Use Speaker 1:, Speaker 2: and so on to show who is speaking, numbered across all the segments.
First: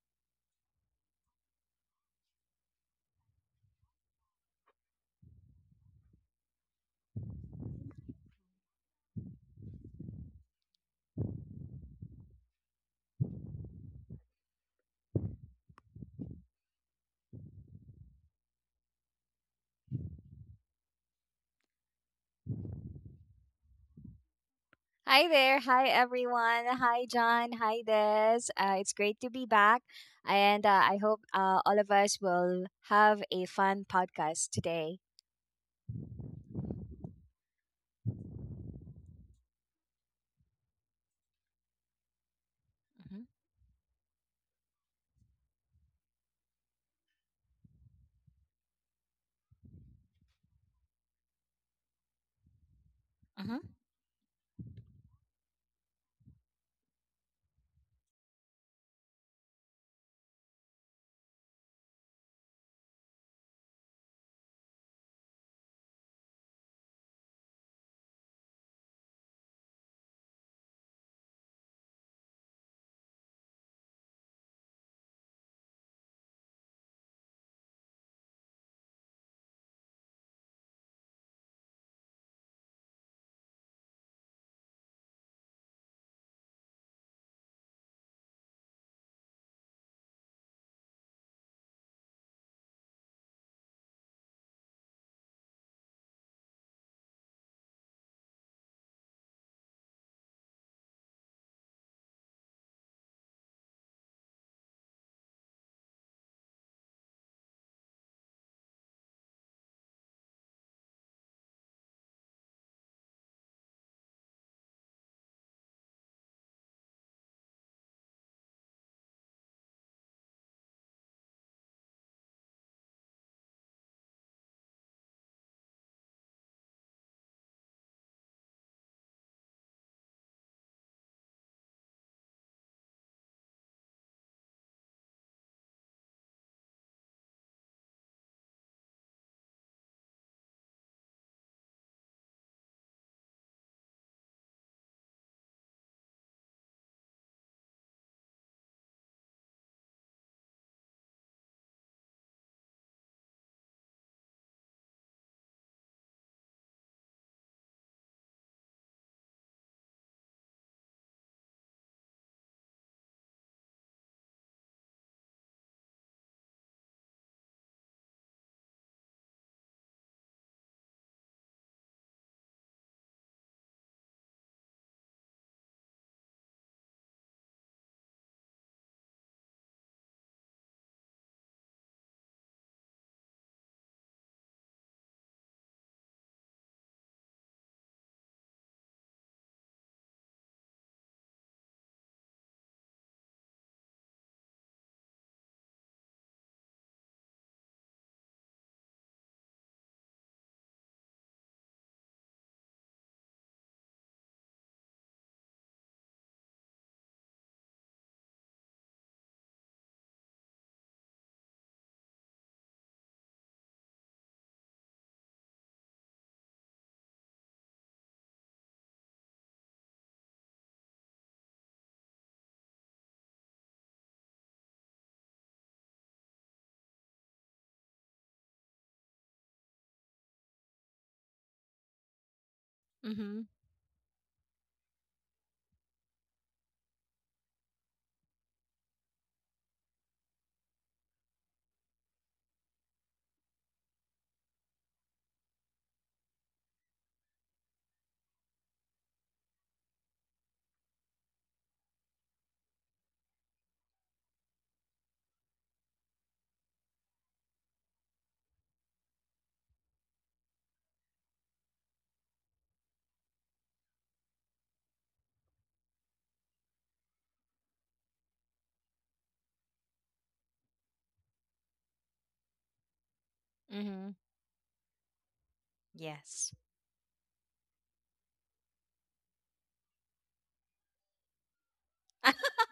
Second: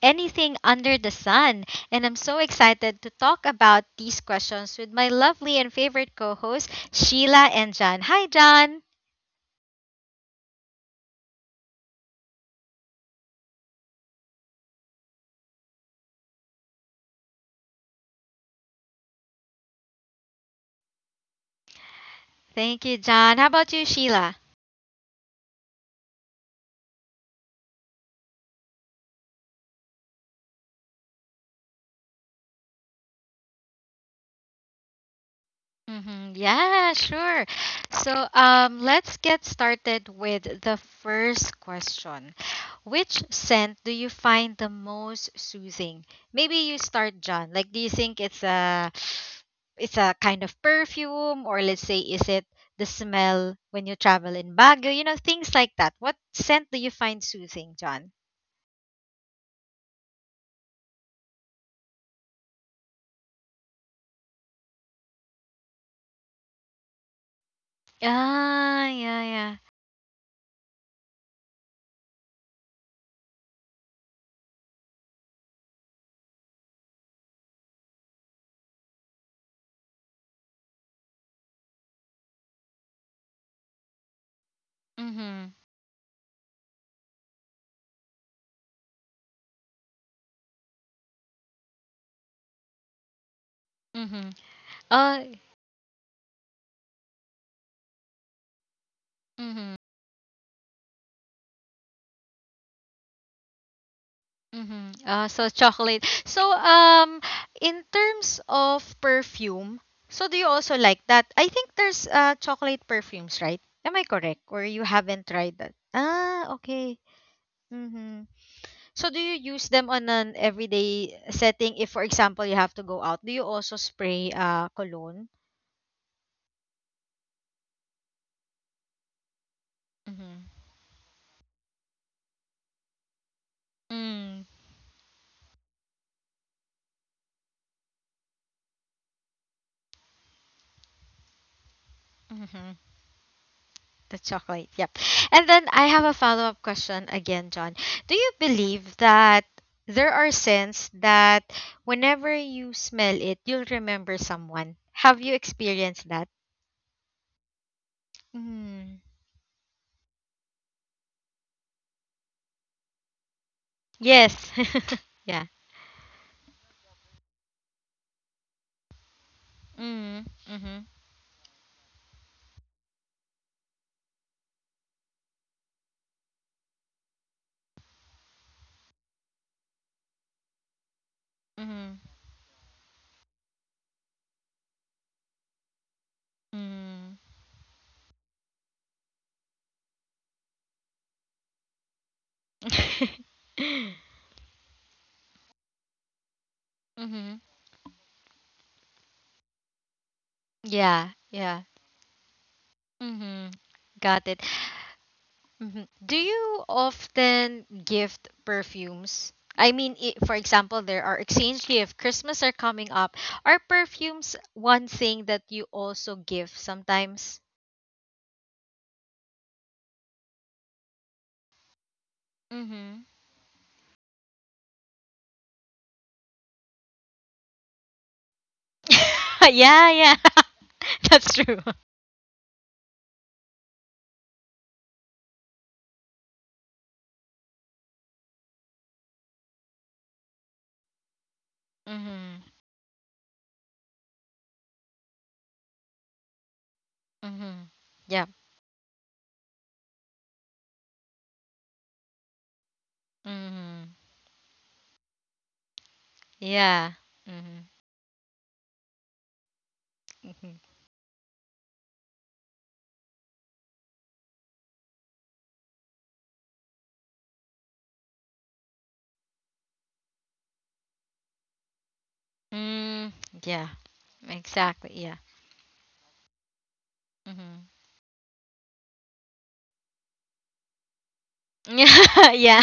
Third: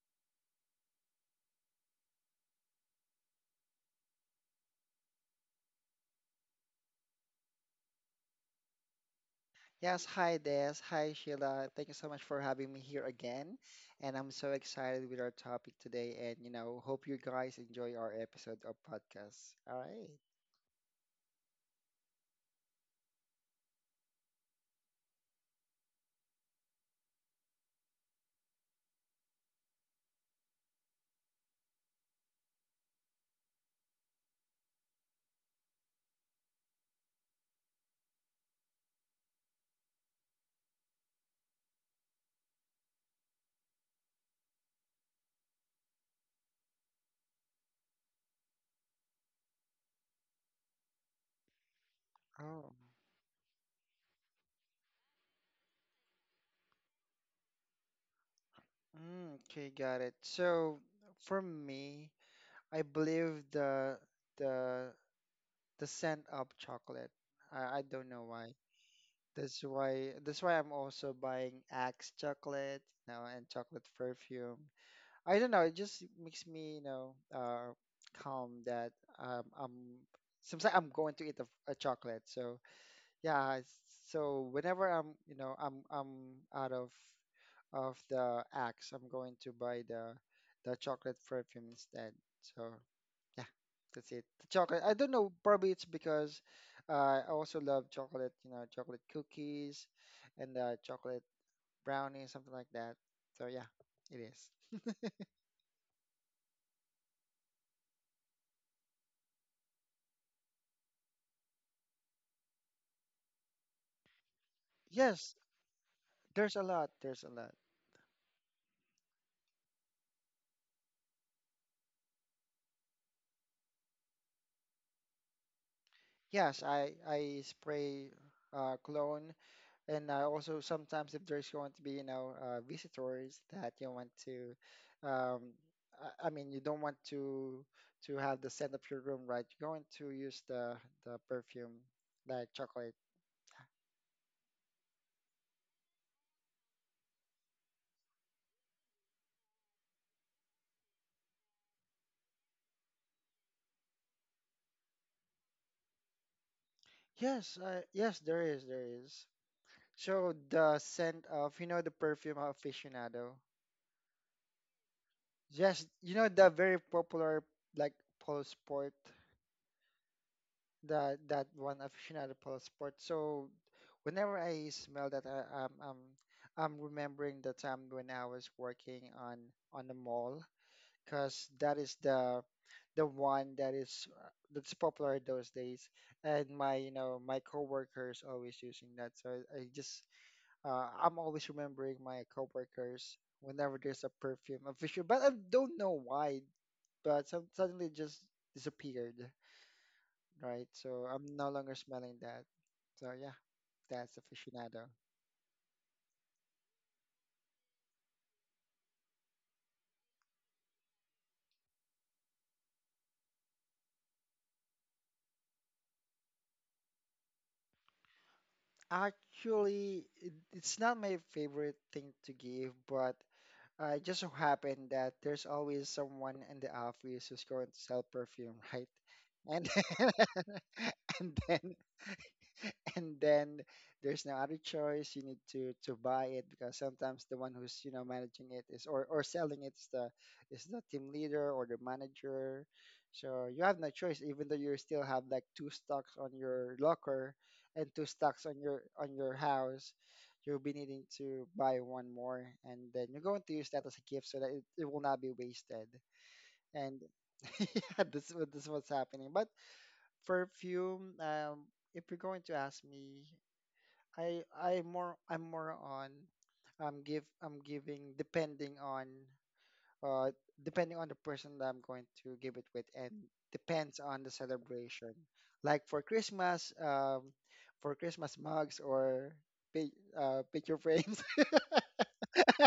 Speaker 1: Anything Under the Sun. And I'm so excited to talk about these questions with my lovely and favorite co hosts, Sheila and John. Hi, John.
Speaker 2: Yes, hi Des. Hi Sheila. Thank you so much for having me here again. And I'm so excited with our topic today. And, you know, hope you guys enjoy our episode of podcast. All right.
Speaker 1: Thank you, John. How about you, Sheila?
Speaker 3: Hi there. Hi, everyone. Hi, John. Hi, Des. It's great to be back. And I hope all of us will have a fun podcast today.
Speaker 1: Mm-hmm. Yeah, sure. So, let's get started with the first question.
Speaker 3: Mm-hmm.
Speaker 1: Which scent do you find the most soothing? Maybe you start, John. Like, do you think it's a kind of perfume, or let's say, is it
Speaker 2: Oh.
Speaker 1: the
Speaker 3: Mm-hmm.
Speaker 1: smell when you travel in Baguio? Things like that. What scent do you find soothing, John?
Speaker 2: Okay, got it. So for me, I believe the the scent of chocolate. I don't know why.
Speaker 1: Ah, yeah, yeah.
Speaker 2: That's why I'm also buying Axe chocolate, you know, and chocolate perfume. I don't know. It just makes me, you know, calm that I'm. Seems like I'm going to eat a chocolate. So yeah. So whenever I'm, you
Speaker 1: Mm-hmm.
Speaker 2: know, I'm out of the axe, I'm going to buy the chocolate perfume instead. So yeah, that's it.
Speaker 1: Mm-hmm.
Speaker 2: The chocolate. I don't
Speaker 1: Oh,
Speaker 2: know. Probably it's because I also love chocolate. You know, chocolate
Speaker 1: mm-hmm.
Speaker 2: cookies and chocolate brownies, something like that. So yeah, it is.
Speaker 1: Mm-hmm. So chocolate. So in terms of perfume, so do you also like that? I think there's chocolate perfumes, right? Am I correct? Or you haven't
Speaker 2: Yes.
Speaker 1: tried that? Ah,
Speaker 2: There's a lot.
Speaker 1: okay.
Speaker 2: There's a lot.
Speaker 1: Mm-hmm. So do you use them on an everyday setting if for example you have to go out? Do you also spray cologne?
Speaker 2: Yes, I spray cologne, and I
Speaker 1: Mm-hmm.
Speaker 2: also sometimes if there's going to be, you know, visitors that you want
Speaker 1: Mm.
Speaker 2: to, um, I mean you don't want to have the scent of your room, right? You're going to use the perfume like chocolate.
Speaker 1: The chocolate. Yep. And then I have a follow up question again, John. Do you believe that there are scents that whenever you smell it, you'll remember someone? Have you experienced that?
Speaker 2: Yes, yes, there is, there
Speaker 1: Mm.
Speaker 2: is. So the scent of, you know, the perfume aficionado.
Speaker 1: Yes. yeah.
Speaker 2: Yes, you know the very popular like pole sport.
Speaker 1: Mm. Mhm.
Speaker 2: That one aficionado plus sport. So whenever I smell that, I, I'm remembering the time when I was working on the mall, because that is
Speaker 1: Mhm.
Speaker 2: the one that is that's popular those days, and my, you know,
Speaker 1: Mm.
Speaker 2: my coworkers always using that. So I just I'm always remembering my coworkers whenever there's a perfume official, but I don't know why, but
Speaker 1: mhm.
Speaker 2: suddenly it just disappeared, right? So
Speaker 1: Yeah.
Speaker 2: I'm no
Speaker 1: Yeah.
Speaker 2: longer smelling that. So yeah,
Speaker 1: Mhm.
Speaker 2: that's
Speaker 1: Got it.
Speaker 2: aficionado.
Speaker 1: Mhm. Do you often gift perfumes? I mean, for example, there are exchange gift, Christmas are coming up. Are perfumes one thing that you also give sometimes?
Speaker 2: Actually, it's not my favorite thing to give,
Speaker 1: Mhm.
Speaker 2: but it just so happened that there's always someone in the office who's going to sell perfume, right? And
Speaker 1: yeah, yeah. That's
Speaker 2: and
Speaker 1: true.
Speaker 2: then and
Speaker 3: Mm-hmm.
Speaker 2: then there's no other choice, you need to buy it because sometimes the one who's, you know, managing it is or selling it is the team leader or the
Speaker 1: Mhm.
Speaker 2: manager, so you have no choice even though you still have like two stocks on your locker
Speaker 1: Mhm.
Speaker 2: and two
Speaker 1: Yeah.
Speaker 2: stocks on your house. You'll be needing to buy one more and then you're going to use that as
Speaker 1: Mhm.
Speaker 2: a gift so that it will not be wasted.
Speaker 1: Yeah.
Speaker 2: And
Speaker 1: Mhm.
Speaker 2: yeah, this is what's happening. But
Speaker 1: Mhm.
Speaker 2: perfume, um, if you're going to ask me, I more I'm more on I'm give I'm giving depending on uh depending on the person that I'm going to give it with, and
Speaker 1: Mm, yeah.
Speaker 2: depends
Speaker 3: Mm-hmm.
Speaker 2: on the
Speaker 1: Exactly.
Speaker 2: celebration.
Speaker 1: Yeah.
Speaker 2: Like for
Speaker 3: Yes.
Speaker 2: Christmas, um,
Speaker 1: Mhm.
Speaker 2: for Christmas mugs or picture frames
Speaker 1: yeah.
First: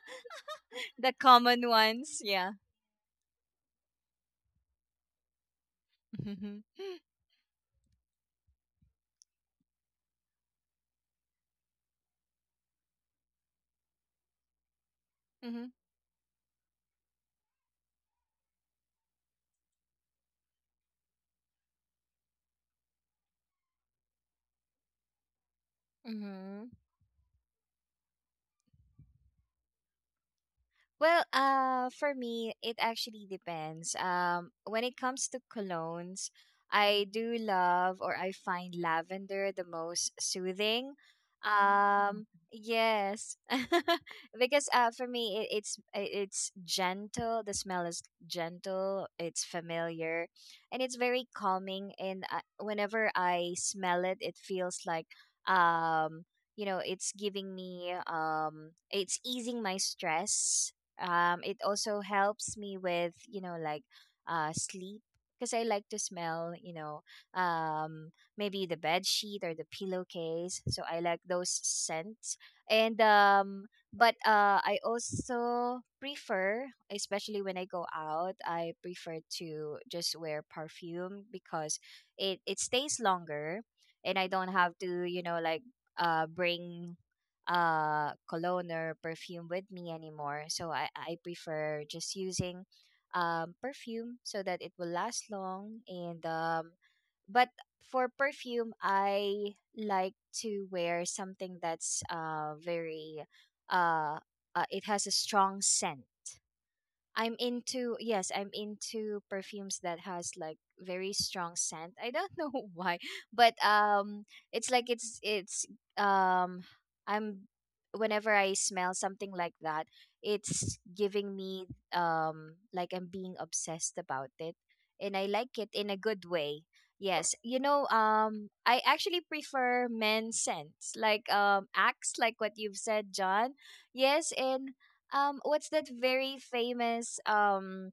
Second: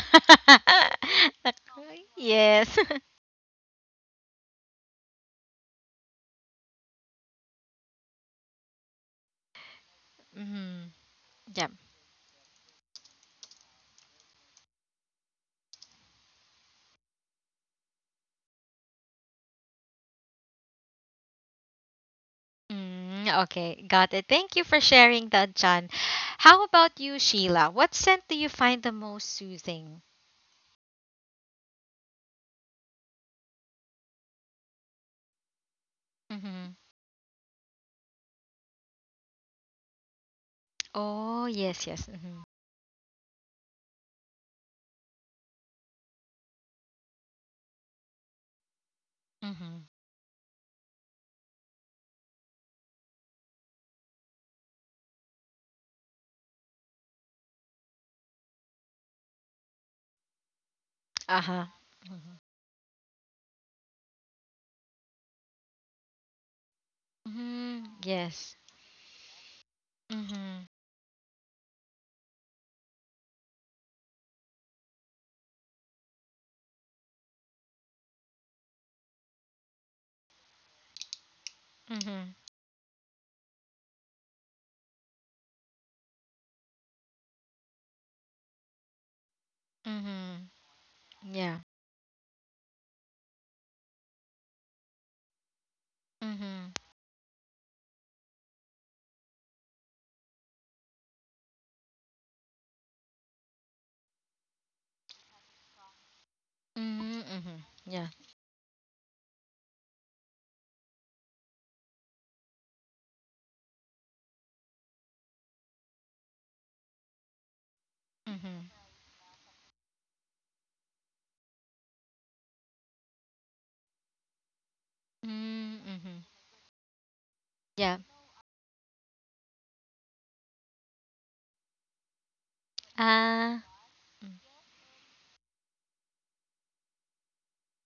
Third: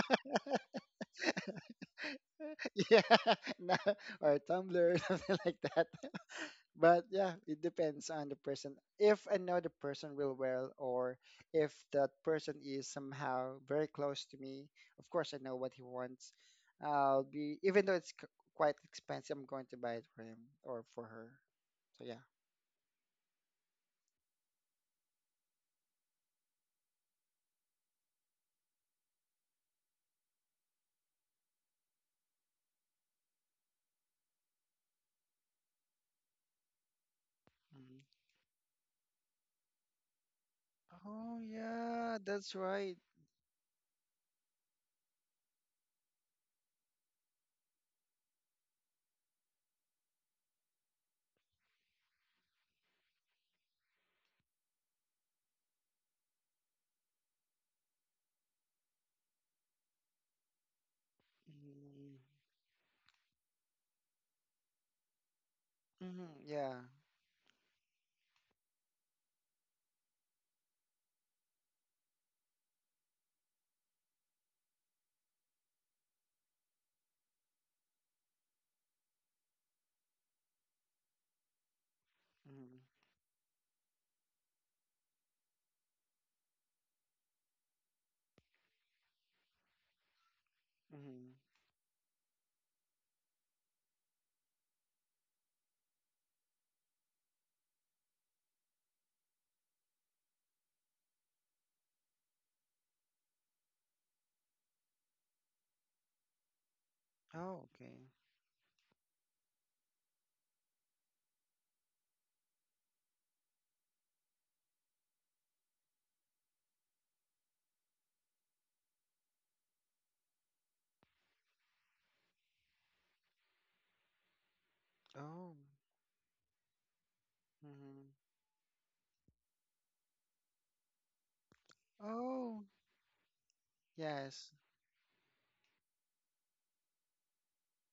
Speaker 3: The common ones. Yeah.
Speaker 1: yes.
Speaker 2: yeah no, or Tumblr something like that.
Speaker 3: Mm-hmm.
Speaker 2: But yeah, it depends on the person. If I know the person real well,
Speaker 1: Mhm.
Speaker 2: or
Speaker 1: Yeah.
Speaker 2: if that person is somehow very close to me, of course I know
Speaker 3: Mm-hmm.
Speaker 2: what he wants. I'll be, even though quite expensive, I'm going to buy it for him or for her. So yeah.
Speaker 1: Mm, okay, got it. Thank you for sharing that, John. How
Speaker 3: Mm-hmm.
Speaker 1: about you, Sheila? What scent do you find the most soothing?
Speaker 3: Well, for me, it actually depends. When it comes to colognes,
Speaker 1: Mm-hmm.
Speaker 3: I do love
Speaker 2: Hmm.
Speaker 3: or I find lavender the most soothing.
Speaker 2: Oh
Speaker 1: Oh, yes, yes.
Speaker 2: yeah,
Speaker 3: Um,
Speaker 1: Mm-hmm.
Speaker 2: that's right.
Speaker 3: yes, because for me, it's gentle. The smell is gentle. It's
Speaker 1: Mm-hmm.
Speaker 3: familiar, and it's very calming. And whenever I smell it, it feels like, um, it's giving me, it's easing my stress. It
Speaker 1: Uh-huh.
Speaker 3: also
Speaker 2: Mm.
Speaker 1: Mm-hmm.
Speaker 3: helps me with, sleep, because I like to
Speaker 2: Hmm.
Speaker 3: smell,
Speaker 2: Yeah.
Speaker 1: Mm-hmm.
Speaker 3: um
Speaker 1: Yes.
Speaker 3: maybe the bed sheet or the pillowcase,
Speaker 1: Mm-hmm.
Speaker 3: so I like those scents. And but I also prefer, especially when I go out, I prefer to just wear perfume because
Speaker 1: Mm-hmm.
Speaker 3: it
Speaker 2: Mm-hmm.
Speaker 3: stays longer, and I don't have to, bring cologne or perfume with me anymore,
Speaker 1: Mm-hmm.
Speaker 3: so I
Speaker 2: Hmm.
Speaker 1: Yeah.
Speaker 3: prefer just using perfume so that it will last long. And
Speaker 1: Mm-hmm.
Speaker 3: but for perfume, I like to wear something that's very uh, it has a strong scent.
Speaker 1: Mm-hmm.
Speaker 3: I'm
Speaker 1: Mm-hmm.
Speaker 2: Oh,
Speaker 3: into
Speaker 2: okay.
Speaker 1: Yeah.
Speaker 3: Yes, I'm into perfumes that has like very strong scent. I don't know why, but it's like it's um I'm whenever I
Speaker 1: Mm-hmm.
Speaker 3: smell something like that, it's giving me, like, I'm being obsessed about it, and I
Speaker 2: Oh.
Speaker 3: like it in
Speaker 1: Mm-hmm.
Speaker 3: a good
Speaker 1: Mm-hmm.
Speaker 3: way. Yes,
Speaker 1: Yeah.
Speaker 2: Hmm.
Speaker 3: I actually prefer men's scents like Axe, like what
Speaker 2: Oh.
Speaker 3: you've said, John.
Speaker 1: Ah.
Speaker 3: Yes,
Speaker 2: Yes.
Speaker 3: and what's that very famous um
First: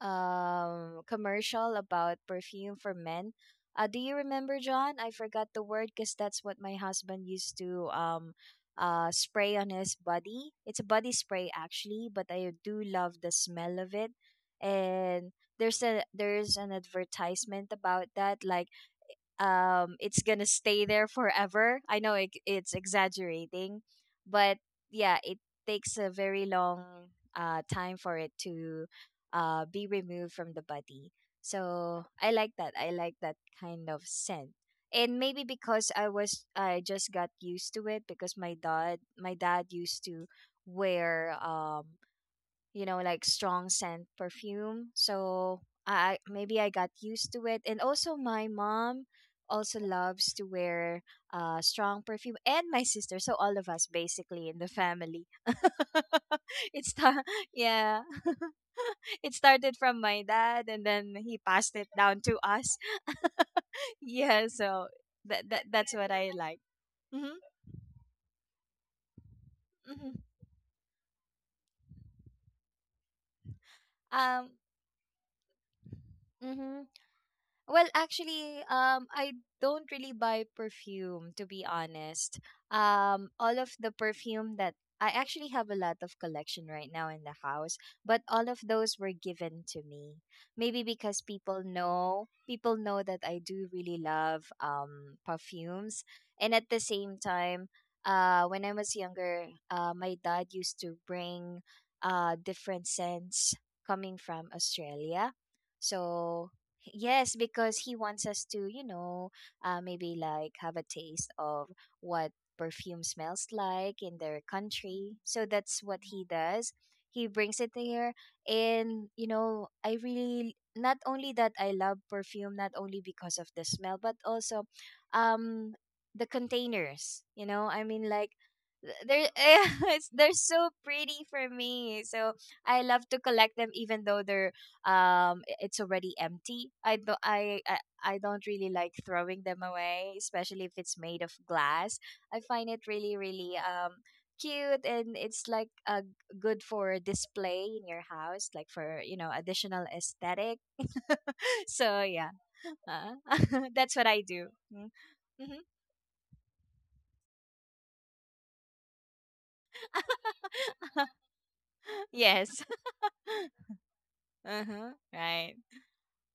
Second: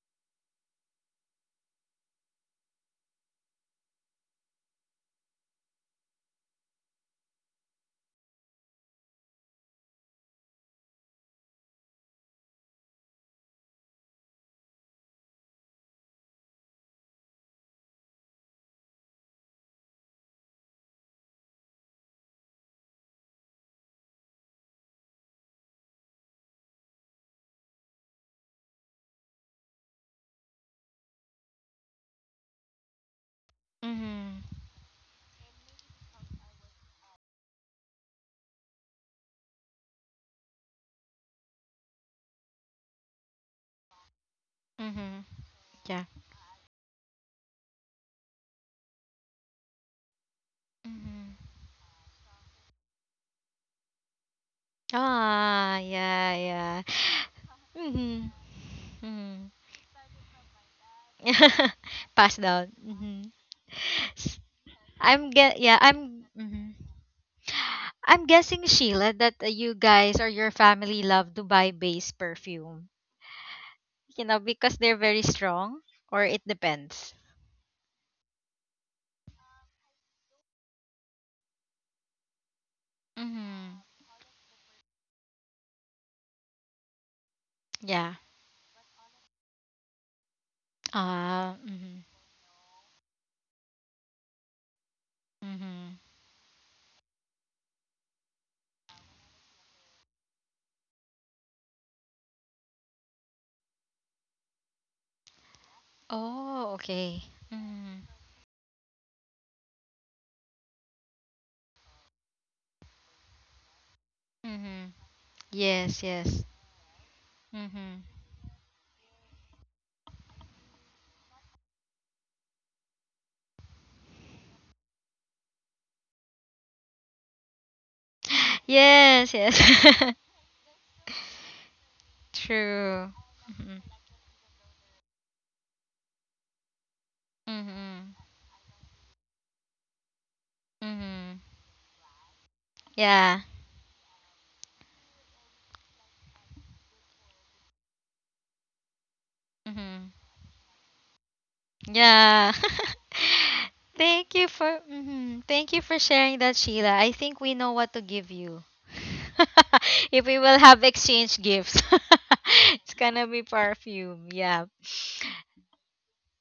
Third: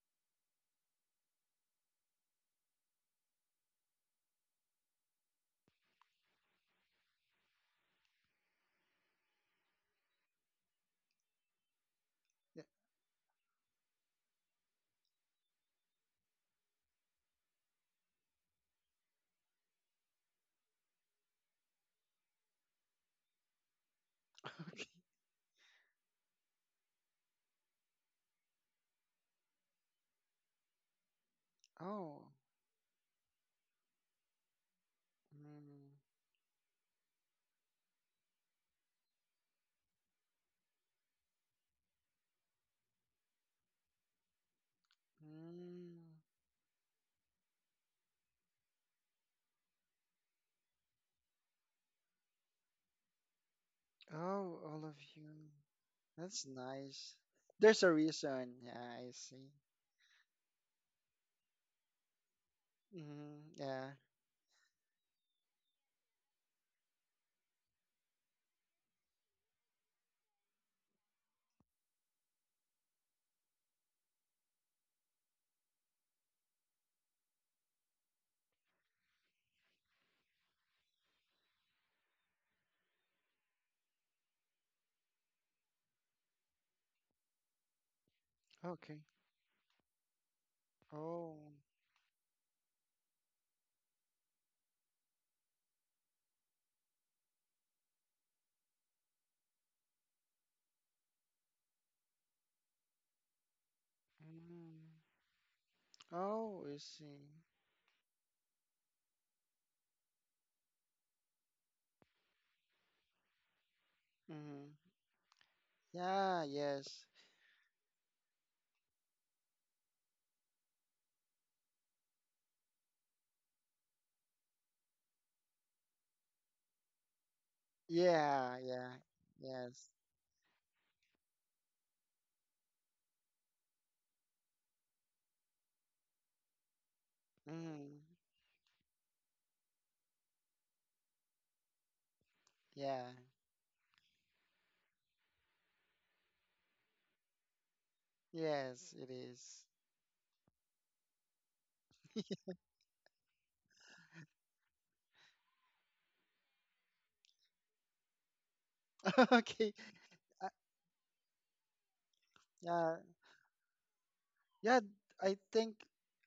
Speaker 3: um commercial about perfume for men? Do you remember, John? I forgot the word because that's what my husband used to spray on his body. It's a body spray actually, but I
Speaker 2: Yeah.
Speaker 3: do love the smell of it. And there's an advertisement about that, it's gonna stay there forever. I know it's exaggerating, but yeah, it takes a very long time for it to be removed from the body, so
Speaker 2: Oh.
Speaker 3: I like that kind of
Speaker 1: Mm-hmm.
Speaker 3: scent. And maybe because
Speaker 2: Mm.
Speaker 3: I just got used to it, because my dad used to wear, you know, like strong scent perfume.
Speaker 1: Mm-hmm.
Speaker 3: So
Speaker 1: Yeah.
Speaker 3: I
Speaker 2: Mm.
Speaker 3: maybe I got used to it. And also my mom also loves to wear
Speaker 1: Mm-hmm.
Speaker 3: strong perfume, and my sister. So all of us basically in
Speaker 2: Oh,
Speaker 3: the
Speaker 2: all of
Speaker 3: family.
Speaker 2: you.
Speaker 1: Ah, yeah,
Speaker 2: That's
Speaker 1: yeah.
Speaker 3: it's
Speaker 2: nice.
Speaker 3: ta-
Speaker 2: There's a
Speaker 3: yeah.
Speaker 1: Mm-hmm.
Speaker 2: reason. Yeah, I
Speaker 3: It
Speaker 1: Mm-hmm.
Speaker 2: see.
Speaker 3: started from my dad, and then he passed it down to
Speaker 1: Pass down.
Speaker 3: us.
Speaker 1: Mm-hmm.
Speaker 2: Mm-hmm. Yeah.
Speaker 3: Yeah, so
Speaker 1: I'm
Speaker 3: that,
Speaker 1: get
Speaker 3: that
Speaker 1: Yeah,
Speaker 3: that's what
Speaker 1: I'm
Speaker 3: I like.
Speaker 1: mhm.
Speaker 3: Mhm.
Speaker 1: I'm guessing Sheila that you guys
Speaker 3: Mhm.
Speaker 1: or your family love to buy base perfume. You know,
Speaker 3: Um
Speaker 1: because they're very strong or it
Speaker 3: mhm.
Speaker 1: depends.
Speaker 3: Well, actually, I don't really buy perfume, to be honest. All
Speaker 1: Mm-hmm.
Speaker 3: of the perfume that I actually have a lot of collection right now in the house,
Speaker 1: Yeah.
Speaker 3: but all of those
Speaker 2: Okay.
Speaker 3: were given to me. Maybe because
Speaker 2: Oh.
Speaker 1: Ah,
Speaker 3: people
Speaker 1: mm-hmm.
Speaker 3: know people know that I do really love
Speaker 1: Mm-hmm.
Speaker 3: perfumes, and at the same time, when I was younger, my dad used to bring different scents coming from
Speaker 2: Mm.
Speaker 3: Australia. So
Speaker 1: Oh,
Speaker 2: Oh, I
Speaker 1: okay.
Speaker 2: see.
Speaker 3: yes, because he
Speaker 1: Mm-hmm.
Speaker 3: wants us to, maybe like have a taste of what perfume smells like in their
Speaker 2: Mm-hmm.
Speaker 1: Mm-hmm.
Speaker 3: country. So that's
Speaker 1: Yes,
Speaker 3: what he
Speaker 1: yes.
Speaker 2: Yeah,
Speaker 3: does.
Speaker 2: yes.
Speaker 3: He brings it
Speaker 1: Mm-hmm.
Speaker 3: here. And, I really, not only that I love perfume, not only because of the smell, but also, um, the containers, I mean, like,
Speaker 2: Yeah, yeah.
Speaker 1: Yes,
Speaker 3: they're,
Speaker 1: yes.
Speaker 2: Yes.
Speaker 3: they're so pretty for me. So I
Speaker 1: True.
Speaker 3: love to collect them
Speaker 1: Mhm.
Speaker 3: even though they're, it's already empty. i do I, I
Speaker 2: Mm-hmm.
Speaker 1: Mhm.
Speaker 3: i don't really like throwing them away, especially if it's made of
Speaker 1: Mhm.
Speaker 3: glass. I find it
Speaker 2: Yeah.
Speaker 3: really
Speaker 1: Yeah.
Speaker 3: really cute, and it's like, good for display in your house, like for,
Speaker 2: Yes, it is.
Speaker 3: additional
Speaker 1: Mhm.
Speaker 3: aesthetic. So yeah.
Speaker 1: Yeah.
Speaker 3: uh, that's what I
Speaker 1: Thank you
Speaker 3: do.
Speaker 1: for
Speaker 3: Mm,
Speaker 1: mhm. Thank you for sharing that, Sheila. I think we know what to give you.
Speaker 2: Okay.
Speaker 1: if we will have
Speaker 3: mm-hmm.
Speaker 1: exchange gifts.
Speaker 3: Yes.
Speaker 1: It's
Speaker 2: Yeah.
Speaker 1: gonna be perfume. Yeah.
Speaker 2: Yeah,
Speaker 3: Uh-huh.
Speaker 2: I
Speaker 3: Right.
Speaker 2: think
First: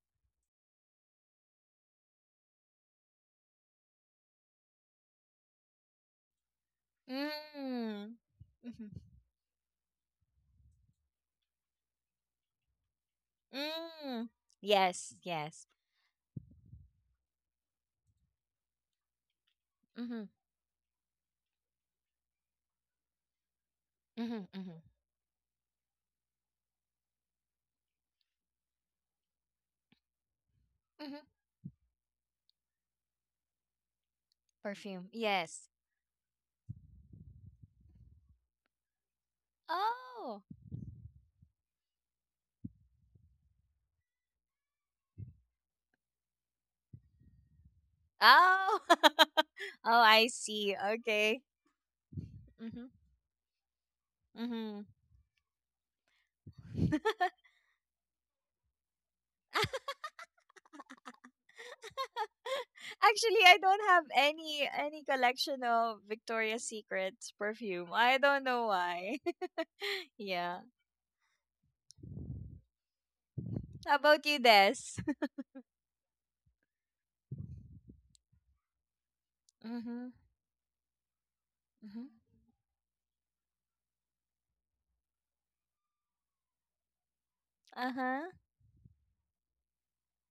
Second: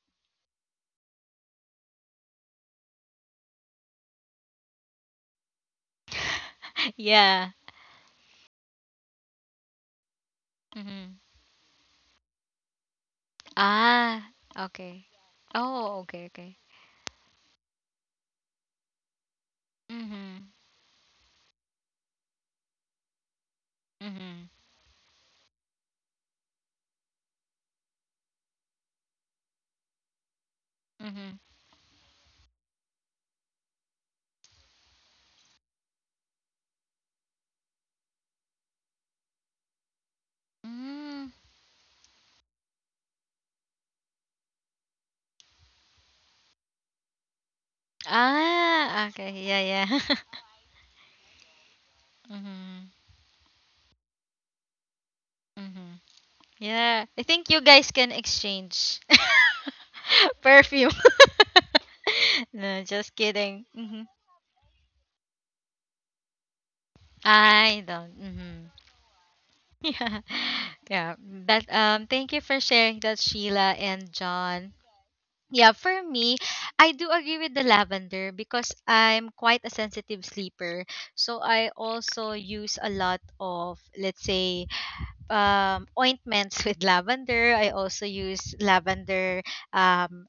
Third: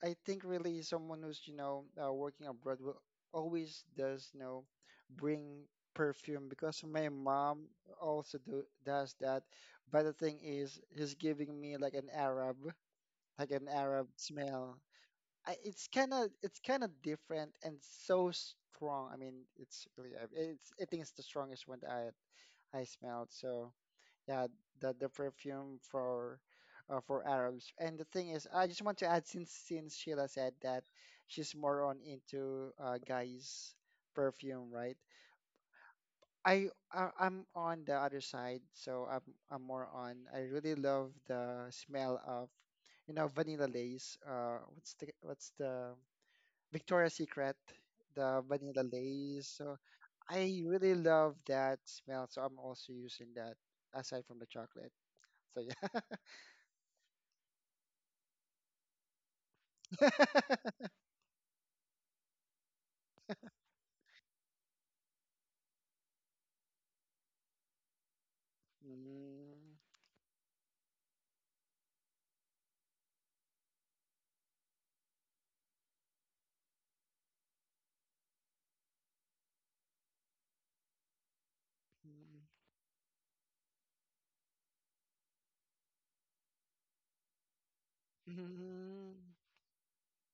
Speaker 2: I think really someone who's, you know, working abroad will always does, you know, bring perfume because my
Speaker 1: yeah.
Speaker 2: mom
Speaker 3: Mm.
Speaker 2: also do
Speaker 3: Mm-hmm.
Speaker 2: does that. But the thing is, he's
Speaker 1: Mhm.
Speaker 2: giving me like an Arab
Speaker 3: Mm.
Speaker 1: Ah,
Speaker 2: smell.
Speaker 1: okay.
Speaker 3: Yes,
Speaker 2: I,
Speaker 3: yes.
Speaker 2: it's
Speaker 1: Oh,
Speaker 2: kind
Speaker 1: okay,
Speaker 2: of
Speaker 1: okay.
Speaker 2: it's kind of different and so strong. I mean, it's really
Speaker 3: Mm-hmm.
Speaker 2: I-
Speaker 1: Mhm.
Speaker 2: it's I think it's the strongest one that I smelled. So yeah,
Speaker 3: Mhm,
Speaker 1: Mhm.
Speaker 3: mhm,
Speaker 2: the perfume for Arabs. And the thing is, I just want to add, since Sheila said that
Speaker 3: mhm.
Speaker 1: Mhm.
Speaker 2: she's more on into guys perfume, right?
Speaker 3: Perfume. Yes.
Speaker 2: I, I'm on the other side, so I'm more on.
Speaker 3: Oh.
Speaker 2: I really love
Speaker 1: Mm.
Speaker 2: the smell of, you know, vanilla lace. What's the Victoria's Secret, the
Speaker 3: Oh.
Speaker 2: vanilla
Speaker 1: Ah, okay.
Speaker 2: lace.
Speaker 3: Oh,
Speaker 1: Yeah,
Speaker 2: So
Speaker 1: yeah.
Speaker 3: I
Speaker 2: I
Speaker 3: see.
Speaker 2: really love
Speaker 3: Okay.
Speaker 2: that smell. So I'm
Speaker 3: Mhm.
Speaker 2: also using
Speaker 1: mm-hmm.
Speaker 2: that aside from the
Speaker 3: Mhm.
Speaker 2: chocolate. So yeah.
Speaker 1: Mm-hmm. Yeah. I think you guys can exchange perfume. No, just
Speaker 3: Actually, I
Speaker 1: kidding.
Speaker 3: don't have any collection of Victoria's Secrets
Speaker 1: I
Speaker 3: perfume.
Speaker 1: don't.
Speaker 3: I don't know
Speaker 1: Hmm.
Speaker 3: why.
Speaker 2: Mm.
Speaker 1: Yeah.
Speaker 3: Yeah.
Speaker 1: Yeah. That Thank you for sharing that, Sheila
Speaker 3: How
Speaker 1: and
Speaker 3: about you,
Speaker 1: John.
Speaker 3: Des?
Speaker 1: Yeah, for me, I do agree with the lavender because I'm quite a
Speaker 3: Mhm.
Speaker 1: sensitive sleeper. So I
Speaker 3: Mhm.
Speaker 1: also use a lot of, let's say, ointments with lavender. I also
Speaker 3: Uh-huh.
Speaker 1: use
Speaker 2: Mm.
Speaker 1: lavender um,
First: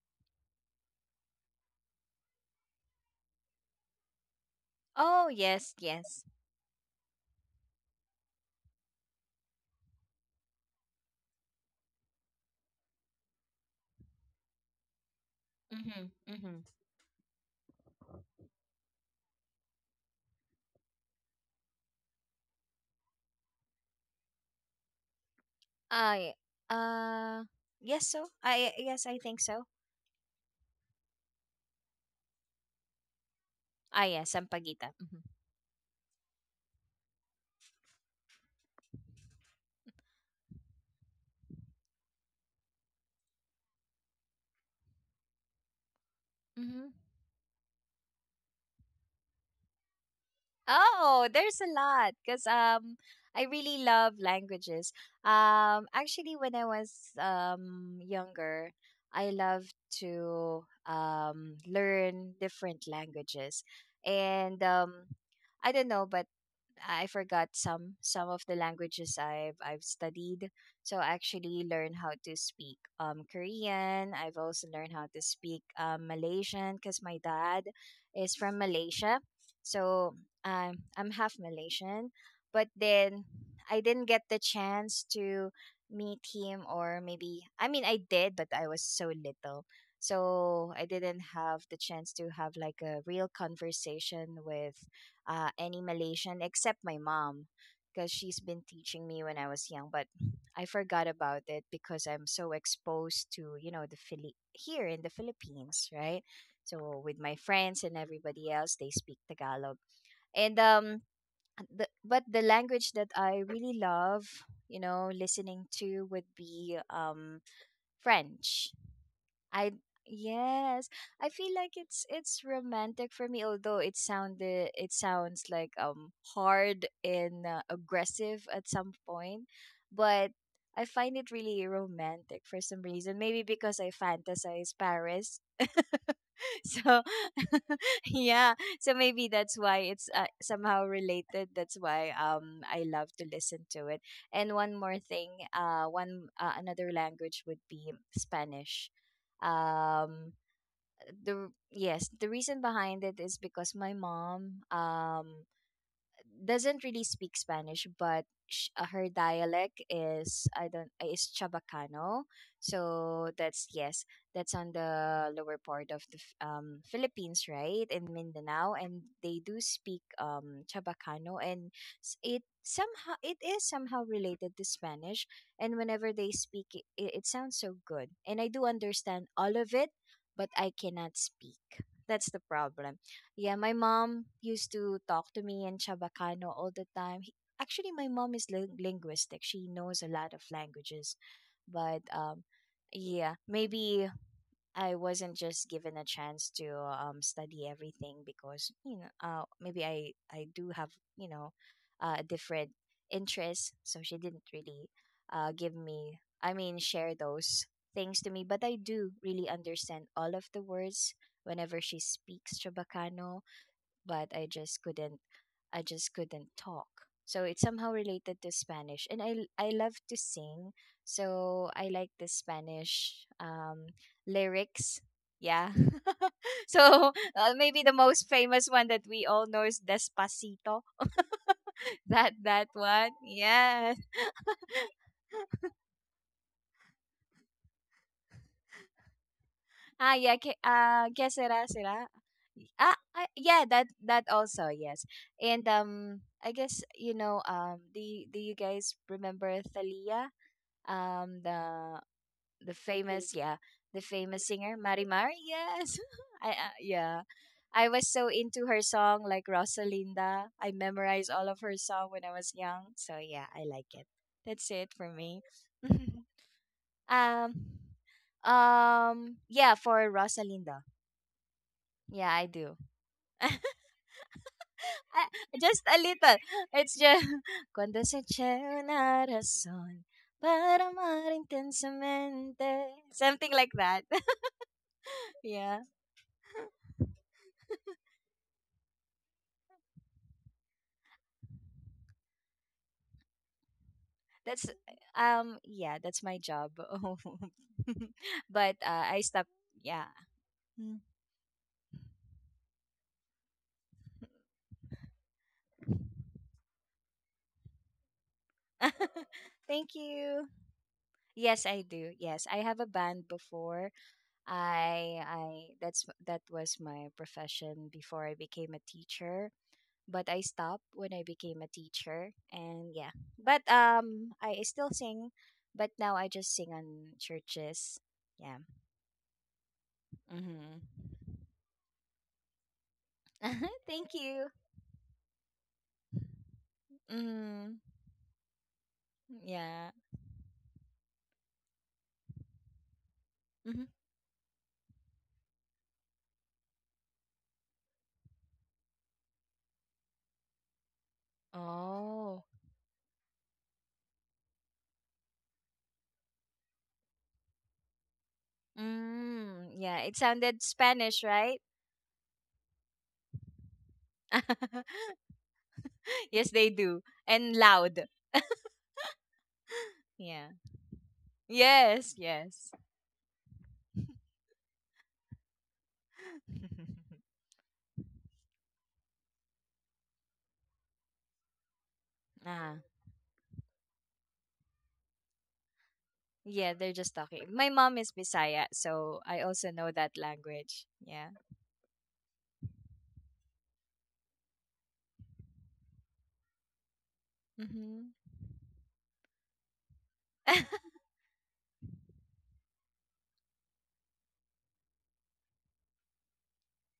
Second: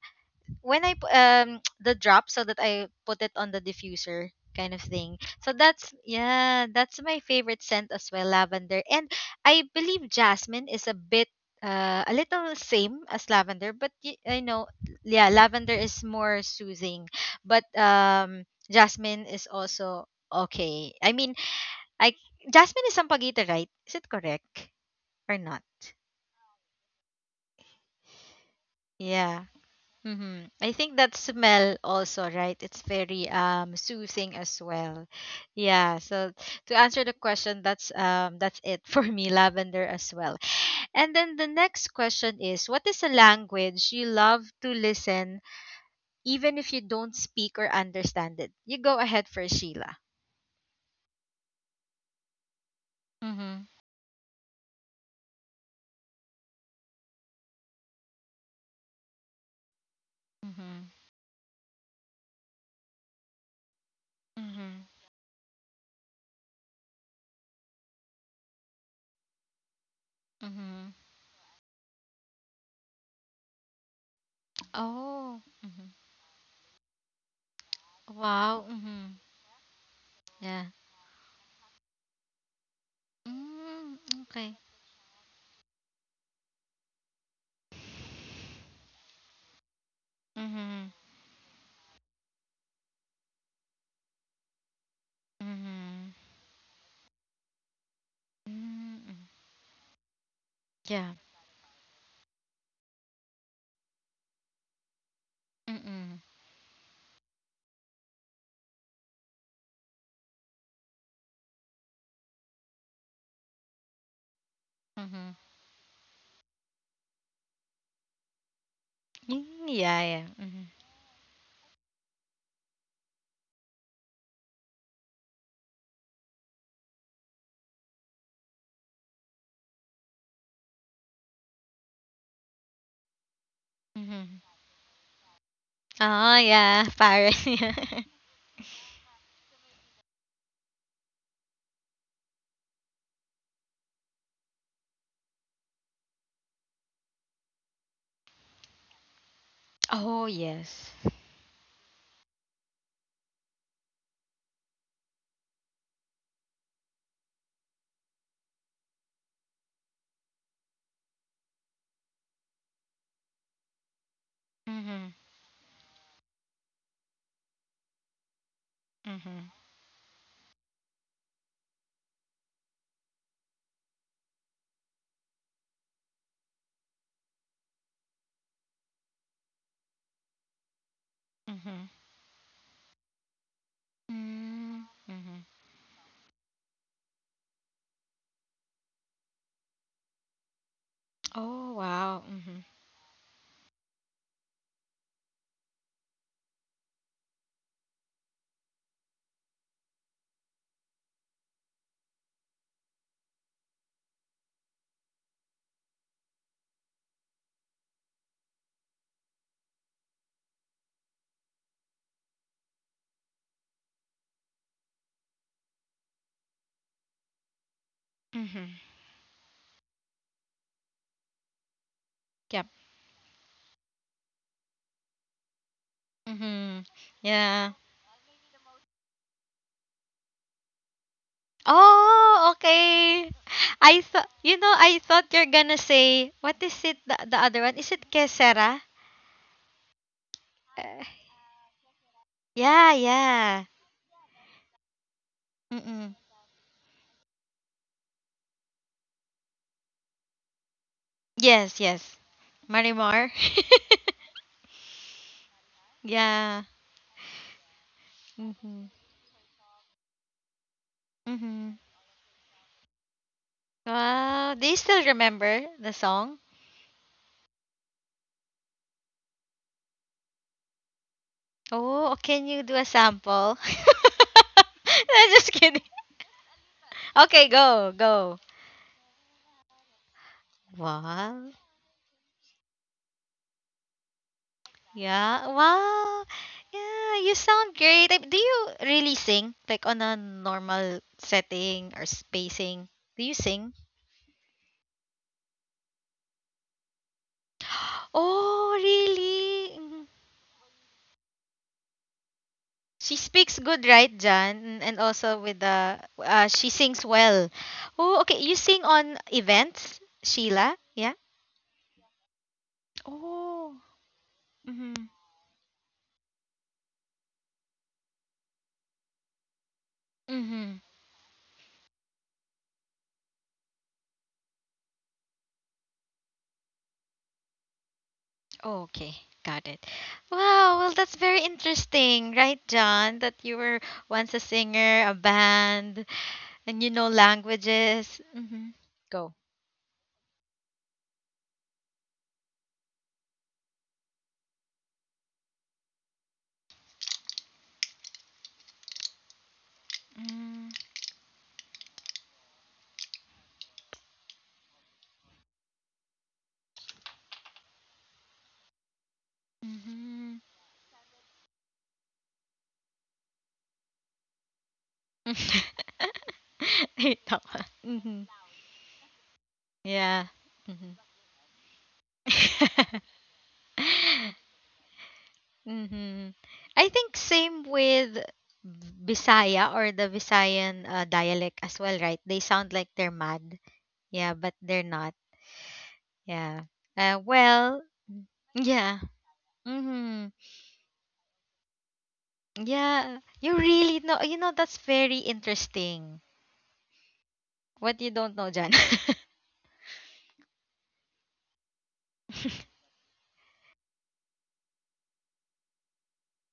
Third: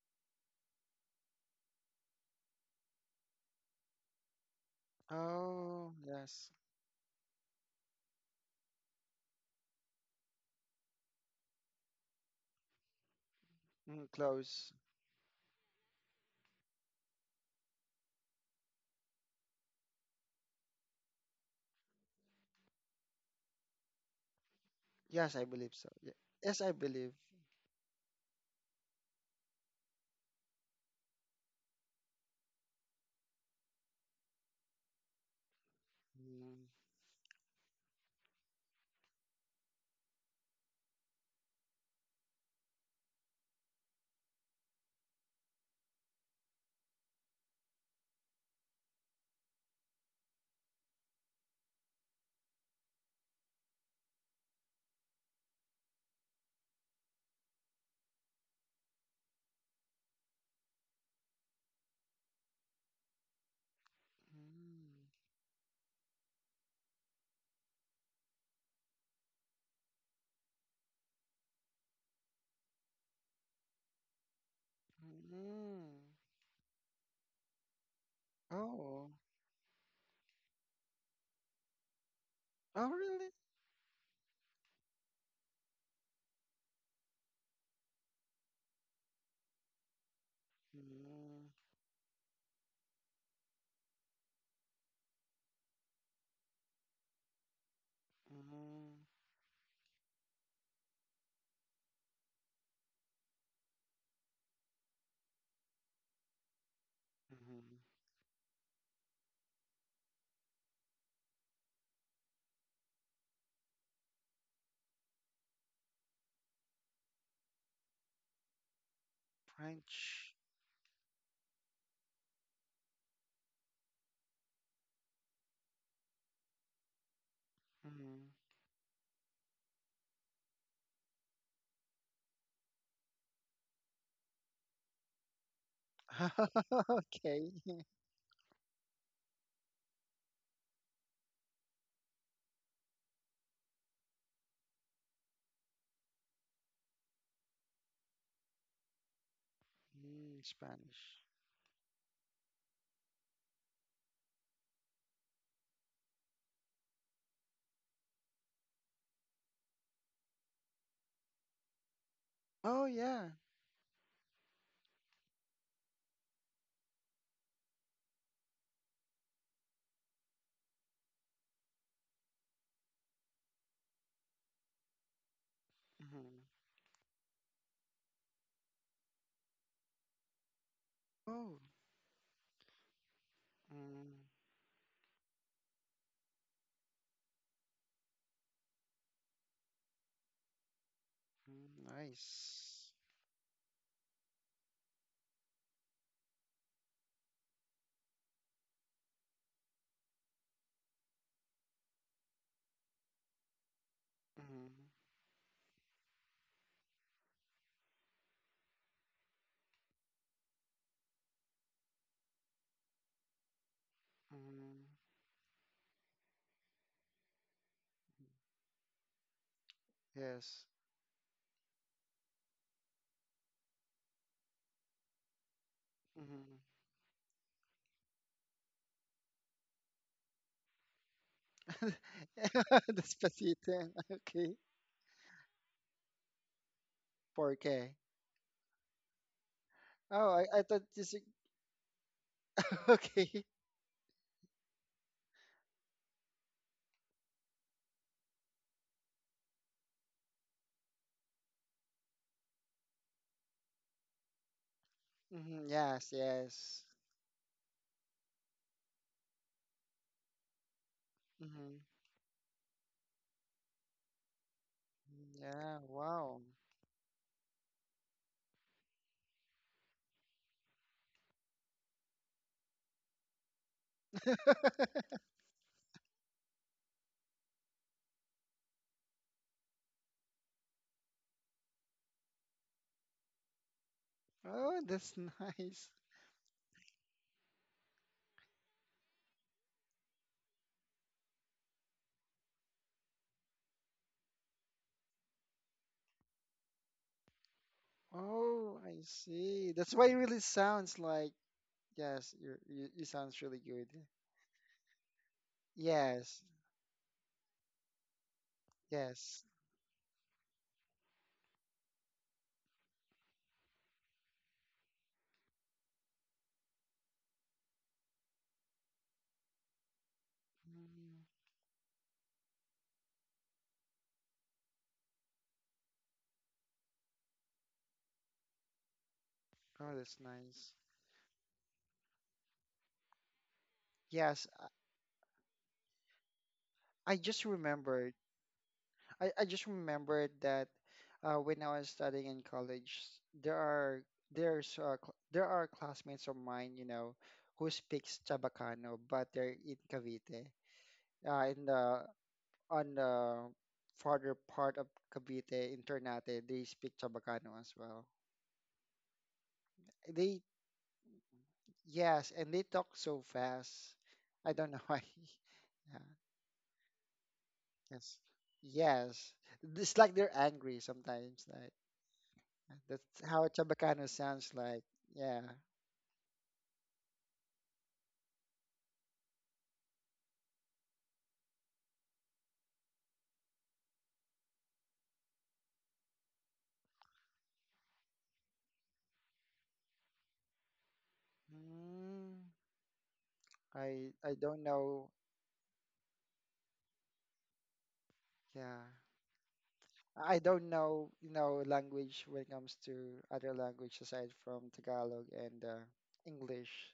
Speaker 1: when the drop so that I put it on the diffuser kind of thing.
Speaker 3: Oh,
Speaker 1: So
Speaker 3: yes,
Speaker 1: that's,
Speaker 2: Oh,
Speaker 3: yes.
Speaker 2: yes.
Speaker 1: yeah, that's my favorite scent as well, lavender. And I believe jasmine is a bit a little same as lavender, but
Speaker 2: Mm,
Speaker 1: I know,
Speaker 2: close.
Speaker 1: yeah, lavender is
Speaker 3: Mhm.
Speaker 1: more
Speaker 3: Mhm.
Speaker 1: soothing, but jasmine is also okay. I mean, I jasmine is sampaguita, right? Is it correct or
Speaker 2: Yes, I
Speaker 1: not?
Speaker 2: believe so.
Speaker 3: I
Speaker 2: Yes, I believe.
Speaker 3: uh yes. So, I yes, I think
Speaker 1: Yeah.
Speaker 3: so.
Speaker 1: I think that smell also, right? It's very
Speaker 3: Ah, yeah,
Speaker 1: soothing as
Speaker 3: Sampaguita.
Speaker 1: well. Yeah. So
Speaker 2: Mm.
Speaker 1: to answer the question, that's it for me, lavender as well. And then the next question is, what is a language you love to listen, even if you
Speaker 3: Mhm.
Speaker 1: don't speak or understand it? You go ahead for Sheila.
Speaker 3: Oh, there's a lot because I
Speaker 1: Mm-hmm.
Speaker 3: really love languages. Actually, when I was younger, I loved to
Speaker 1: Mm-hmm.
Speaker 3: learn different languages. And
Speaker 1: Mm-hmm.
Speaker 2: Mm.
Speaker 3: I don't know, but I forgot some of the languages I've studied.
Speaker 1: Mm-hmm.
Speaker 3: So I actually learned how to speak Korean. I've also learned how to
Speaker 1: Oh.
Speaker 3: speak
Speaker 2: Mm.
Speaker 1: Mm-hmm.
Speaker 3: Malaysian because my dad is from
Speaker 1: Wow.
Speaker 2: Oh.
Speaker 1: Mm-hmm.
Speaker 3: Malaysia. So
Speaker 1: Yeah.
Speaker 3: I'm half Malaysian, but
Speaker 2: Oh,
Speaker 3: then
Speaker 2: really?
Speaker 3: I
Speaker 1: Mm,
Speaker 3: didn't get the
Speaker 1: okay.
Speaker 3: chance to meet him. Or maybe, I mean, I did, but I was so little. So I
Speaker 1: Mm-hmm.
Speaker 3: didn't
Speaker 2: Mm.
Speaker 3: have the chance to have like a real conversation with any
Speaker 1: Mm-hmm.
Speaker 3: Malaysian except my mom, because she's
Speaker 2: Mm.
Speaker 3: been
Speaker 2: Mm.
Speaker 3: teaching
Speaker 1: Mm,
Speaker 3: me when I was young. But I forgot
Speaker 1: yeah.
Speaker 3: about it because I'm so exposed to, you know, the Philip here in the Philippines,
Speaker 1: Mm-mm.
Speaker 3: right? So with my friends and everybody else, they speak Tagalog. And but the language that I really love
Speaker 1: Mm-hmm.
Speaker 3: listening to would be French.
Speaker 1: Mm,
Speaker 3: I
Speaker 1: yeah,
Speaker 2: French.
Speaker 1: yeah. Mm-hmm.
Speaker 3: Yes, I feel like it's romantic for me. Although it sounds like hard and,
Speaker 2: Mm.
Speaker 3: aggressive at some point, but I find it really romantic for some reason. Maybe because I
Speaker 1: Mm-hmm.
Speaker 3: fantasize Paris.
Speaker 1: Oh, yeah.
Speaker 3: So
Speaker 1: Paris.
Speaker 2: Okay.
Speaker 1: Yeah.
Speaker 3: yeah, so maybe that's why it's, somehow related. That's why I love to listen to it. And one more thing, one another language would be Spanish. Um
Speaker 2: Mm,
Speaker 1: Oh, yes.
Speaker 2: Spanish.
Speaker 3: the Yes, the reason behind it is because my mom, doesn't really speak Spanish, but her dialect is, I don't, is Chabacano.
Speaker 2: Oh, yeah.
Speaker 3: So, that's yes, that's on the lower
Speaker 1: Mm-hmm.
Speaker 3: part of the Philippines, right, in Mindanao, and they do speak
Speaker 1: Mm-hmm.
Speaker 3: Chabacano. And it is somehow related to Spanish. And whenever they
Speaker 2: Mm.
Speaker 3: speak, it sounds so good, and I do understand all of it, but I cannot
Speaker 2: Oh.
Speaker 3: speak. That's the
Speaker 1: Mm-hmm.
Speaker 3: problem. Yeah, my
Speaker 2: Mm.
Speaker 3: mom used to talk to me in
Speaker 1: Mm-hmm.
Speaker 3: Chabacano all the time. Actually, my mom is linguistic. She knows a lot of languages.
Speaker 2: Mm.
Speaker 3: But
Speaker 1: Oh, wow.
Speaker 2: Nice.
Speaker 1: Mm-hmm.
Speaker 3: yeah, maybe I wasn't just given a chance to study everything because, maybe I do have, you know, different interests, so she didn't
Speaker 2: Mm.
Speaker 3: really give me I mean, share those things to me, but I do really understand all of the words whenever she speaks Chabacano. But
Speaker 2: Mm.
Speaker 3: I just couldn't talk. So it's somehow related to Spanish, and
Speaker 1: Mm-hmm.
Speaker 3: I love to
Speaker 2: Yes.
Speaker 3: sing, so I like the
Speaker 1: Yep.
Speaker 3: Spanish lyrics. Yeah.
Speaker 2: Mhm.
Speaker 3: So,
Speaker 1: Mm-hmm.
Speaker 3: maybe the
Speaker 1: Yeah.
Speaker 3: most famous one that we all know is Despacito. That
Speaker 1: Oh,
Speaker 3: one.
Speaker 1: okay.
Speaker 2: Despacito.
Speaker 3: Yes.
Speaker 2: Okay.
Speaker 1: I thought, you know, I thought you're gonna say, what is it, the
Speaker 2: 4K.
Speaker 1: other one? Is it Kesera?
Speaker 3: Ah,
Speaker 2: Oh,
Speaker 3: yeah. Que,
Speaker 2: I thought
Speaker 3: uh,
Speaker 2: this.
Speaker 3: que
Speaker 1: Uh,
Speaker 3: será, será? Ah,
Speaker 2: Okay.
Speaker 1: yeah,
Speaker 3: yeah, that
Speaker 1: yeah.
Speaker 3: that also, yes. And I
Speaker 1: Mm-mm.
Speaker 3: guess, do you guys remember Thalia? Um the
Speaker 1: Yes,
Speaker 3: the
Speaker 1: yes.
Speaker 3: famous, yeah, the
Speaker 1: Marimar.
Speaker 3: famous singer Marimar?
Speaker 2: Hmm.
Speaker 3: Yes.
Speaker 2: Yes,
Speaker 3: I
Speaker 2: yes.
Speaker 3: Yeah.
Speaker 1: yeah.
Speaker 3: I was so into her song like
Speaker 1: Mhm.
Speaker 3: Rosalinda. I memorized all of her
Speaker 2: Hmm.
Speaker 3: song when I was
Speaker 1: Mhm.
Speaker 3: young. So yeah, I like it. That's it for
Speaker 1: Wow. Do
Speaker 3: me.
Speaker 1: you
Speaker 2: Yeah,
Speaker 1: still remember
Speaker 2: wow.
Speaker 1: the song?
Speaker 3: um yeah, for Rosalinda. Yeah, I do.
Speaker 1: Oh, can you do a sample?
Speaker 3: Ah, just a
Speaker 1: I'm just
Speaker 3: little.
Speaker 1: kidding.
Speaker 3: It's just cuando se
Speaker 1: Okay,
Speaker 3: eche
Speaker 1: go,
Speaker 3: una
Speaker 1: go.
Speaker 3: razón para amar
Speaker 1: Wow.
Speaker 3: intensamente. Something like that.
Speaker 2: Oh, that's
Speaker 3: Yeah.
Speaker 2: nice.
Speaker 1: Yeah. Wow. Yeah, you sound great. Do you really sing like on a normal setting or spacing? Do you sing?
Speaker 3: That's Yeah, that's my job. But
Speaker 2: Oh, I
Speaker 3: I stopped.
Speaker 1: Oh,
Speaker 2: see. That's
Speaker 3: Yeah.
Speaker 2: why it really
Speaker 1: really? Mm-hmm.
Speaker 2: sounds
Speaker 3: Mm.
Speaker 2: like, yes, you sounds really good.
Speaker 1: She speaks good, right, Jan? And also with
Speaker 2: Yes,
Speaker 1: the she sings well. Oh, okay. You
Speaker 2: yes.
Speaker 1: sing on
Speaker 3: Thank you.
Speaker 1: events, Sheila?
Speaker 3: Yes, I
Speaker 1: Yeah.
Speaker 3: do. Yes, I have a band before.
Speaker 1: Oh. Mhm.
Speaker 3: I that's That was my profession before I became a teacher, but I stopped when I
Speaker 2: Mm.
Speaker 1: Mhm.
Speaker 3: became a teacher. And yeah, but I still sing, but now I just sing on churches. Yeah.
Speaker 1: Oh, okay.
Speaker 2: Oh, that's
Speaker 1: Got it.
Speaker 2: nice.
Speaker 3: Mm-hmm.
Speaker 1: Wow. Well, that's very interesting, right, John? That
Speaker 3: Thank
Speaker 1: you were
Speaker 2: Yes,
Speaker 3: you.
Speaker 1: once a singer, a band,
Speaker 2: I just
Speaker 1: and you know
Speaker 3: Mm,
Speaker 2: remembered.
Speaker 1: languages.
Speaker 2: I,
Speaker 1: Mhm.
Speaker 2: I just
Speaker 3: yeah.
Speaker 1: Go.
Speaker 2: remembered that when I was studying in college, there
Speaker 3: Hmm.
Speaker 2: are there are classmates of mine, you know, who speaks Chabacano, but they're in Cavite,
Speaker 1: Mm,
Speaker 2: in the
Speaker 3: Oh.
Speaker 2: on the farther part of Cavite, in Ternate, they speak Chabacano as well.
Speaker 3: Mm, yeah. It
Speaker 2: They
Speaker 3: sounded
Speaker 1: Mhm.
Speaker 3: Spanish, right?
Speaker 2: Yes, and they talk so fast. I don't know why. Yeah,
Speaker 3: Yes, they do, and
Speaker 1: Ay,
Speaker 3: loud.
Speaker 2: yes,
Speaker 1: tawa. Mhm.
Speaker 2: yes. It's like they're
Speaker 3: Yeah.
Speaker 2: angry
Speaker 1: Yeah.
Speaker 2: sometimes.
Speaker 1: Mhm.
Speaker 3: Yes. Yes.
Speaker 2: That's how Chabacano sounds like. Yeah.
Speaker 1: Mm-hmm. I think same with Bisaya or the Visayan dialect as
Speaker 3: Ah.
Speaker 1: well, right? They sound like they're mad. Yeah, but they're not.
Speaker 3: Yeah, they're just
Speaker 1: Yeah.
Speaker 3: talking. My mom is
Speaker 1: Well,
Speaker 3: Bisaya, so I
Speaker 1: yeah.
Speaker 3: also know that language.
Speaker 1: Mm-hmm.
Speaker 3: Yeah.
Speaker 2: Mm,
Speaker 1: Yeah. You
Speaker 2: I
Speaker 1: really
Speaker 2: don't
Speaker 1: know.
Speaker 2: know.
Speaker 1: That's very interesting.
Speaker 3: Mm-hmm.
Speaker 1: What you
Speaker 2: Yeah.
Speaker 1: don't know, John.
Speaker 2: I don't know, you know, language when it comes to other language aside from Tagalog and English.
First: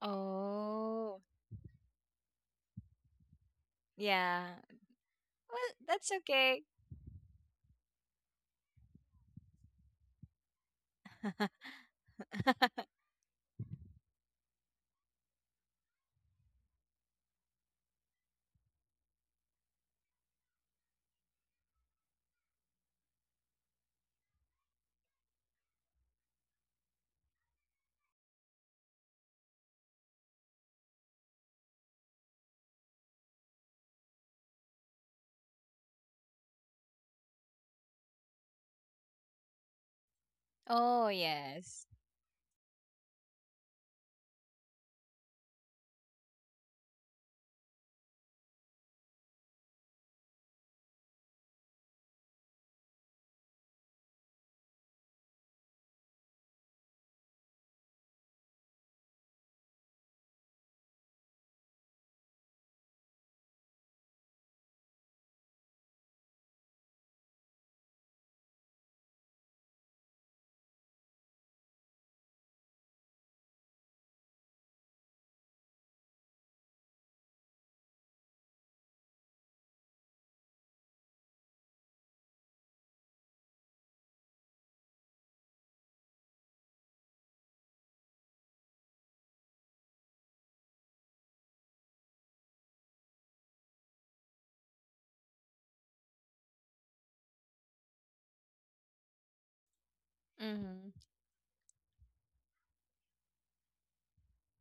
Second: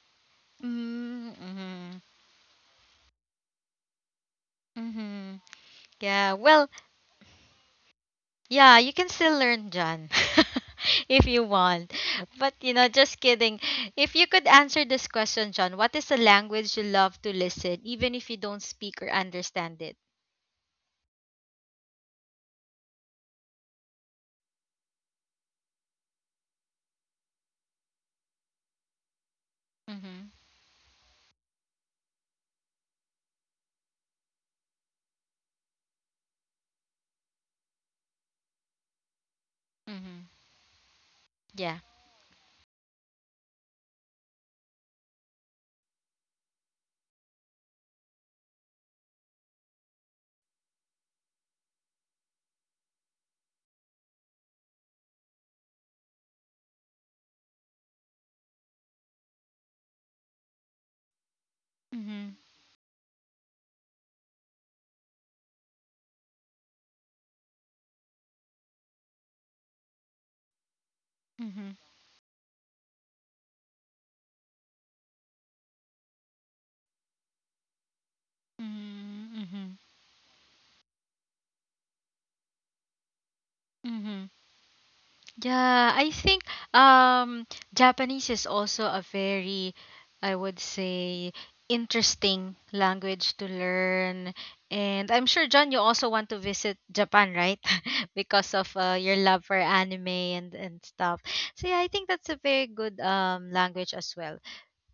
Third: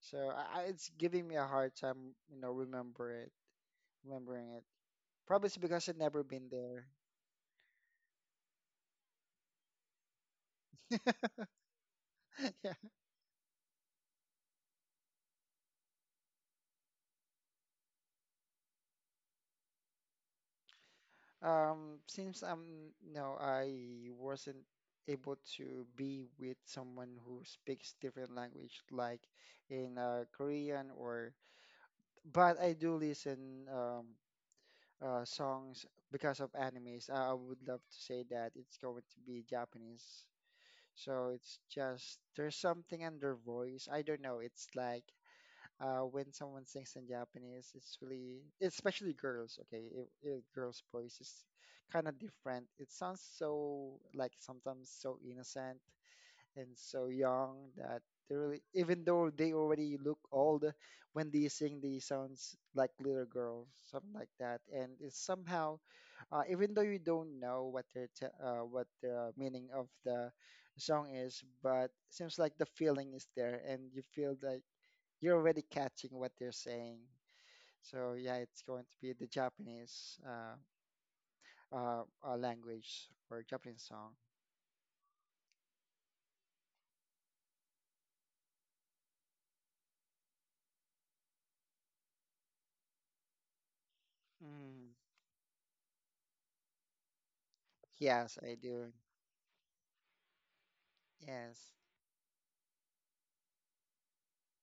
Speaker 2: So it's
Speaker 3: Oh,
Speaker 2: giving me a hard
Speaker 1: mm-hmm.
Speaker 2: time, you know,
Speaker 3: yeah.
Speaker 2: remembering it.
Speaker 1: Mm-hmm.
Speaker 2: Probably it's
Speaker 3: Well,
Speaker 2: because I've
Speaker 3: that's
Speaker 2: never
Speaker 1: Yeah.
Speaker 2: been
Speaker 1: Well,
Speaker 3: okay.
Speaker 2: there.
Speaker 1: yeah, you can still learn, John, if you want. But,
Speaker 2: Yeah.
Speaker 1: just kidding. If you could answer this question, John, what is a language you love to listen, even if you don't speak or understand it?
Speaker 2: Since I wasn't able to be with someone who speaks different language, like in
Speaker 1: Mm-hmm.
Speaker 2: Korean or. But I do listen songs because of animes. I would love to say that it's going to be Japanese.
Speaker 1: Mm-hmm.
Speaker 3: Oh,
Speaker 2: So it's
Speaker 1: Yeah.
Speaker 3: yes.
Speaker 2: just there's something in their voice. I don't know. It's like when someone sings in Japanese, it's really, especially girls, okay, if girls' voice is kind of different. It sounds so, like, sometimes so innocent and so young that they really, even though they already look old, when they sing, they
Speaker 1: Mm-hmm.
Speaker 2: sounds like little girls, something like that. And it's somehow, even though you don't know what what the meaning of the song
Speaker 1: Mm-hmm.
Speaker 2: is, but seems like the feeling is there, and you feel that you're already catching what they're saying. So yeah, it's going to
Speaker 1: Mm-hmm.
Speaker 2: be the
Speaker 1: Mm-hmm.
Speaker 2: Japanese language or Japanese
Speaker 1: Mm-hmm.
Speaker 2: song.
Speaker 1: Yeah, I think um Japanese is also a very, I would say, interesting language to learn. And
Speaker 2: Mm.
Speaker 1: I'm sure John you also want to visit Japan, right? because
Speaker 2: Yes,
Speaker 1: of
Speaker 2: I
Speaker 1: your
Speaker 2: do.
Speaker 1: love for anime and stuff.
Speaker 3: Mm-hmm.
Speaker 1: So yeah, I
Speaker 2: Yes.
Speaker 1: think that's a very good language as well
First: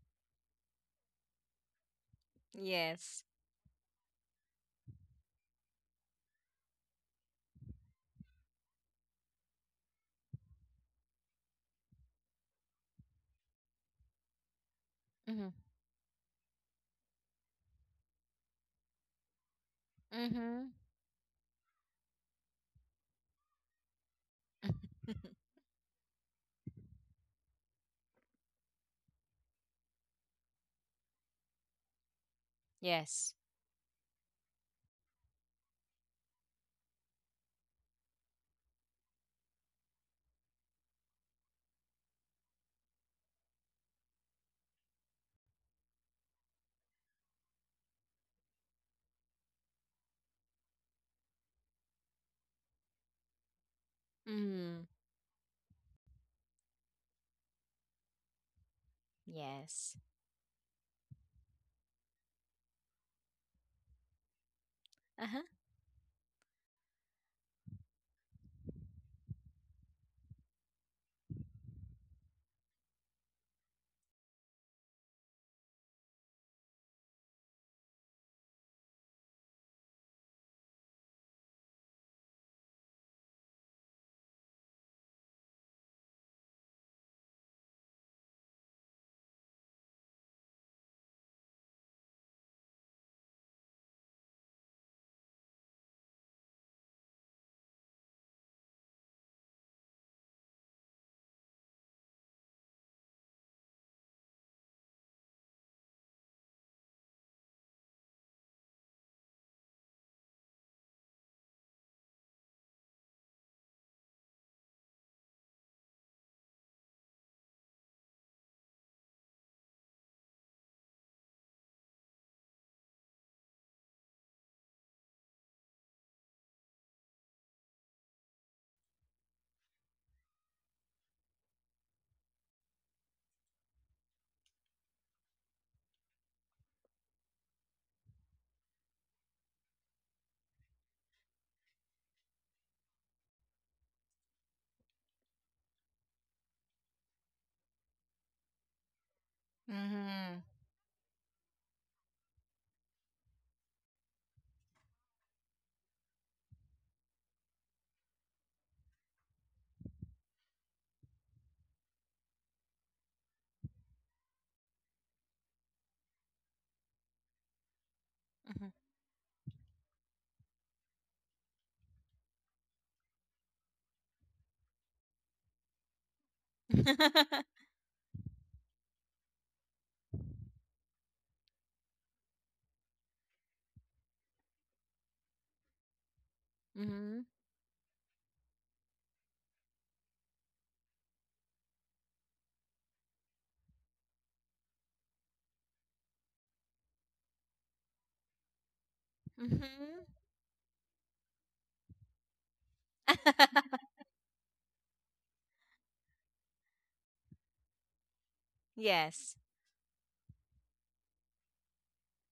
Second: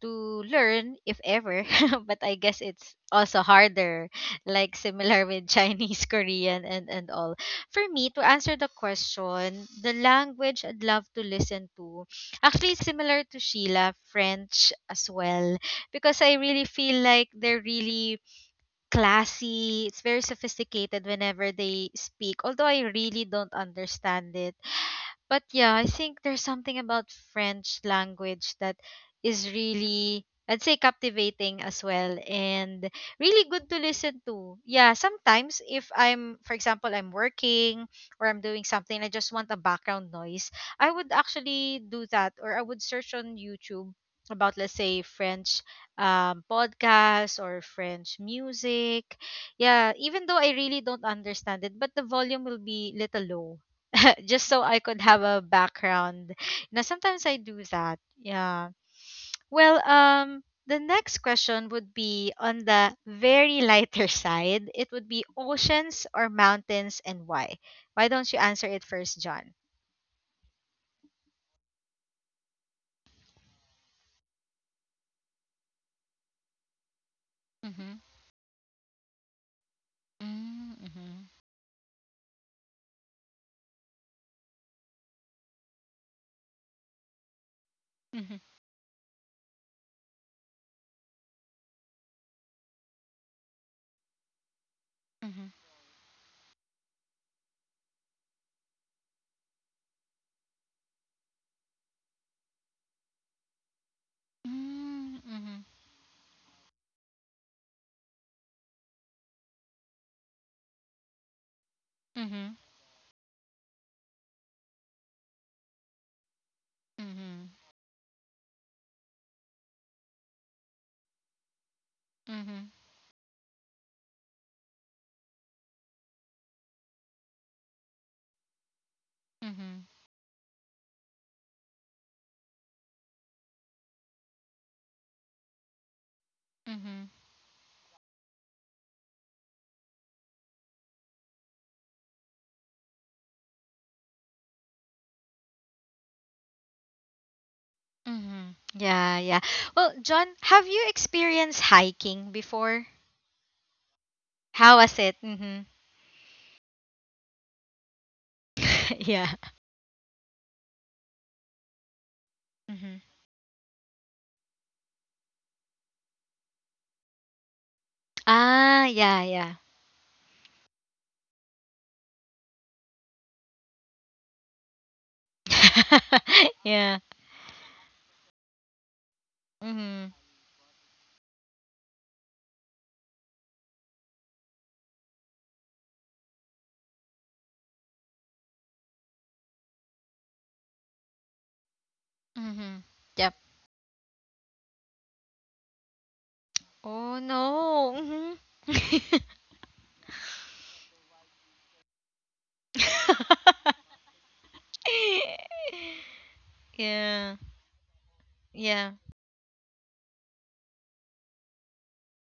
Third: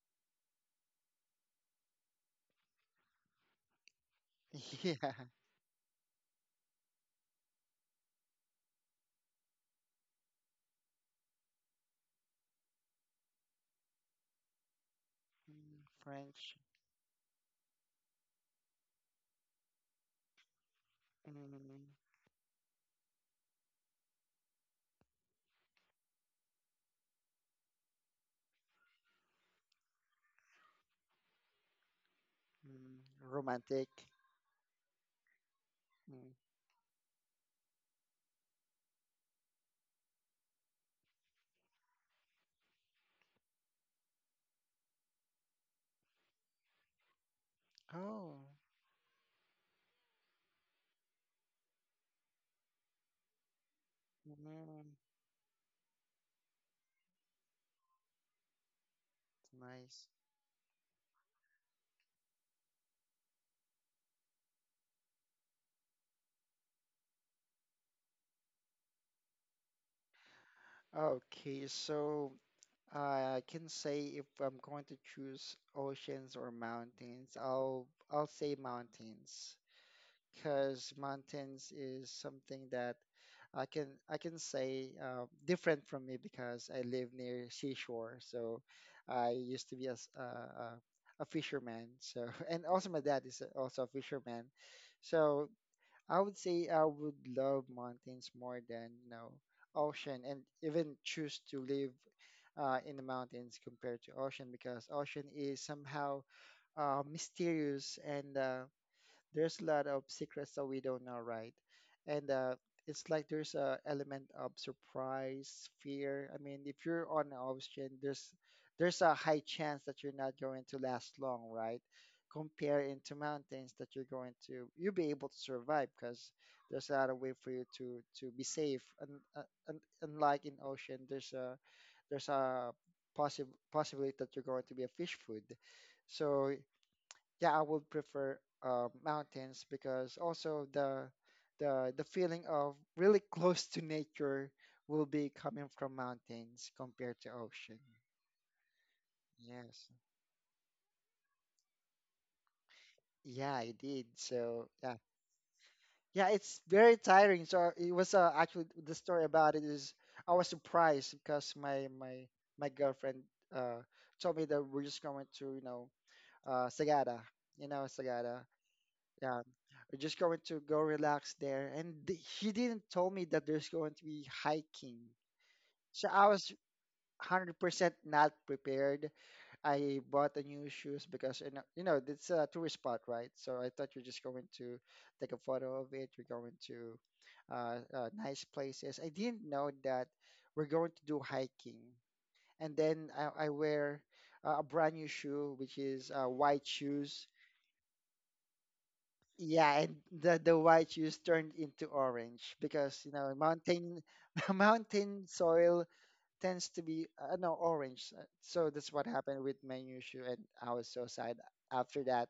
Speaker 1: to learn if ever, but I guess it's
Speaker 3: Yes.
Speaker 1: also harder, like
Speaker 2: Yeah.
Speaker 1: similar with Chinese, Korean, and all. For me to answer the question, the language I'd love to listen to, actually similar to Sheila, French as
Speaker 3: Mm-hmm.
Speaker 1: well,
Speaker 2: Mm,
Speaker 1: because I
Speaker 2: French.
Speaker 1: really feel like they're really classy. It's very
Speaker 3: Mm-hmm.
Speaker 1: sophisticated whenever
Speaker 2: Mm.
Speaker 1: they speak, although I really don't understand it. But yeah, I think there's something about French language that is really, I'd say, captivating as well and
Speaker 2: Mm.
Speaker 3: Yes.
Speaker 1: really good to
Speaker 2: Romantic.
Speaker 1: listen to. Yeah, sometimes if I'm,
Speaker 2: Mm.
Speaker 1: for example, I'm working or I'm doing something, I just want a background noise. I would actually do that, or I would search on YouTube about, let's say, French podcasts or French
Speaker 2: Oh,
Speaker 1: music. Yeah, even though I really don't understand it, but the volume will be little low just so I
Speaker 3: Mm.
Speaker 1: could
Speaker 2: mm,
Speaker 1: have a background. Now, sometimes I do that. Yeah. Well,
Speaker 3: Yes.
Speaker 2: nice.
Speaker 1: the next question would be on the very lighter side. It would be
Speaker 3: Uh-huh.
Speaker 1: oceans or mountains and why? Why don't you answer it first, John?
Speaker 2: Okay, so I can say if I'm going to choose oceans or mountains,
Speaker 1: Mm-hmm.
Speaker 2: I'll say mountains, because
Speaker 1: Mm-hmm.
Speaker 2: mountains is something that I can say different from me because I live near seashore.
Speaker 1: Mm-hmm.
Speaker 2: So I used to be a, s- a fisherman. So and also my dad is also a fisherman.
Speaker 1: Mm-hmm.
Speaker 2: So I would say I would love mountains more than, you know, ocean, and even choose to live in the mountains compared to ocean because ocean
Speaker 1: Mm-hmm.
Speaker 2: is somehow mysterious and there's a lot of secrets that we don't know, right? And
Speaker 1: Mm-hmm.
Speaker 2: it's like there's a element of surprise, fear. I mean, if you're on
Speaker 1: Mm-hmm.
Speaker 2: an ocean, there's a high chance that you're not going to last long, right?
Speaker 1: Mm-hmm.
Speaker 2: Compare into mountains that you'll be able to survive because there's a lot of way for you to be safe. Uh,
Speaker 1: Mm-hmm.
Speaker 2: and unlike in ocean, there's a possible possibility that you're going to be a fish food. So
Speaker 1: Mm-hmm.
Speaker 2: yeah, I would prefer mountains because also the feeling of really close to nature will be coming from mountains compared to ocean.
Speaker 1: Mm-hmm. Yeah, yeah. Well,
Speaker 2: Yes.
Speaker 1: John,
Speaker 3: Mm-hmm.
Speaker 1: have you experienced hiking before?
Speaker 2: Yeah, I did.
Speaker 1: How
Speaker 2: So
Speaker 1: was
Speaker 2: yeah,
Speaker 1: it? Mm-hmm.
Speaker 2: yeah, it's very tiring. So it was actually the
Speaker 1: yeah.
Speaker 2: story about it is I was surprised because my
Speaker 1: Mm-hmm.
Speaker 2: girlfriend uh told me that we're just going to, you know, uh, Sagada, you know Sagada.
Speaker 1: Ah, yeah, yeah.
Speaker 2: Yeah, we're just going to go relax there. And he didn't tell me that there's going to be hiking. So I was
Speaker 1: yeah.
Speaker 3: Mm-hmm.
Speaker 2: 100% not prepared.
Speaker 1: Mhm.
Speaker 2: I bought the new shoes because, you know, it's a tourist spot, right? So I thought you're just going to take a photo of it. We're going to
Speaker 3: Mm-hmm.
Speaker 2: nice places. I didn't know that we're going to do hiking.
Speaker 1: Mhm.
Speaker 2: And then
Speaker 1: Yep.
Speaker 2: I wear a brand new shoe, which is white
Speaker 1: Oh
Speaker 2: shoes.
Speaker 1: no. Mhm.
Speaker 2: Yeah, and
Speaker 3: Mm-hmm.
Speaker 2: the white juice turned into orange because you know mountain mountain soil tends to be
Speaker 1: yeah.
Speaker 2: no orange. So
Speaker 1: Yeah.
Speaker 2: that's what
Speaker 3: Yes.
Speaker 2: happened with my issue, and I was so sad after that.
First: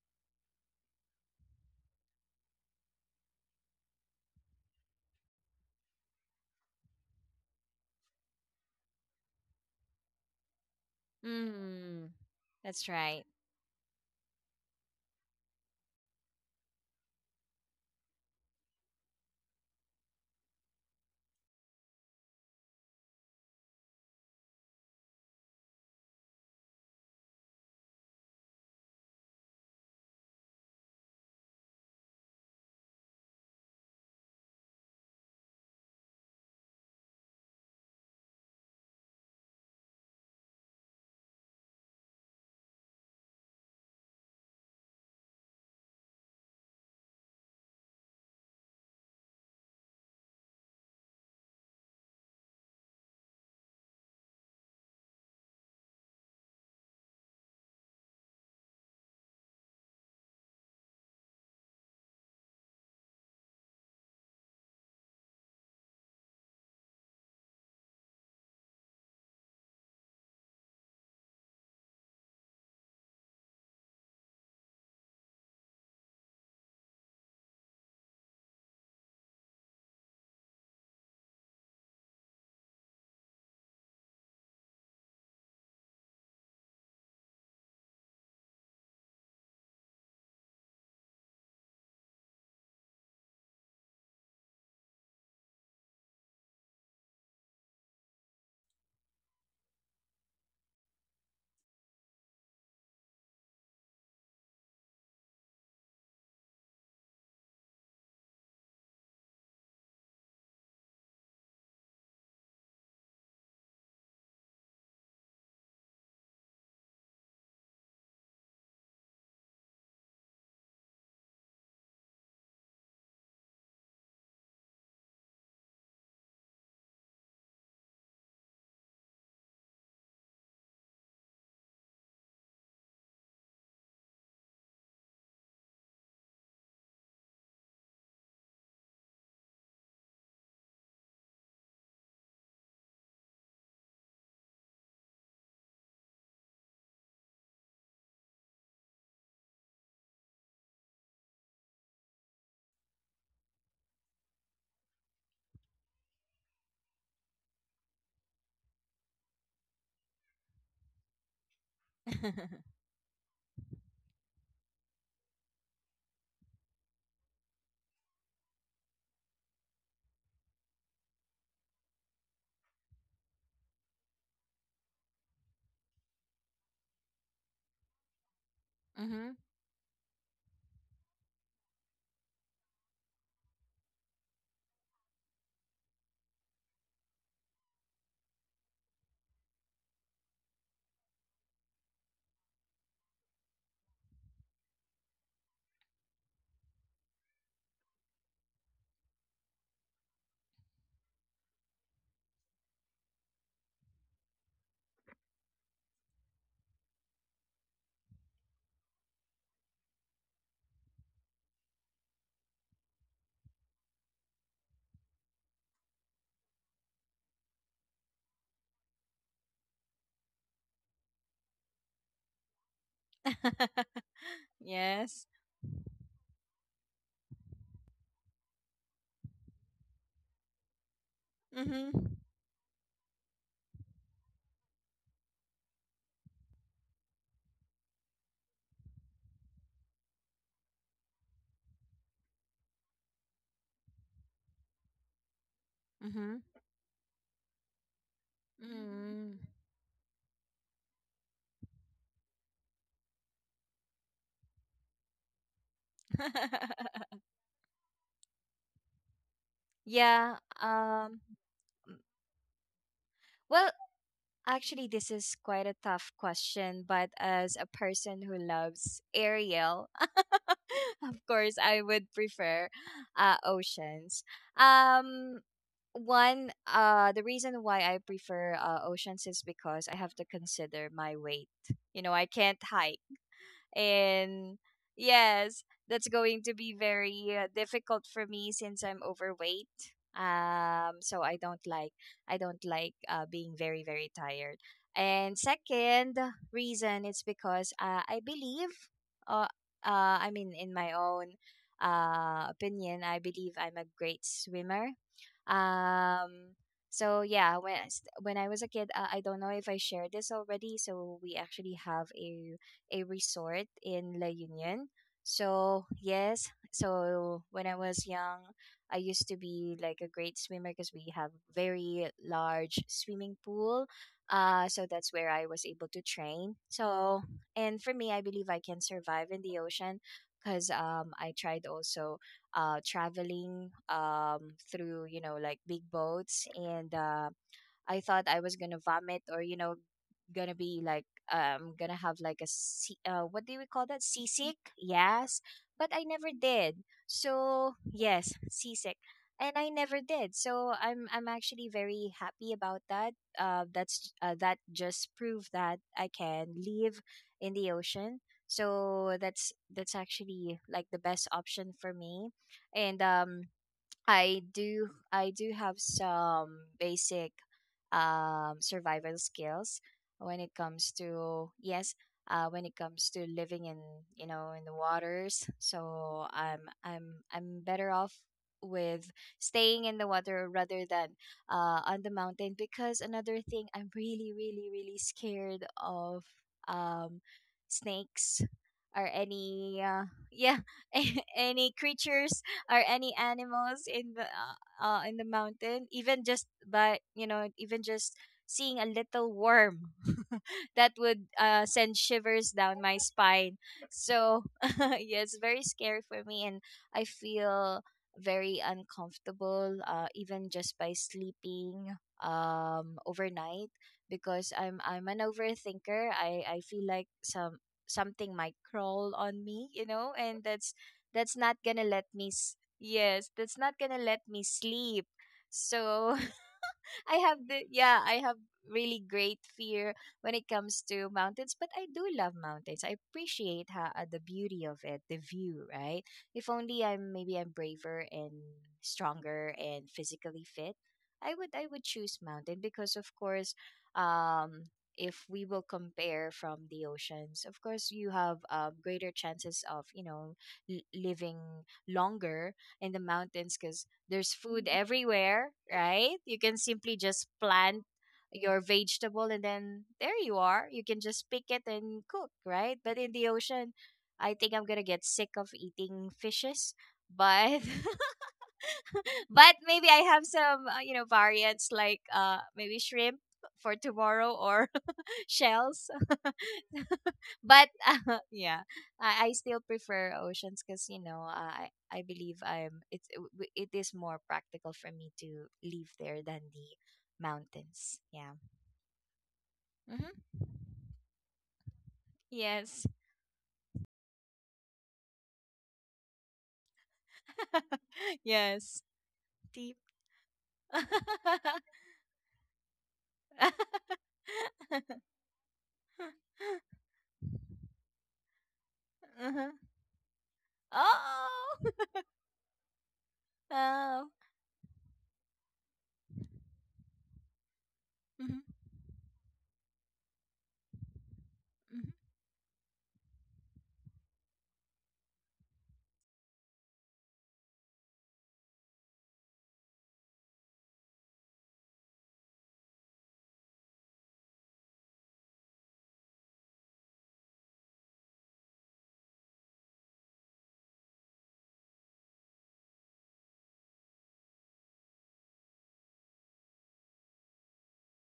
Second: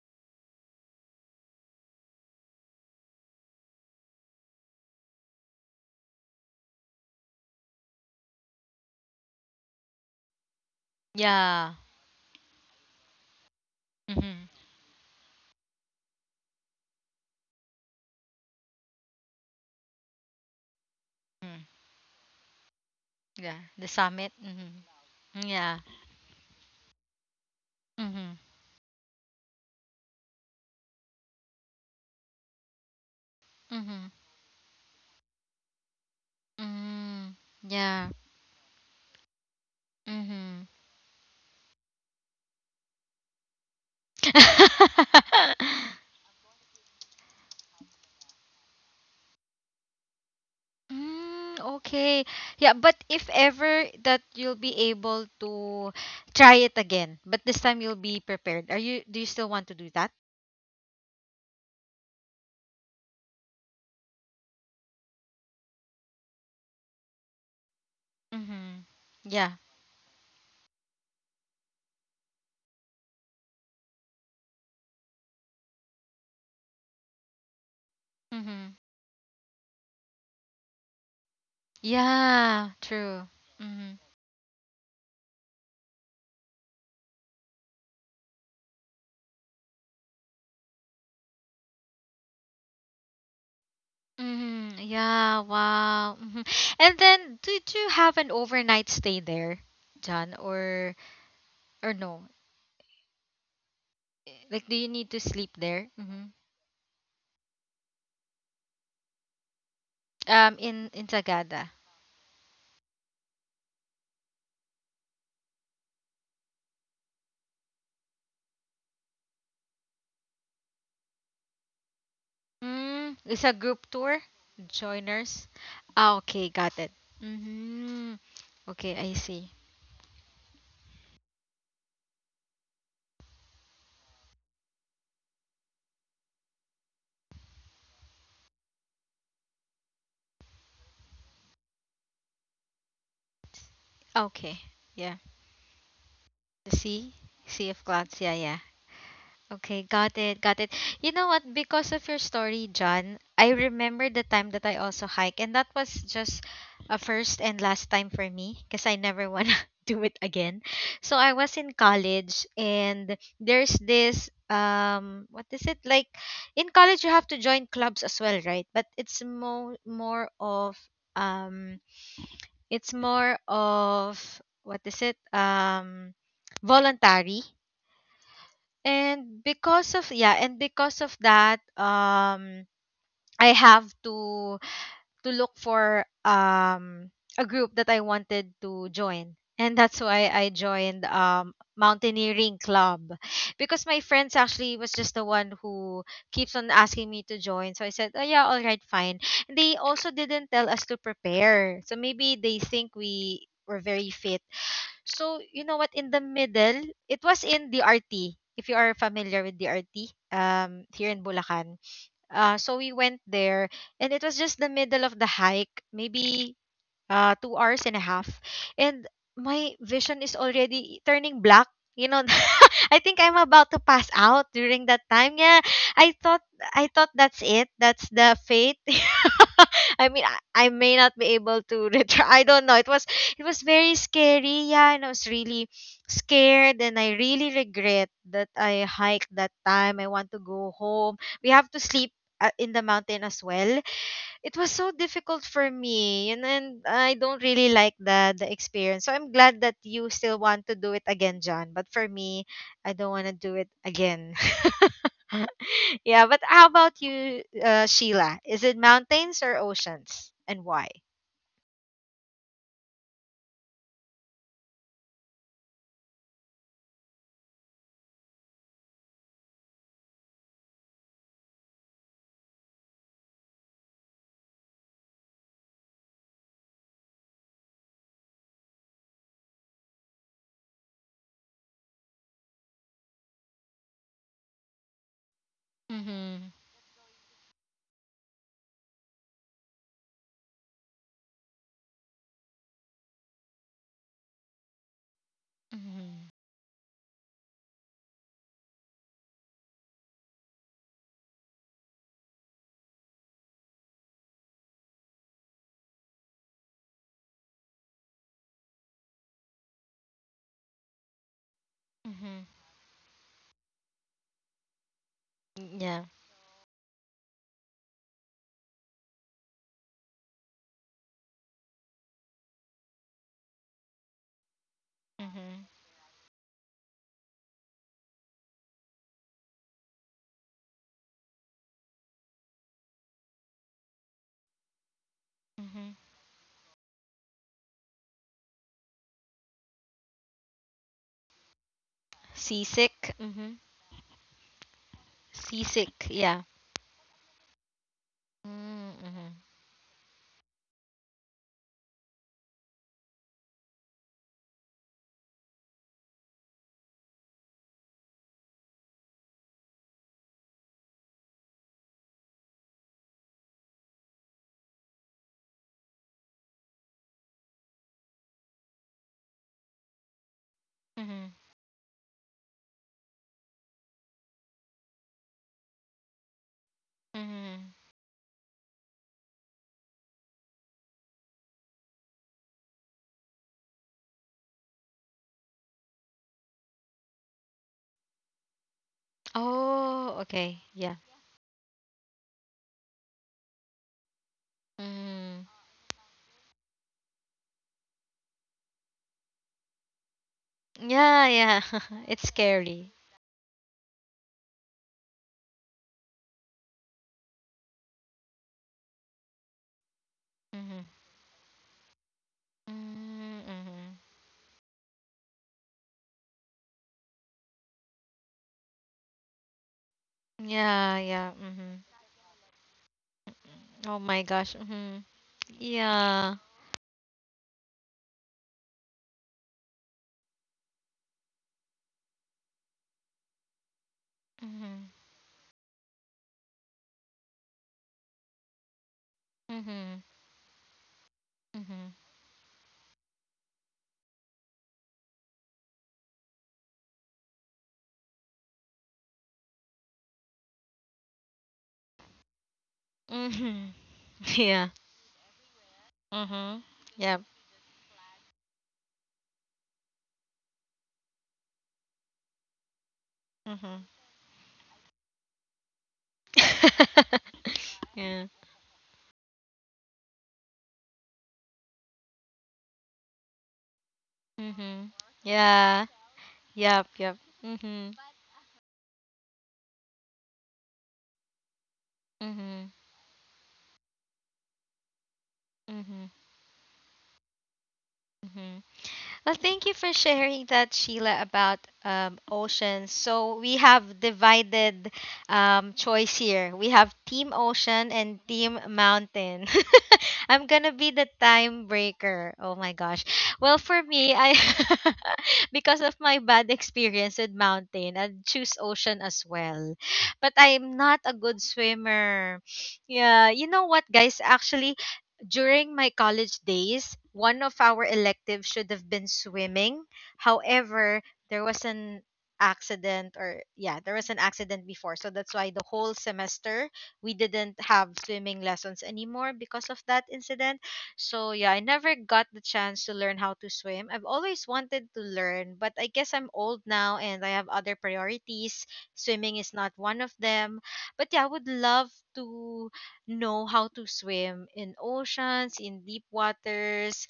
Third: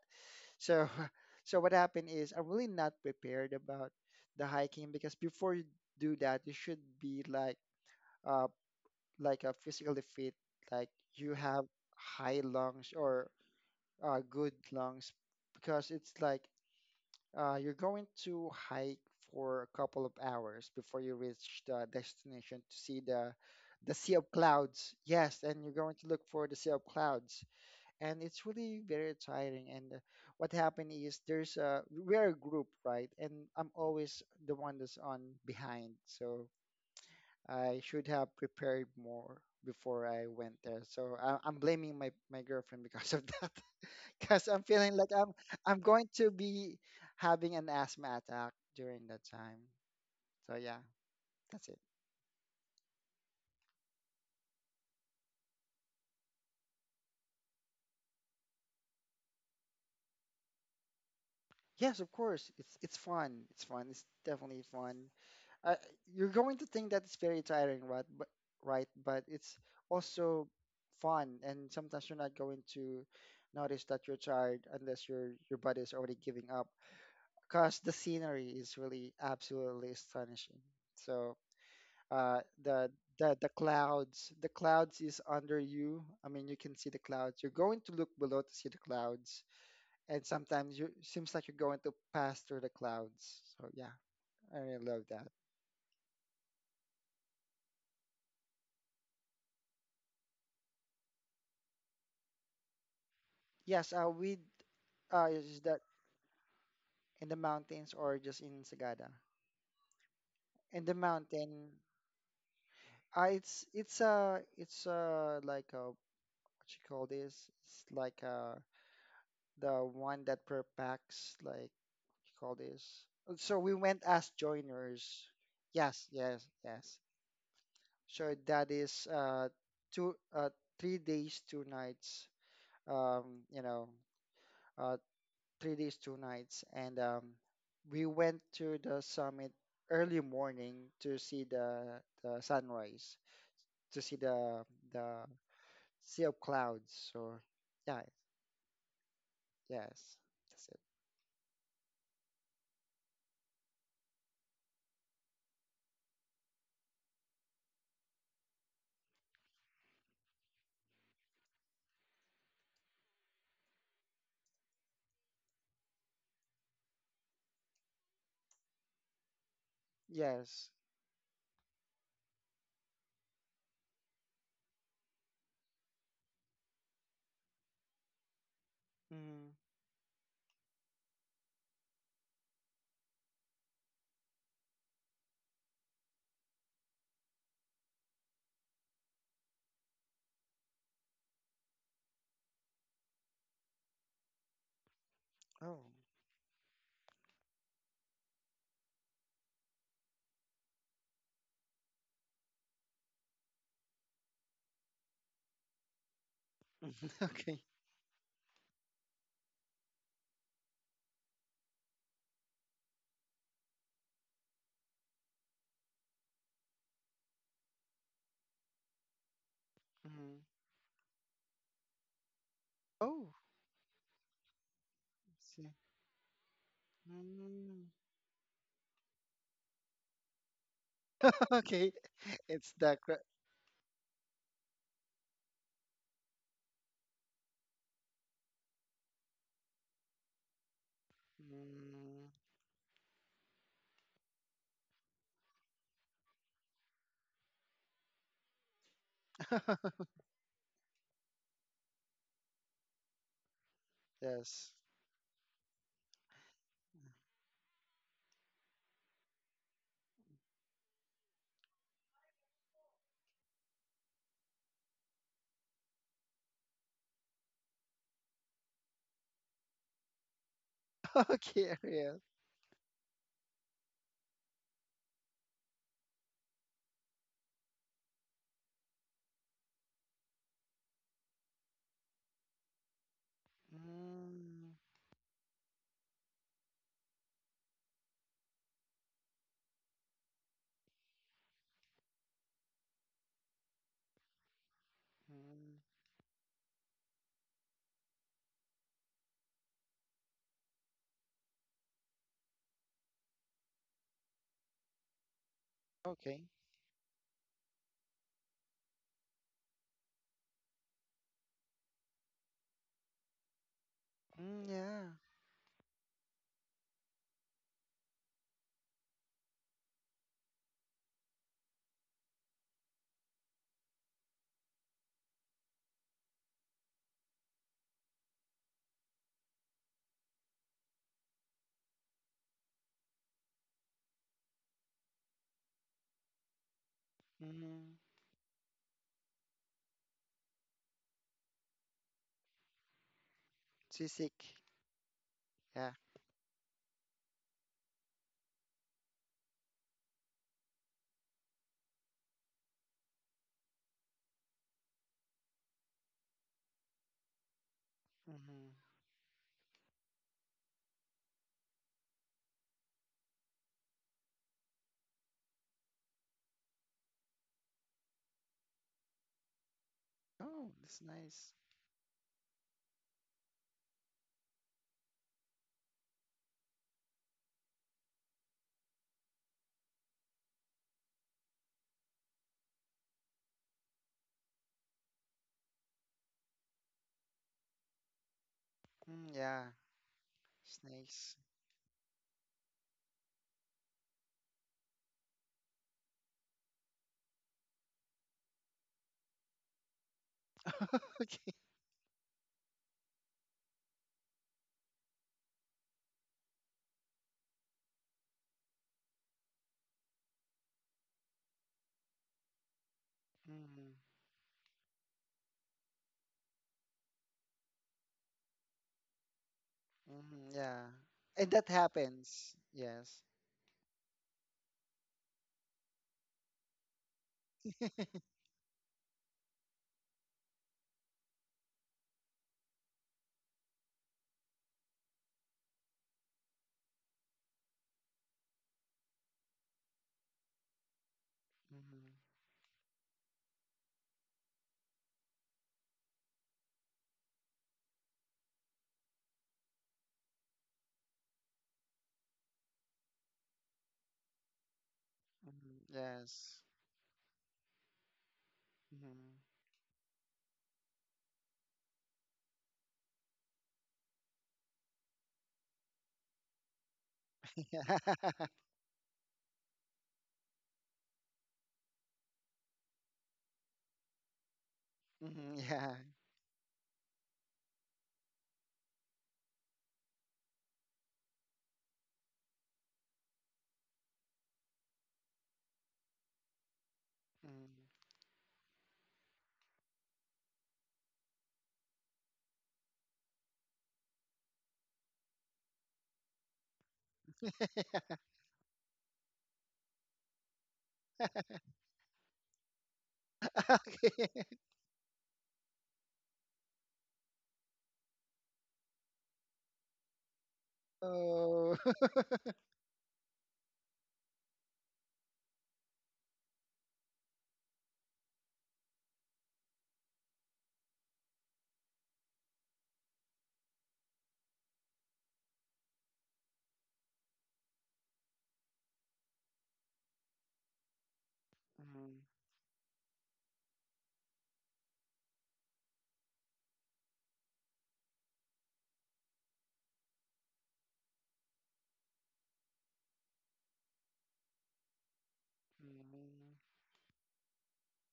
Speaker 2: So so what happened is I'm really not prepared about the hiking because before you do that, you should be uh like a physically fit, like you have
Speaker 1: Yeah.
Speaker 3: Mm.
Speaker 2: high
Speaker 3: That's
Speaker 2: lungs
Speaker 3: right.
Speaker 2: or good
Speaker 1: Mhm.
Speaker 2: lungs because it's like you're going to hike for a couple of hours before you reach the
Speaker 1: Mhm.
Speaker 2: destination to see the
Speaker 1: Yeah.
Speaker 2: sea
Speaker 1: The
Speaker 2: of
Speaker 1: summit.
Speaker 2: clouds.
Speaker 1: Mhm.
Speaker 2: Yes, and you're going to
Speaker 1: Yeah.
Speaker 2: look for the sea of clouds, and it's
Speaker 1: Mhm.
Speaker 2: really very tiring. And what happened is there's a we're a group, right? And I'm always
Speaker 1: Mhm.
Speaker 2: the one that's on behind, so I
Speaker 1: Mhm.
Speaker 2: should have
Speaker 1: Yeah.
Speaker 2: prepared more before I went there. So
Speaker 1: Mhm.
Speaker 2: I'm blaming my girlfriend because of that because I'm feeling like I'm going to be having an asthma attack during that time. So yeah, that's it.
Speaker 1: Mm, okay. Yeah, but if ever that you'll be able to try it again, but this time you'll be prepared. Are you Do you still want to do that?
Speaker 2: Yes, of course. It's fun. It's fun. It's definitely fun. Uh, you're going to think that it's very tiring, right? But right, but it's
Speaker 1: Mhm.
Speaker 2: also
Speaker 1: Yeah.
Speaker 2: fun. And sometimes you're not going to notice that you're tired unless your body is already giving up. Cause the scenery is really
Speaker 1: Mhm.
Speaker 2: absolutely astonishing. So the the
Speaker 1: Yeah, true.
Speaker 2: clouds. The clouds
Speaker 1: Mhm.
Speaker 2: is under you. I mean, you can see the clouds. You're going to look below to see the clouds, and sometimes you seems like you're going to pass through the clouds. So yeah, I really love that.
Speaker 1: Mhm. Yeah, wow. Mhm. And then did you have an overnight stay there, John, or no?
Speaker 2: Yes, we
Speaker 1: Like
Speaker 2: is
Speaker 1: do you
Speaker 2: that
Speaker 1: need to sleep there? Mhm.
Speaker 2: in the mountains or just in Sagada? In the
Speaker 1: Um
Speaker 2: mountain,
Speaker 1: in in Sagada.
Speaker 2: it's like a what you call this? It's like a the one that per packs like what you call this. So we
Speaker 1: Mm,
Speaker 2: went
Speaker 1: it's
Speaker 2: as
Speaker 1: a group tour?
Speaker 2: joiners. Yes,
Speaker 1: Joiners?
Speaker 2: yes,
Speaker 1: Ah,
Speaker 2: yes.
Speaker 1: okay, got it.
Speaker 2: So that
Speaker 1: Mm-hmm.
Speaker 2: is
Speaker 1: Okay, I
Speaker 2: two
Speaker 1: see.
Speaker 2: 3 days, two nights. Um, you know, uh 3 days, two nights, and we went to the summit early morning to see the sunrise, to see the
Speaker 1: Okay, yeah.
Speaker 2: sea of clouds. So
Speaker 1: The sea,
Speaker 2: yeah,
Speaker 1: Sea of Clouds. Yeah, yeah.
Speaker 2: yes,
Speaker 1: Okay,
Speaker 2: that's it.
Speaker 1: got it, got it. You know what? Because of your story, John, I remember the time that I also hike, and that was just a first and last time for me because I never want to do it again. So I was in college, and there's this what is it, like in college you have to join clubs as well, right? But it's more
Speaker 2: Yes.
Speaker 1: more of um it's more of, what is it, voluntary.
Speaker 3: Mm-hmm.
Speaker 2: Mm.
Speaker 1: And because of, yeah, and because of that, I have to look for a group that I wanted to join, and that's why I joined mountaineering club, because my friends actually was
Speaker 2: Oh.
Speaker 1: just the one who keeps on asking me to join. So I said, oh yeah, all right, fine. They also didn't tell us to prepare, so maybe they think we were very fit. So, you know what, in the middle,
Speaker 2: Okay.
Speaker 1: it was in DRT. If you are familiar with DRT, here in Bulacan. So we went there and it was just the middle of the hike, maybe 2 hours and a half, and
Speaker 2: Mm.
Speaker 1: my vision is already turning black. You know,
Speaker 2: Oh,
Speaker 1: I think I'm about to pass out
Speaker 3: Yes.
Speaker 2: I
Speaker 1: during
Speaker 2: see.
Speaker 1: that time. Yeah, I thought I
Speaker 2: Mm.
Speaker 1: thought that's it. That's the fate. I mean, I may not
Speaker 2: Okay.
Speaker 3: Mm-hmm.
Speaker 1: be able to
Speaker 2: It's the
Speaker 1: retry.
Speaker 2: cra-
Speaker 1: I don't know. It was very scary. Yeah, and I was really scared, and I really regret that I hiked that time. I want to go home.
Speaker 2: mm.
Speaker 1: We have to sleep in the mountain as well. It was so difficult
Speaker 3: Mm-hmm.
Speaker 1: for me, and I don't really like the
Speaker 3: Mm.
Speaker 1: experience. So I'm glad that you still want to do it again, John. But for me, I don't want to do it
Speaker 2: Yes.
Speaker 1: again. Yeah, but how about you, Sheila? Is
Speaker 3: Yeah.
Speaker 1: it
Speaker 3: Um,
Speaker 1: mountains or oceans, and why?
Speaker 3: well, actually, this is quite a tough question, but as a person who loves Ariel, of course,
Speaker 2: Okay,
Speaker 3: I would
Speaker 2: Ariel.
Speaker 3: prefer oceans. Um, One, the reason why I prefer oceans is because I have to consider my weight. You know, I can't hike and
Speaker 2: Mm,
Speaker 3: yes that's going to be very difficult for me since
Speaker 1: Mhm.
Speaker 3: I'm overweight, so I don't like, being very tired. And
Speaker 2: mm.
Speaker 3: second reason, it's because I
Speaker 1: Mhm.
Speaker 3: believe, uh, I mean, in my own opinion, I believe I'm a great swimmer.
Speaker 2: Okay.
Speaker 3: um so yeah, when when I was a kid, I don't know if I shared this already. So we actually have a resort in La
Speaker 1: Mhm.
Speaker 2: Mm,
Speaker 3: Union.
Speaker 2: yeah.
Speaker 3: So, yes, so when I was
Speaker 1: Yeah.
Speaker 3: young, I used to be like a great swimmer because we have very large swimming pool. So that's where I was able to train. So,
Speaker 1: Mhm.
Speaker 3: and for me, I believe I can survive in the ocean because I tried also traveling through, you know, like big boats, and
Speaker 1: Mhm.
Speaker 2: Mm-hmm.
Speaker 3: I thought I was gonna vomit, or you know, gonna be like, gonna have like a sea, what do we call that, seasick,
Speaker 2: Sisik.
Speaker 1: Seasick. Mhm.
Speaker 3: yes, but
Speaker 2: Yeah.
Speaker 3: I never did. So
Speaker 1: Seasick. Yeah.
Speaker 3: yes, seasick, and I never did,
Speaker 1: Mm,
Speaker 3: so I'm
Speaker 1: mhm.
Speaker 3: I'm actually very happy about that. That just proved that I can live in the ocean.
Speaker 2: Mm-hmm.
Speaker 3: So that's actually like the best option for me. And I do, have some basic survival skills when it
Speaker 2: Oh,
Speaker 3: comes
Speaker 2: that's
Speaker 3: to,
Speaker 2: nice.
Speaker 3: yes, when it
Speaker 1: Mhm.
Speaker 3: comes to living in, you know, in the waters. So I'm better off with
Speaker 1: Mhm.
Speaker 3: staying in the water rather than on the mountain, because another thing I'm really scared of, um snakes or
Speaker 2: Mm, yeah,
Speaker 3: any yeah,
Speaker 2: it's nice.
Speaker 1: Oh,
Speaker 3: any
Speaker 1: okay. Yeah.
Speaker 3: creatures or any animals in the mountain, even just
Speaker 1: Mm-hmm.
Speaker 3: by, you know, even just seeing a little worm. That would
Speaker 2: Okay.
Speaker 3: send shivers
Speaker 1: Yeah,
Speaker 3: down
Speaker 1: yeah.
Speaker 3: my spine.
Speaker 1: It's scary.
Speaker 3: So yeah, it's very scary for me, and I feel very uncomfortable even just by sleeping
Speaker 1: Mm-hmm.
Speaker 3: overnight,
Speaker 2: Mm-hmm.
Speaker 3: because I'm an
Speaker 1: Mm-hmm.
Speaker 3: overthinker. I feel like some, something might crawl on me, you know, and
Speaker 2: Mm-hmm.
Speaker 3: that's
Speaker 2: Yeah.
Speaker 3: that's
Speaker 2: And
Speaker 3: not
Speaker 2: that
Speaker 3: gonna let
Speaker 1: Yeah,
Speaker 3: me.
Speaker 1: yeah.
Speaker 2: happens.
Speaker 1: Mm-hmm.
Speaker 2: Yes.
Speaker 3: Yes, that's not gonna let me sleep.
Speaker 1: Oh my gosh.
Speaker 3: So,
Speaker 1: Mm-hmm.
Speaker 3: I have
Speaker 1: Yeah.
Speaker 3: the, yeah, I have really great fear when it comes to mountains, but I do love mountains. I appreciate how, the beauty of it, the view,
Speaker 1: Mm-hmm.
Speaker 3: right? If only I'm, maybe I'm braver and stronger and physically fit,
Speaker 1: Mm-hmm.
Speaker 3: I would choose
Speaker 2: Mm-hmm.
Speaker 3: mountain,
Speaker 1: Mm-hmm.
Speaker 3: because of course, if we will compare from the oceans, of course you have greater chances of, you know, living longer in the mountains, because there's
Speaker 1: Mm-hmm.
Speaker 3: food everywhere,
Speaker 1: Yeah.
Speaker 2: Mm-hmm.
Speaker 3: right? You can
Speaker 2: Yes.
Speaker 3: simply just
Speaker 1: Mm-hmm.
Speaker 3: plant
Speaker 1: Yep.
Speaker 3: your vegetable and then there you are. You can just pick it and cook, right? But in the ocean, I think I'm
Speaker 1: Mm-hmm.
Speaker 3: going to get sick of eating fishes. But
Speaker 2: Mm-hmm.
Speaker 1: Yeah.
Speaker 3: but maybe I have some, you know, variants, like maybe shrimp for tomorrow or
Speaker 2: Mhm,
Speaker 1: Mm-hmm.
Speaker 3: shells.
Speaker 2: yeah.
Speaker 1: Yeah. Yep.
Speaker 3: But
Speaker 1: Yep.
Speaker 3: yeah,
Speaker 1: Mm-hmm.
Speaker 3: I still prefer oceans because, you know, I believe I'm,
Speaker 1: Mm-hmm.
Speaker 3: it is more practical for me to live there than the
Speaker 1: Mm-hmm.
Speaker 2: Mhm.
Speaker 3: mountains. Yeah.
Speaker 1: Mm-hmm. Well,
Speaker 3: Hmm.
Speaker 1: thank you for sharing that, Sheila, about
Speaker 3: Yes.
Speaker 1: oceans. So we have divided choice here. We have Team Ocean
Speaker 3: Yes.
Speaker 1: and Team
Speaker 3: Deep.
Speaker 1: Mountain. I'm gonna be the time breaker. Oh my gosh. Well,
Speaker 2: Okay.
Speaker 1: for me, I because of my bad experience with mountain, I'd choose
Speaker 3: Uh-huh.
Speaker 1: ocean as well. But I'm
Speaker 3: Oh.
Speaker 1: not
Speaker 2: Oh.
Speaker 1: a good swimmer. Yeah,
Speaker 3: Oh.
Speaker 1: you know what, guys? Actually, during my college days,
Speaker 3: Mhm,
Speaker 1: one of our electives should have been swimming.
Speaker 3: mhm.
Speaker 1: However, there was an accident, or yeah, there was an accident before, so that's why the whole semester we didn't have swimming lessons anymore because of that incident.
Speaker 2: Mhm,
Speaker 1: So yeah, I never got the chance to learn how to swim. I've always wanted to learn, but I guess I'm old now and I have other priorities. Swimming is not one of them. But yeah, I would love to know how to swim in
Speaker 2: mhm,
Speaker 1: oceans, in deep waters.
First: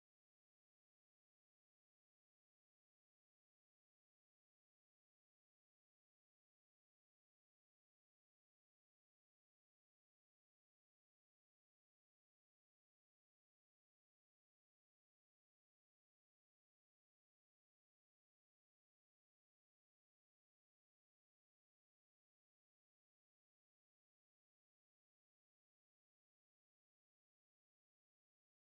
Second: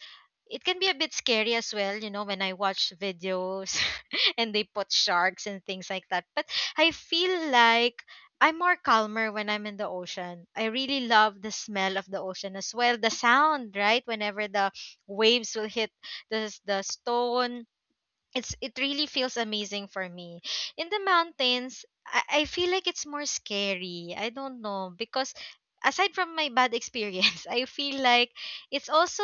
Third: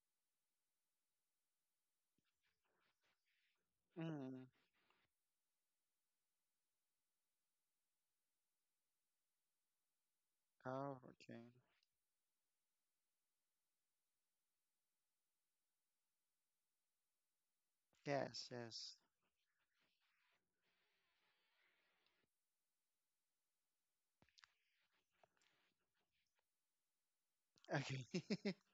Speaker 1: It can be a bit scary as well, when I watch videos
Speaker 2: mhm.
Speaker 1: and they put sharks and things like that. But I feel like I'm more calmer when I'm in the ocean. I
Speaker 2: Oh,
Speaker 1: really love the
Speaker 2: okay.
Speaker 1: smell of the ocean as well. The sound, right? Whenever the waves will hit the stone, it
Speaker 2: Yes,
Speaker 1: really
Speaker 2: yes.
Speaker 1: feels amazing for me. In the mountains, I feel like it's more scary. I don't know, because aside from my bad experience I feel like
Speaker 2: Okay.
Speaker 1: it's also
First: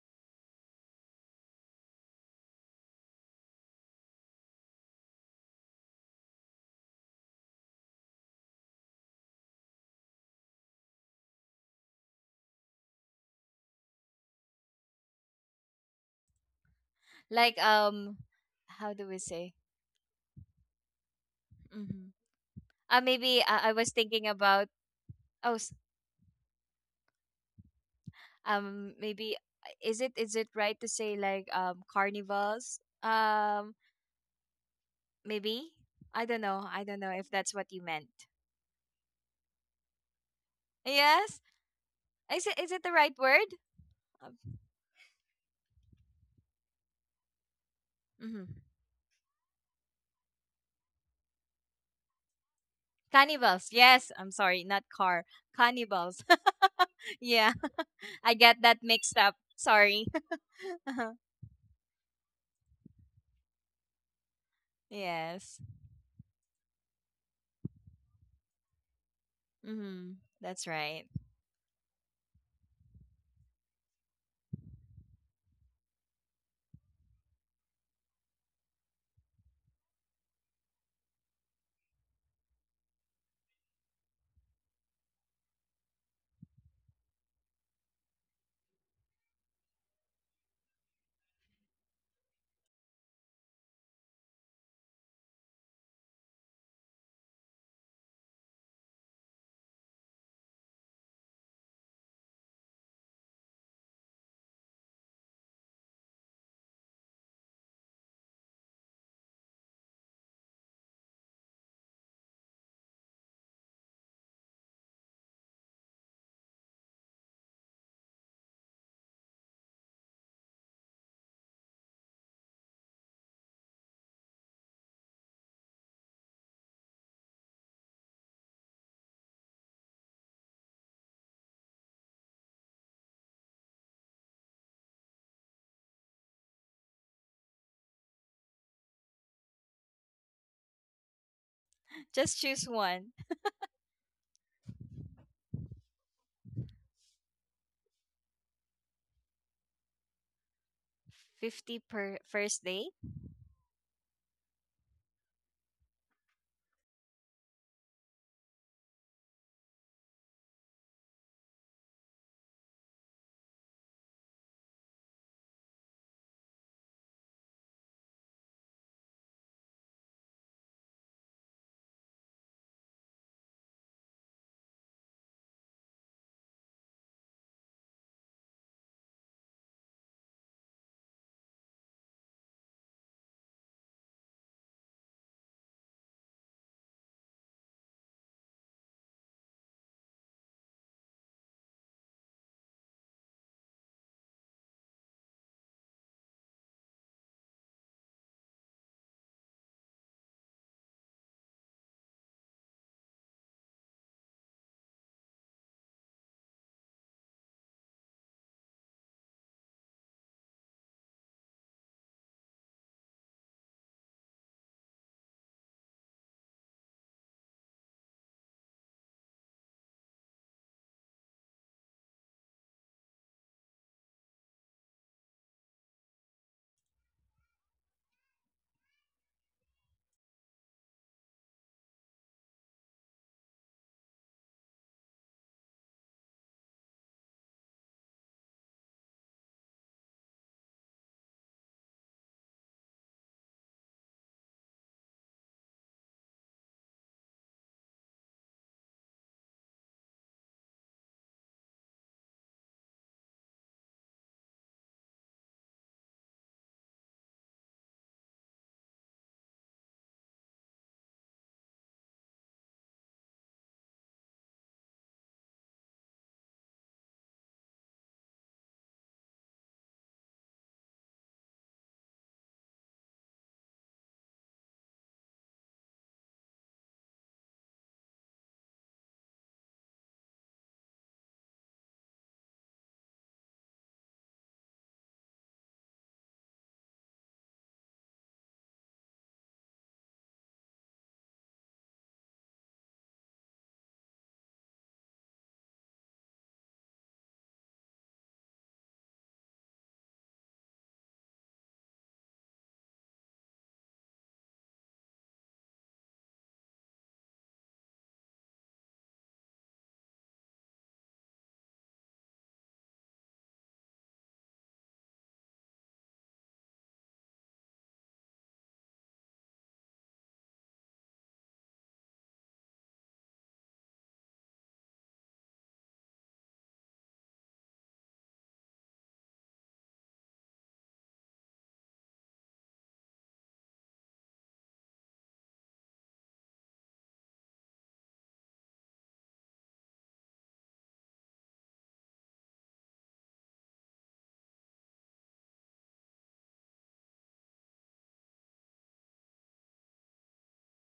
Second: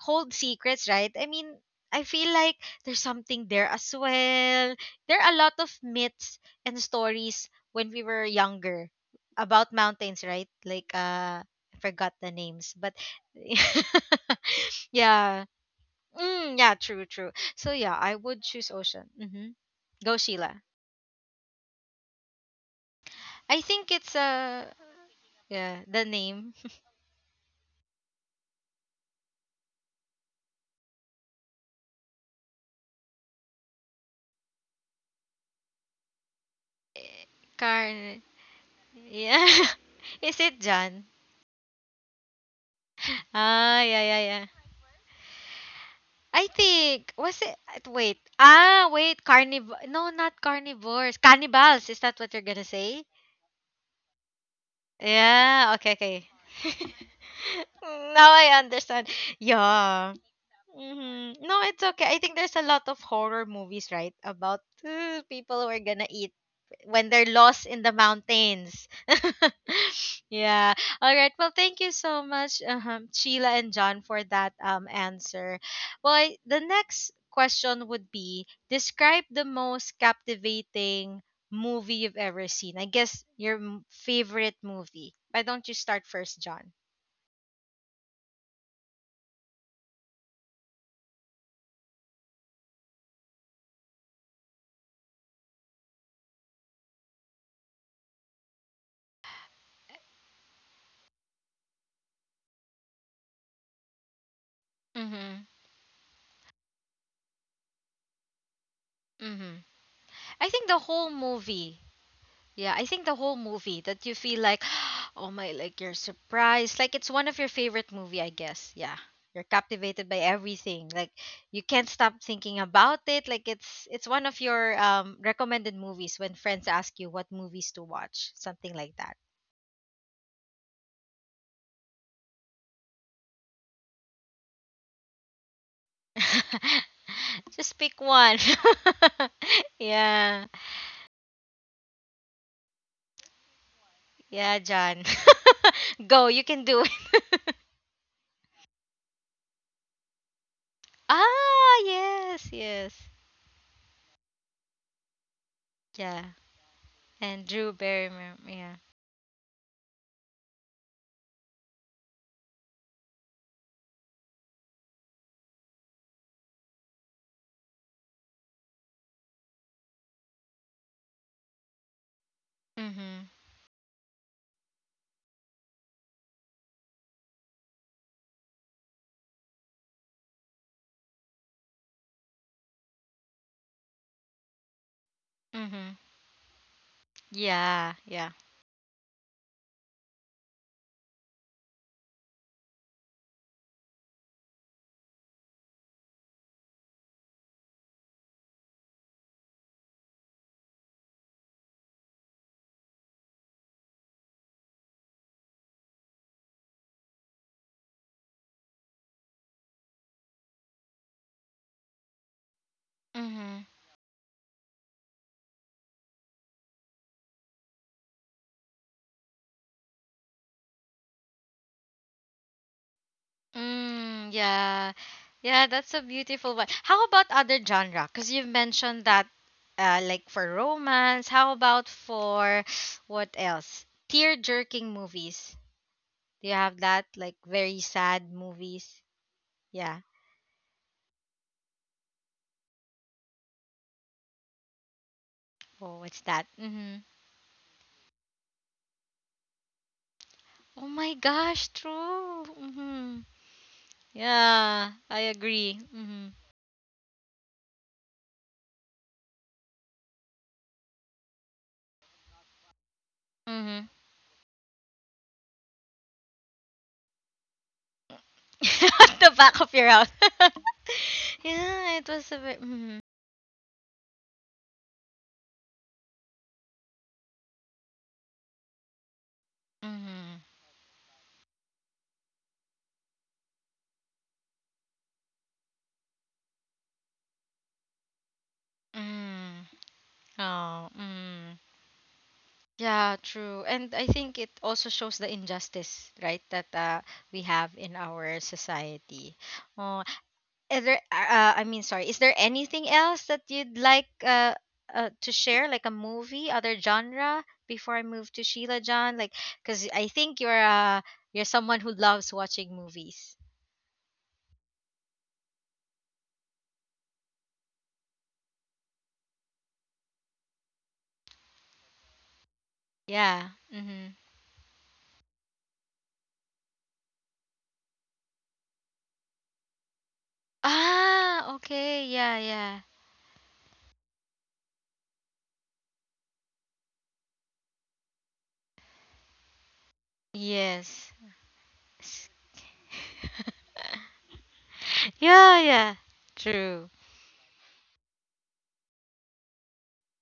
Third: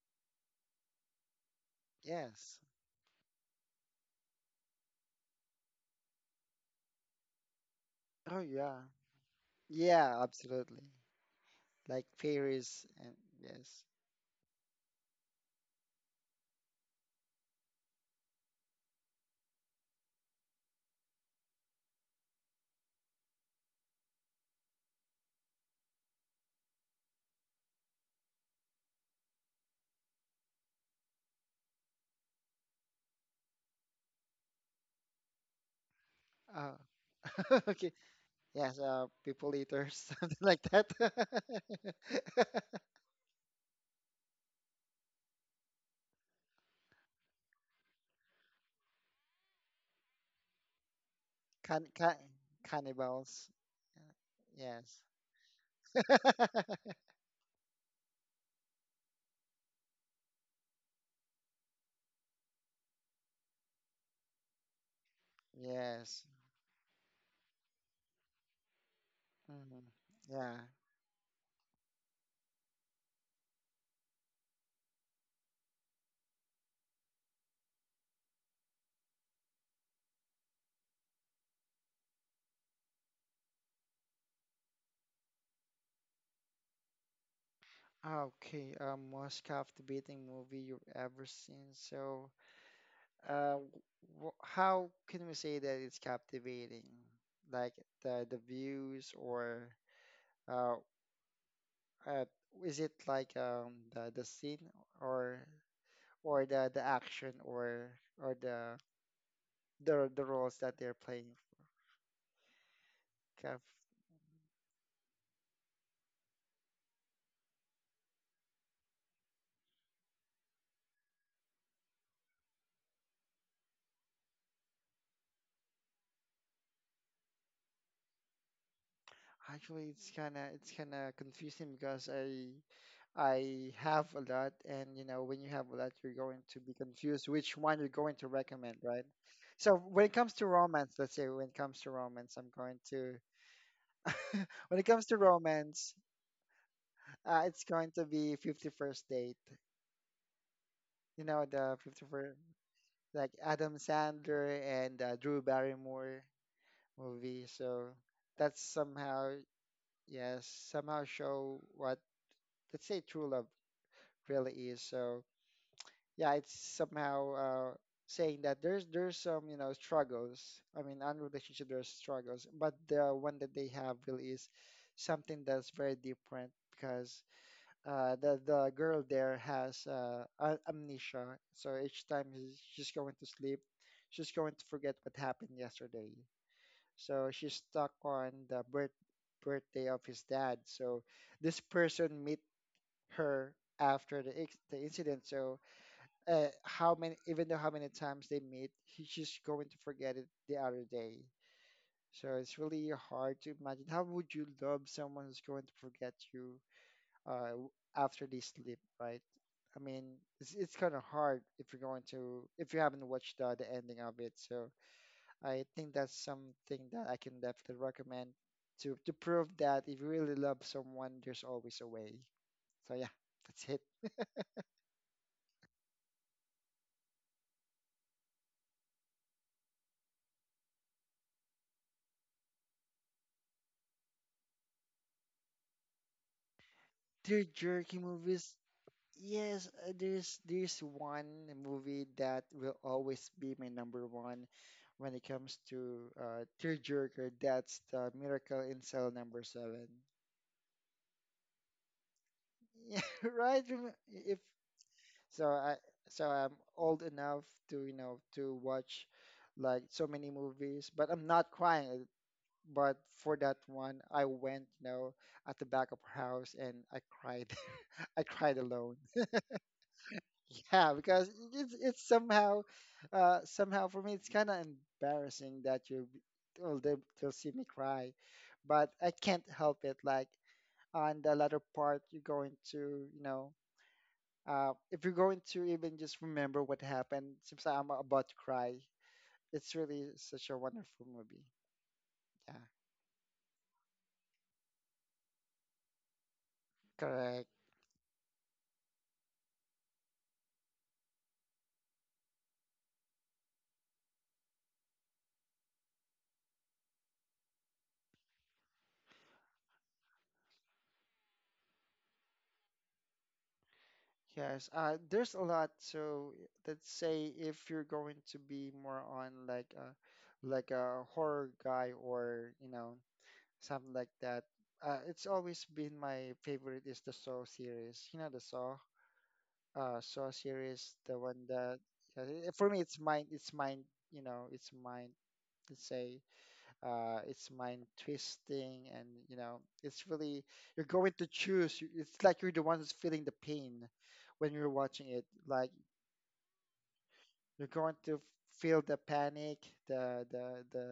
Speaker 1: hold secrets, right? I mean, I feel
Speaker 2: Yes.
Speaker 1: like there's something there as well. There are a lot of myths and stories when we were
Speaker 2: Oh, yeah.
Speaker 1: younger about
Speaker 2: Yeah,
Speaker 1: mountains, right?
Speaker 2: absolutely.
Speaker 1: Like I
Speaker 2: Like
Speaker 1: forgot the
Speaker 2: fairies
Speaker 1: names, but
Speaker 2: and yes.
Speaker 1: yeah. Mm, yeah, true,
Speaker 3: Like
Speaker 1: true. So yeah, I would
Speaker 3: how
Speaker 1: choose
Speaker 3: do we
Speaker 1: ocean.
Speaker 3: say?
Speaker 1: Mm-hmm. Go, Sheila.
Speaker 3: Hmm. Maybe, I was
Speaker 1: I
Speaker 3: thinking
Speaker 1: think it's
Speaker 3: about, Oh, s-
Speaker 1: yeah, the name.
Speaker 3: maybe is it right to say like, carnivals? Maybe, I don't know.
Speaker 2: Oh,
Speaker 3: I don't know if that's what you
Speaker 2: okay.
Speaker 3: meant.
Speaker 2: Yes,
Speaker 1: Carn
Speaker 2: people eaters,
Speaker 1: yeah.
Speaker 2: something like that.
Speaker 1: Is it
Speaker 3: Yes,
Speaker 1: John?
Speaker 3: is it is it the right word?
Speaker 1: Ah,
Speaker 3: Um,
Speaker 1: yeah, yeah, yeah. I think, was it,
Speaker 3: mhm.
Speaker 1: wait. Ah, wait, carniv no, not carnivores.
Speaker 2: Can
Speaker 1: Cannibals, is that what you're gonna say?
Speaker 2: cannibals.
Speaker 3: Cannibals. Yes, I'm sorry, not
Speaker 2: Yes.
Speaker 3: car.
Speaker 1: Yeah,
Speaker 3: Cannibals.
Speaker 1: okay, okay.
Speaker 3: Yeah, I get
Speaker 1: Now
Speaker 3: that
Speaker 1: I
Speaker 3: mixed up.
Speaker 1: understand.
Speaker 3: Sorry.
Speaker 1: Yeah. Hmm. No, it's okay. I think there's a lot of horror movies, right, about
Speaker 3: Yes.
Speaker 1: people who are
Speaker 2: Yes.
Speaker 1: gonna eat when they're lost in the mountains.
Speaker 2: Mhm.
Speaker 3: Mm-hmm.
Speaker 2: Yeah.
Speaker 3: That's
Speaker 1: Yeah.
Speaker 3: right.
Speaker 1: All right. Well, thank you so much, Sheila and John, for that answer. Well, the next question would be: describe the most captivating movie you've ever seen. I guess your favorite movie. Why don't you start first, John?
Speaker 2: Ah, okay, a most captivating movie you've ever seen. So, uh, w how can we say that it's captivating? Like the views or uh, uh is it like the scene or
Speaker 1: Mm-hmm.
Speaker 2: or the action or
Speaker 1: Mm-hmm.
Speaker 2: the roles
Speaker 1: I
Speaker 2: that they're
Speaker 1: think the
Speaker 2: playing?
Speaker 1: whole movie Yeah, I think the
Speaker 2: Kind
Speaker 1: whole movie that you feel like, oh my, like you're surprised. Like it's one of your favorite movie, I guess. Yeah. You're captivated by everything. Like you can't stop thinking about it. Like it's one of your recommended movies when friends ask you what movies to watch, something like that.
Speaker 2: actually, it's kind of confusing because I have a lot, and you know, when you have a lot, you're going to be confused which one you're
Speaker 1: Just
Speaker 2: going to
Speaker 1: pick one.
Speaker 2: recommend, right? So when it comes to
Speaker 1: Yeah.
Speaker 2: romance, let's say when it comes to romance,
Speaker 3: Just
Speaker 2: I'm
Speaker 3: choose
Speaker 2: going
Speaker 3: one.
Speaker 2: to when it
Speaker 1: Yeah,
Speaker 2: comes to
Speaker 1: John.
Speaker 2: romance,
Speaker 1: Go, you can do
Speaker 2: it's
Speaker 1: it.
Speaker 2: going to be 51st Date. You know,
Speaker 3: 50
Speaker 2: the
Speaker 1: Ah,
Speaker 3: per
Speaker 2: 51st,
Speaker 3: first
Speaker 1: yes,
Speaker 3: date.
Speaker 2: like
Speaker 1: yes.
Speaker 2: Adam Sandler and Drew Barrymore
Speaker 1: Yeah.
Speaker 2: movie.
Speaker 1: And
Speaker 2: So
Speaker 1: Drew Barrymore.
Speaker 2: that's
Speaker 1: Yeah.
Speaker 2: somehow, yes, somehow show what, let's say, true love really is. So yeah, it's somehow saying that there's some you know struggles. I mean, on relationship there's struggles, but the one
Speaker 1: Mhm.
Speaker 2: that they have really is something that's very different because the girl there has amnesia, so each time she's going to sleep, she's going to forget what happened yesterday.
Speaker 1: Mhm.
Speaker 2: So she's stuck
Speaker 1: Yeah.
Speaker 2: on
Speaker 1: Yeah.
Speaker 2: the birthday of his dad. So this person meet her after the incident, so how many even though how many times they meet he's just going to forget it the other day, so it's really hard to imagine how would you love someone who's going to forget you uh, w- after they sleep, right? I mean, it's kind of hard if you're going to if you haven't watched the
Speaker 1: Mhm.
Speaker 2: ending of it. So I think that's something that I can definitely recommend to prove that if you really love someone there's always a way. So yeah, that's it.
Speaker 1: Mm, yeah. Yeah, that's a beautiful one. How about other genre? Because you've mentioned that, like for romance. How about for what else? Tear-jerking movies. Do you have that?
Speaker 2: Dear
Speaker 1: Like very
Speaker 2: jerky
Speaker 1: sad
Speaker 2: movies.
Speaker 1: movies.
Speaker 2: Yes,
Speaker 1: Yeah.
Speaker 2: there's this one movie that will always be my number one when it comes
Speaker 1: Oh,
Speaker 2: to
Speaker 1: what's that? Mm-hmm.
Speaker 2: tearjerker. That's the Miracle in Cell Number Seven.
Speaker 1: Oh my gosh, true.
Speaker 2: Yeah,
Speaker 1: Mm-hmm.
Speaker 2: right. Rem- If
Speaker 1: Yeah, I
Speaker 2: so,
Speaker 1: agree.
Speaker 2: I
Speaker 1: Mm-hmm.
Speaker 2: so I'm old enough to you know to watch like so many movies, but I'm not crying. But for that
Speaker 1: Mm-hmm.
Speaker 2: one, I went you know at the back of her house and I cried. I cried alone.
Speaker 1: At the back of your house.
Speaker 2: Yeah, because
Speaker 1: Yeah, it
Speaker 2: it's
Speaker 1: was a bit.
Speaker 2: somehow,
Speaker 1: Mm,
Speaker 2: somehow for me it's kind of embarrassing that you, will they, they'll see me cry, but I can't help it. Like
Speaker 1: mm,
Speaker 2: on the latter part, you're going to, you know, if you're going to even just remember what happened, seems like I'm about to cry.
Speaker 1: mm,
Speaker 2: It's really such a
Speaker 1: oh,
Speaker 2: wonderful movie.
Speaker 1: mm.
Speaker 2: Yeah,
Speaker 1: Yeah, true. And I think it also shows the injustice, right, that
Speaker 2: correct.
Speaker 1: we have in our society. Oh, I mean, sorry, is there anything else that you'd like to share, like a movie, other genre, before I move to Sheila, John? Like, because I think you're someone who loves watching movies.
Speaker 2: Yes, there's a lot. So let's say if you're going to be more on like a horror guy or you know something
Speaker 1: Yeah.
Speaker 2: like that,
Speaker 1: Mm-hmm.
Speaker 2: it's always been my favorite is the Saw series. You know the Saw, Saw series, the one that
Speaker 1: Ah,
Speaker 2: yeah, I-
Speaker 1: okay.
Speaker 2: for me
Speaker 1: Yeah, yeah.
Speaker 2: it's mind, you know, it's mind. Let's say it's mind twisting, and you know, it's really you're going to choose.
Speaker 1: Yes.
Speaker 2: It's like you're the one who's feeling the pain when you're watching it. Like
Speaker 1: Yeah, yeah. True.
Speaker 2: you're going to feel the panic, the the the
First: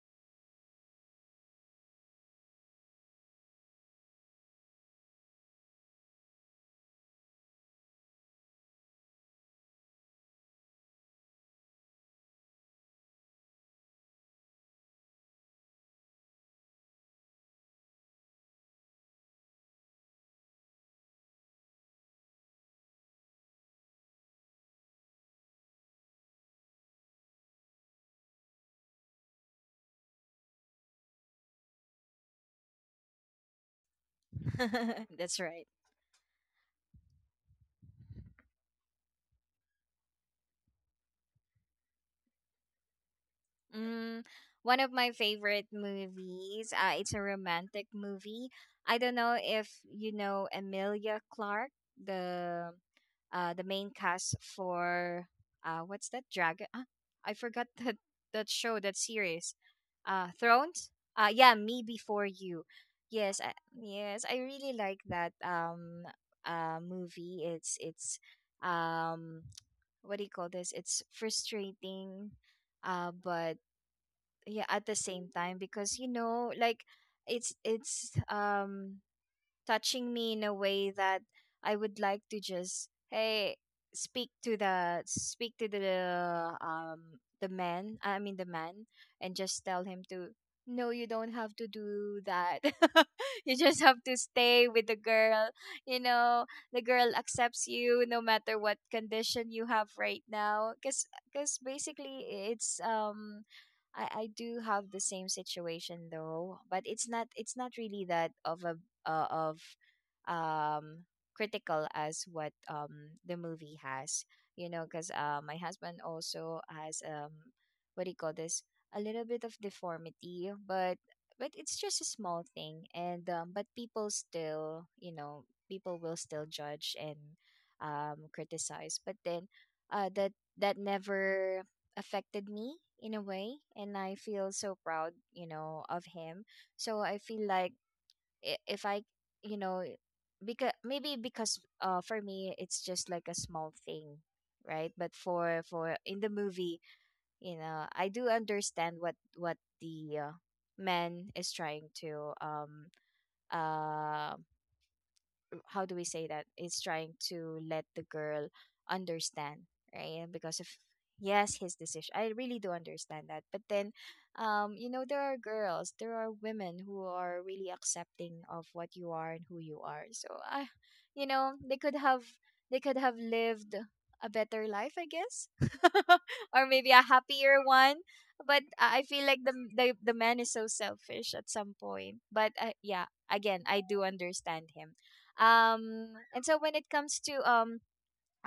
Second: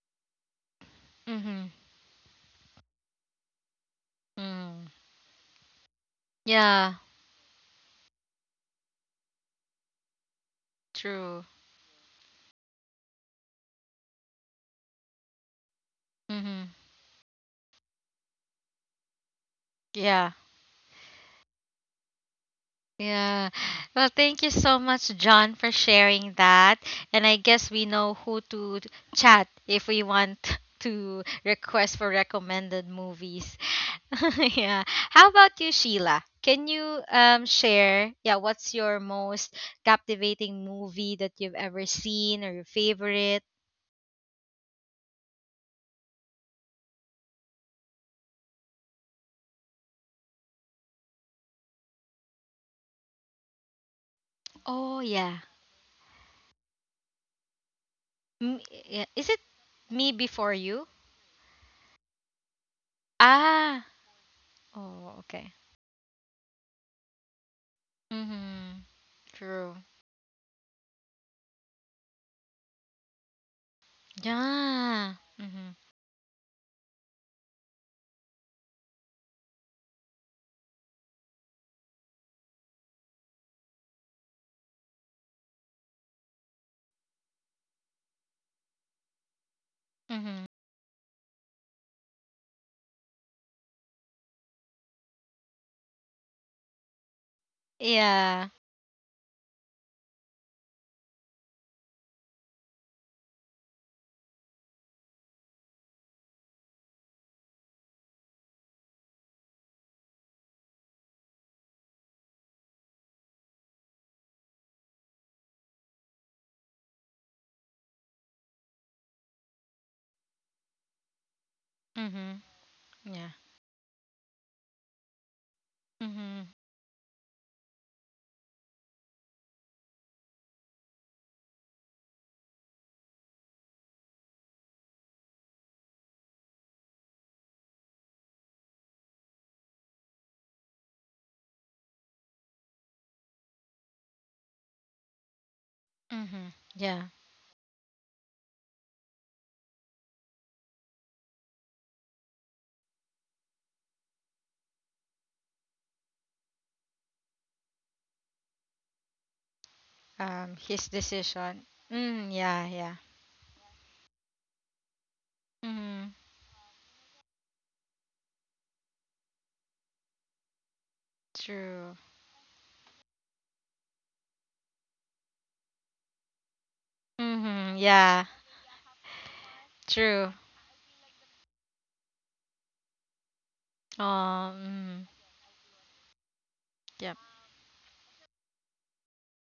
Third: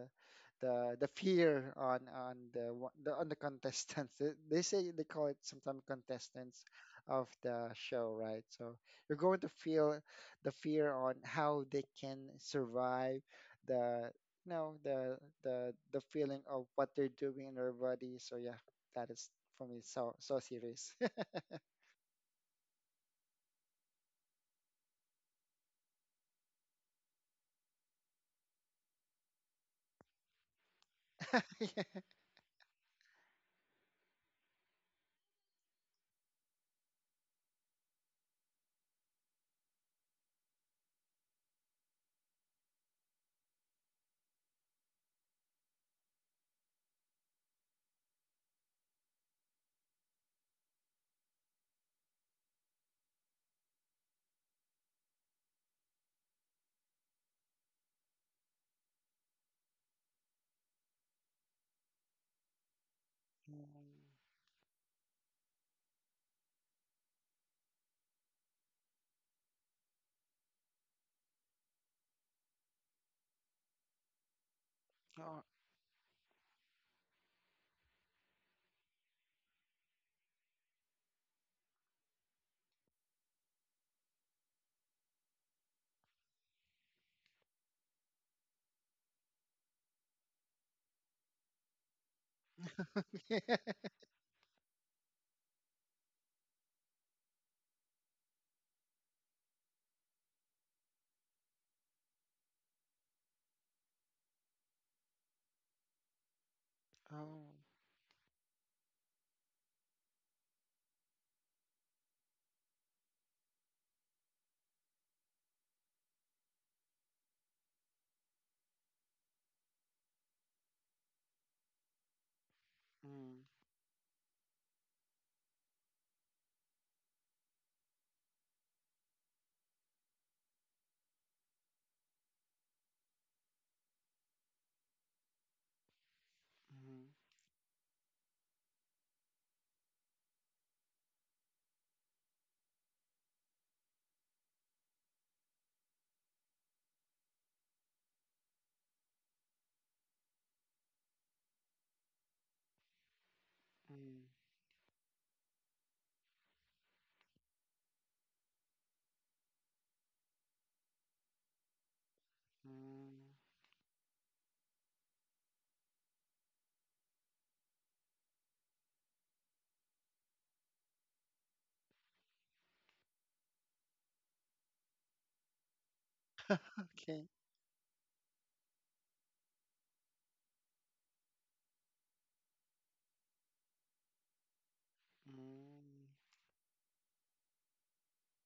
Speaker 2: the
Speaker 1: Mhm.
Speaker 2: fear on the contestants. They they
Speaker 1: Mm.
Speaker 2: say they call it sometimes contestants
Speaker 1: Yeah,
Speaker 2: of the show, right? So you're going to feel the fear on
Speaker 1: true.
Speaker 2: how they can survive the you know the feeling
Speaker 1: Mhm.
Speaker 2: of what they're doing in their body. So yeah, that is for me
Speaker 1: Yeah.
Speaker 2: so so serious.
Speaker 1: Yeah. Well, thank you so much, John, for sharing that. And I guess we know who to chat if we want to request for recommended movies. Yeah. How about you,
Speaker 3: That's right.
Speaker 1: Sheila? Can you share, yeah, what's your most captivating movie that you've ever seen or your favorite?
Speaker 3: Mm, one of my favorite movies. It's a romantic movie. I don't know if you know Emilia Clarke, the the main cast
Speaker 1: Oh, yeah.
Speaker 3: for what's that dragon? Ah, I forgot that, that
Speaker 1: Yeah.
Speaker 3: show,
Speaker 1: Is
Speaker 3: that
Speaker 1: it
Speaker 3: series.
Speaker 1: Me Before You?
Speaker 3: Thrones. Yeah, Me Before You.
Speaker 1: Ah.
Speaker 2: Mm.
Speaker 3: Yes, I really
Speaker 1: Oh,
Speaker 3: like
Speaker 1: okay.
Speaker 3: that movie. It's
Speaker 1: Mhm. True.
Speaker 3: um what do you call this? It's frustrating, but yeah,
Speaker 1: Yeah.
Speaker 3: at the same
Speaker 1: Mhm.
Speaker 2: Oh.
Speaker 3: time, because you know like, it's touching me in a way that I would like to just, hey, speak to the, the man, I mean the man, and just tell
Speaker 1: Mhm.
Speaker 3: him to no, you don't have to do that. You just have to stay with the girl, you know, the girl accepts
Speaker 1: Yeah.
Speaker 3: you no matter what condition you have right now, because basically it's, I do have the same situation though, but
Speaker 2: Oh.
Speaker 3: it's not really that of a, of um critical as what the movie has, you know, because my husband also has, what do you call this, a little bit of deformity, but it's
Speaker 1: Mhm.
Speaker 3: just a small
Speaker 1: Yeah.
Speaker 3: thing, and
Speaker 2: Mm.
Speaker 3: but people still, you know,
Speaker 1: Mhm.
Speaker 3: people will still judge and criticize, but then that, that never affected me in a way, and I feel so proud, you know, of him. So
Speaker 2: Mm.
Speaker 3: I feel like, if I, you know, because, maybe because for me it's just like a small thing, right? But for
Speaker 1: Mhm.
Speaker 3: for in the
Speaker 1: Yeah.
Speaker 3: movie, you know, I do understand what the man is trying to
Speaker 2: Mm.
Speaker 3: um how do we say, that is trying to let the girl understand,
Speaker 1: His
Speaker 3: right, because of,
Speaker 1: decision. Mm,
Speaker 3: yes, his
Speaker 1: yeah, yeah.
Speaker 3: decision. I really do
Speaker 2: Mm,
Speaker 3: understand that, but then you know, there
Speaker 1: Mhm.
Speaker 3: are girls, there are women who are really accepting of what you are and who you are. So I
Speaker 1: True.
Speaker 3: you know, they could have lived a better life, I guess, or
Speaker 1: Mm-hmm,
Speaker 3: maybe a
Speaker 2: okay.
Speaker 1: yeah.
Speaker 3: happier one. But I feel
Speaker 1: True.
Speaker 3: like the, the man is so selfish at some point, but yeah, again, I do
Speaker 1: Mm-hmm.
Speaker 3: understand him.
Speaker 2: Mm,
Speaker 1: Yep.
Speaker 3: And so when it comes to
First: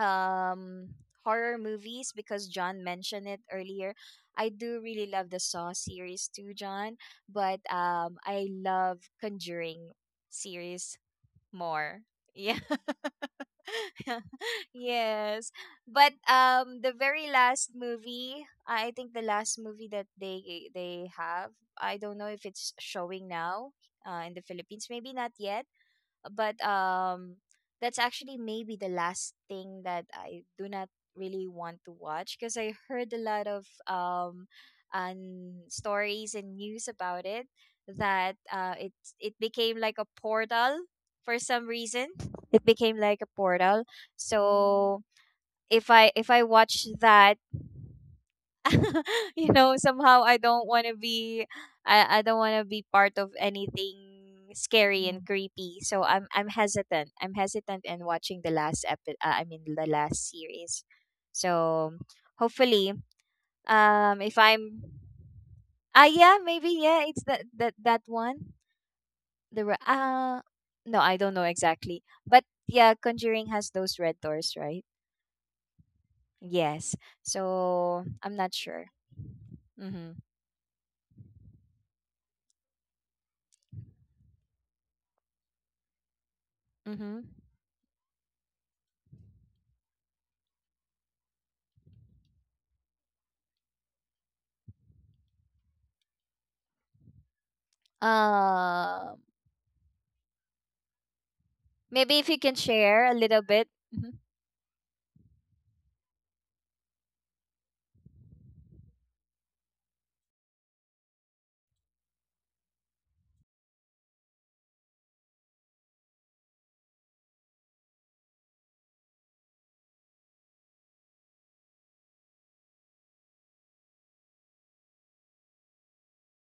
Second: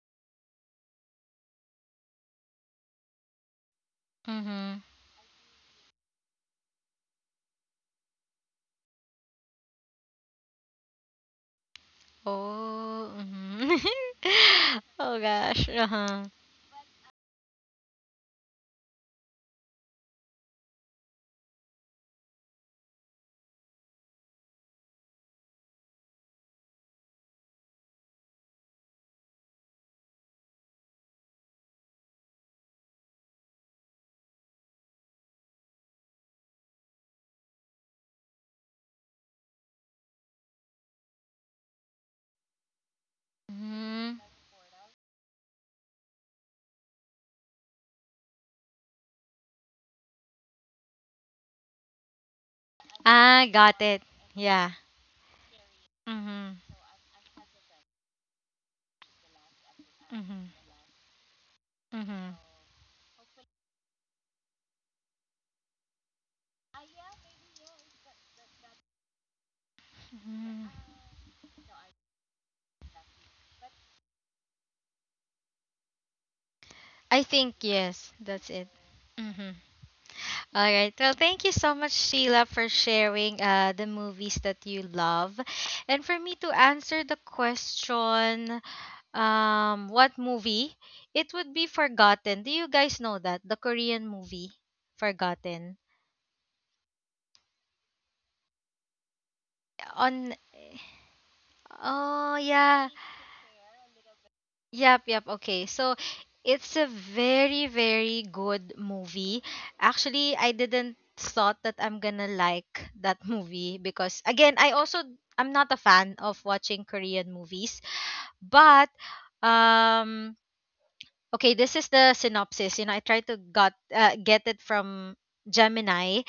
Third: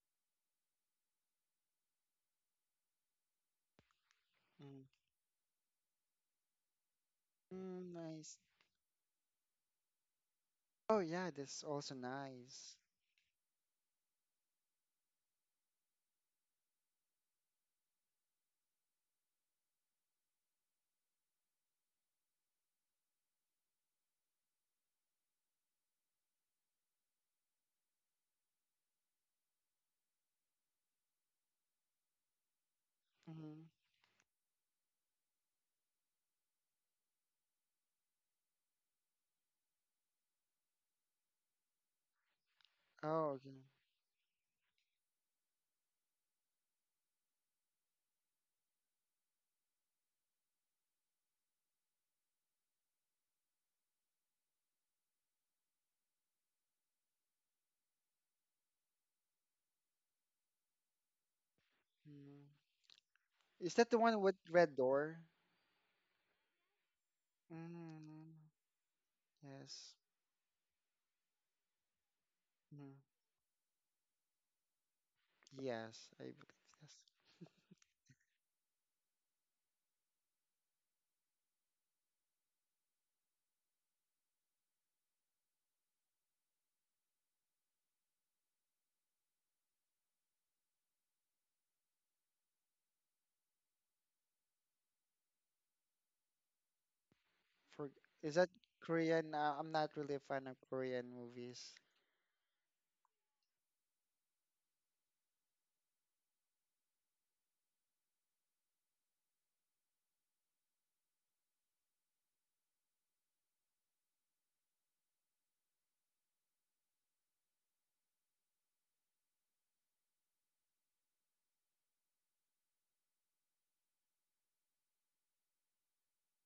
Speaker 3: um horror movies, because John mentioned it earlier, I do
Speaker 2: mm,
Speaker 1: Mhm.
Speaker 3: really love the Saw series too, John. But
Speaker 2: mm, nice.
Speaker 3: I love Conjuring series
Speaker 2: Oh yeah, that's also
Speaker 3: more. Yeah.
Speaker 2: nice.
Speaker 1: Oh. Mhm. Oh
Speaker 3: Yes.
Speaker 1: gosh. Uh
Speaker 3: But
Speaker 1: huh.
Speaker 3: the very last movie, I think the last movie that they have, I don't know if it's showing now in the Philippines, maybe not yet, but that's actually maybe the last thing that I do not really want to watch, because I heard a lot of
Speaker 2: Mm-hmm.
Speaker 3: stories and news about it, that it, it became like a portal for some reason. It became like a
Speaker 2: Oh, okay.
Speaker 3: portal.
Speaker 1: Mhm.
Speaker 3: So if I watch that, you know, somehow I don't want to be, I don't want to be part of
Speaker 1: I got
Speaker 3: anything
Speaker 1: it. Yeah.
Speaker 3: scary and, Mm, creepy. So I'm
Speaker 1: Mhm.
Speaker 3: hesitant, I'm hesitant in watching the last the last
Speaker 1: Mhm.
Speaker 3: series. So
Speaker 2: Mm.
Speaker 1: Mhm.
Speaker 3: hopefully,
Speaker 2: Is that the one with
Speaker 3: if
Speaker 2: red
Speaker 3: I'm
Speaker 2: door?
Speaker 3: ah yeah, maybe, yeah, it's that, that
Speaker 2: Mm,
Speaker 3: one. the re-
Speaker 2: yes.
Speaker 3: uh
Speaker 1: Mhm.
Speaker 3: no, I don't know exactly, but
Speaker 2: Mm.
Speaker 3: yeah, Conjuring has those red doors, right?
Speaker 2: Yes, I believe yes.
Speaker 3: Yes,
Speaker 1: I think
Speaker 3: so I'm
Speaker 1: yes.
Speaker 3: not
Speaker 1: That's
Speaker 3: sure.
Speaker 1: it. Mhm.
Speaker 3: Mm-hmm.
Speaker 1: All right. Well, thank you so much, Sheila, for sharing the movies that you love. And for me to
Speaker 3: Mm-hmm.
Speaker 1: answer the question, what movie? It would be Forgotten. Do you guys know that? The Korean movie Forgotten.
Speaker 2: For is that
Speaker 3: Um,
Speaker 2: Korean? I'm not really a fan of
Speaker 1: On
Speaker 2: Korean movies.
Speaker 3: maybe if you can
Speaker 1: Oh,
Speaker 3: share a
Speaker 1: yeah.
Speaker 3: little bit. Mhm.
Speaker 1: Yep, yep. Okay. So, it's a very very good movie. Actually, I didn't thought that I'm going to like that movie, because again, I'm not a fan of watching Korean movies, but um okay, this is the synopsis. You know, I tried to got get it from Gemini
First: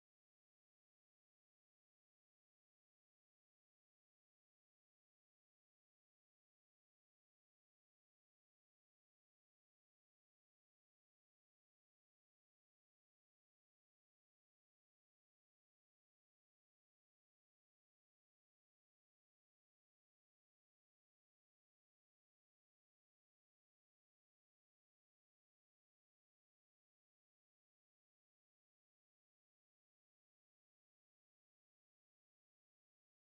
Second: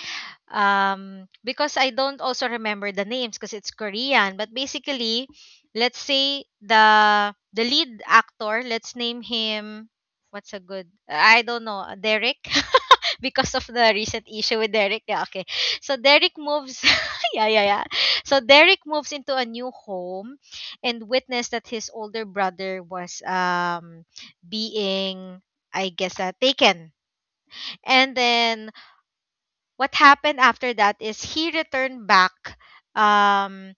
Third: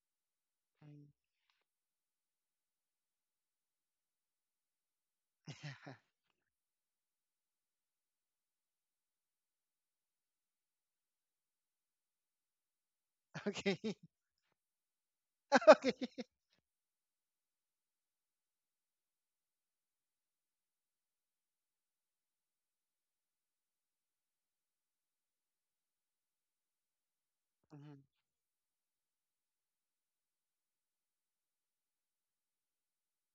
Speaker 2: Mm.
Speaker 1: because I don't also remember the names because it's Korean, but basically let's say the lead actor, let's name him, what's a good, I don't know, Derek because of
Speaker 2: Okay.
Speaker 1: the recent issue with Derek, yeah, okay. So Derek
Speaker 2: Okay.
Speaker 1: moves yeah, yeah, yeah, so Derek moves into a new home and witnessed that his older brother was being, I guess, taken, and
Speaker 2: Mhm.
Speaker 1: then what happened after that is he returned back um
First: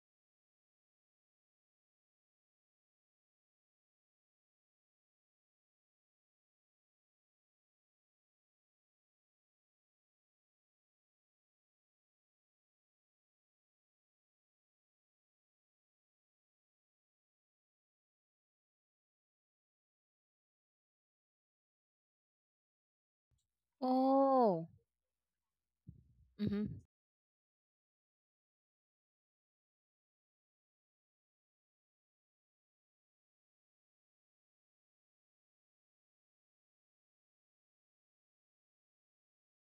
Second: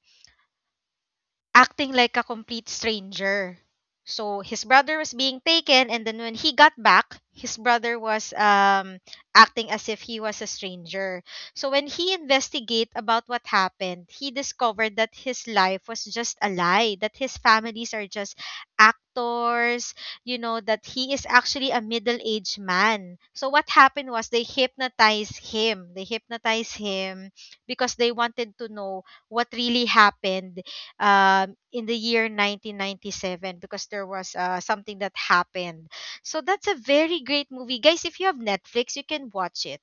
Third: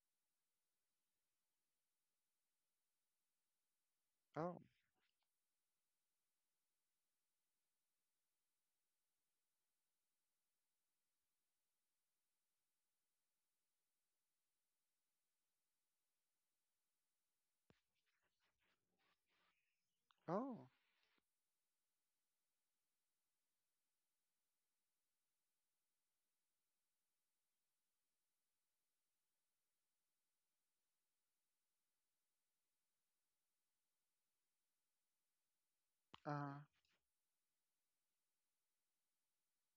Speaker 1: acting like a complete stranger. So
Speaker 2: Oh,
Speaker 1: his brother was being taken, and then when he got back, his brother was acting as if he was a stranger. So when he investigate about what happened, he discovered that his life was just a lie. That his families are just actors. You know
Speaker 2: oh.
Speaker 1: that he is actually a middle-aged man. So what happened was they
Speaker 3: Oh.
Speaker 1: hypnotized him. They
Speaker 3: Mm-hmm.
Speaker 1: hypnotized him because they wanted to know what really happened in the year 1997, because there was something that happened. So
Speaker 2: Uh,
Speaker 1: that's a very great movie. Guys, if you have Netflix, you can watch it.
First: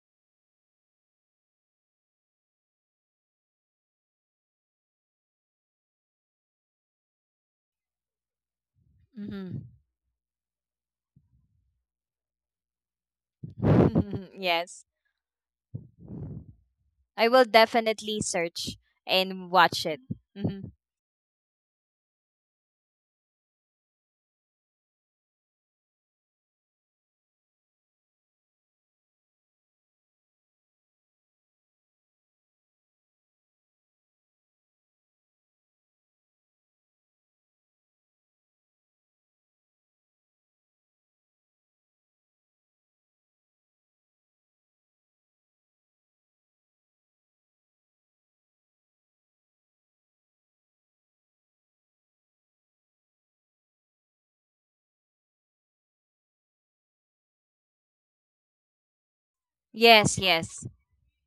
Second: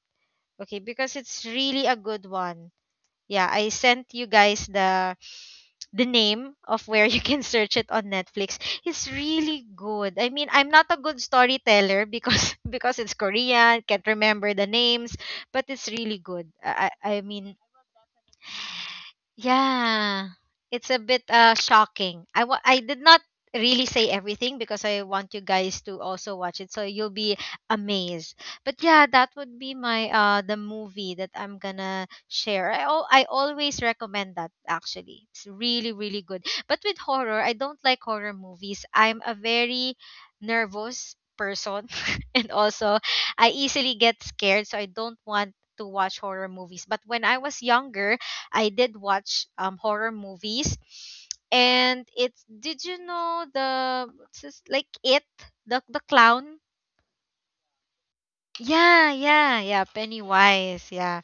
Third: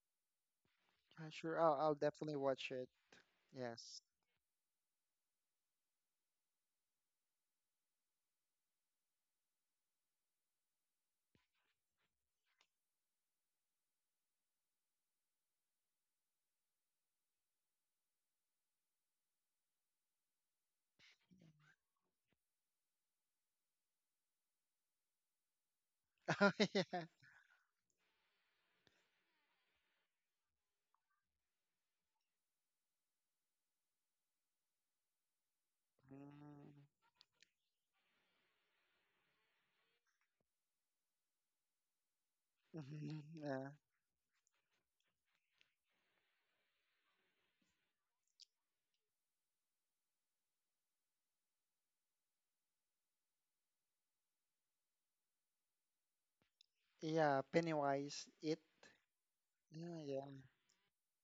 Speaker 1: Okay, because
Speaker 2: yeah,
Speaker 1: it's
Speaker 2: sure.
Speaker 1: really
Speaker 2: I'll
Speaker 1: a good
Speaker 2: definitely watch
Speaker 1: one.
Speaker 2: it.
Speaker 1: Yeah, I
Speaker 2: Yes.
Speaker 1: sent you guys the name of where you can search it on Netflix. It's
Speaker 3: Mm-hmm.
Speaker 1: really good. I mean, I'm not a good storyteller because because it's Korean, can't remember the
Speaker 3: Yes.
Speaker 1: names, but it's really good. I
Speaker 3: I will
Speaker 1: mean,
Speaker 3: definitely search and watch it.
Speaker 1: yeah,
Speaker 3: Mm-hmm.
Speaker 1: it's a bit shocking. I did not really say everything because I want you guys to also
Speaker 2: Oh,
Speaker 1: watch it, so
Speaker 2: yeah.
Speaker 1: you'll be amazed. But yeah, that would be my the movie that I'm gonna share. I always recommend that actually. It's really really good. But
Speaker 2: Mm.
Speaker 1: with horror, I don't like horror movies. I'm a very nervous person, and also
Speaker 2: Mhm,
Speaker 1: I
Speaker 2: uh,
Speaker 1: easily get scared, so I don't want to watch horror movies. But when I was younger, I did watch horror movies, and it's did you know the what's this, like, it the clown?
Speaker 2: yeah, Pennywise, it.
Speaker 1: Yeah, yeah, yeah.
Speaker 2: Yeah,
Speaker 3: Yes,
Speaker 2: yeah.
Speaker 3: yes.
Speaker 1: Pennywise, yeah.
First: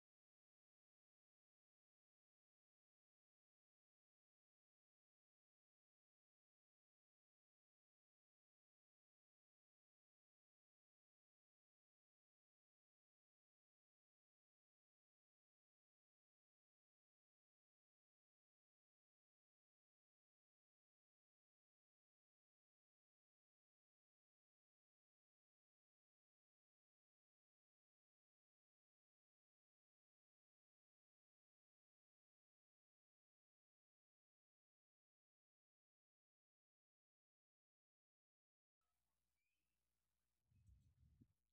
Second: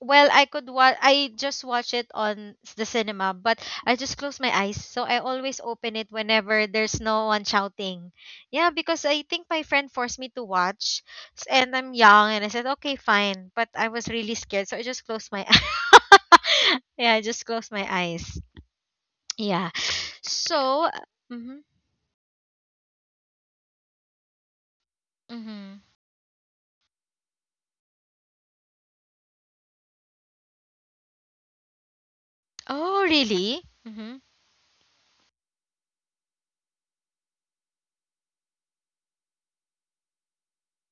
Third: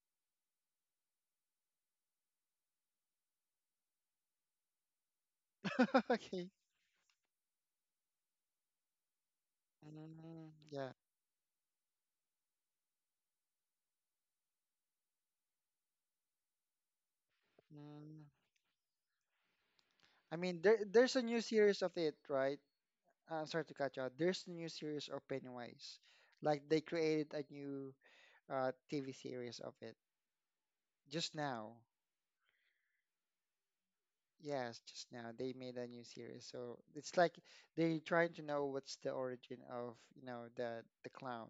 Speaker 1: Well, I could watch. I just watch it on the cinema, but I just close my eyes, so I always open it
Speaker 2: Okay.
Speaker 1: whenever there's no one shouting. Yeah, because I think my friend
Speaker 2: Mm,
Speaker 1: forced me to
Speaker 2: yeah.
Speaker 1: watch, and I'm young, and I said okay, fine. But I was really scared, so I just closed my. Yeah, I just
Speaker 2: Mm.
Speaker 1: closed my eyes. Yeah.
Speaker 2: I mean, there there's a new
Speaker 1: So,
Speaker 2: series of
Speaker 1: mm-hmm,
Speaker 2: it, right? Sorry to cut you out. There's a new series of Pennywise.
Speaker 1: mm-hmm.
Speaker 2: Like they created a new TV series of it just now.
Speaker 1: Oh, really? Mm-hmm.
Speaker 2: Yes, just now they made a new series. So it's like they're trying to know what's the origin of, you know, the clown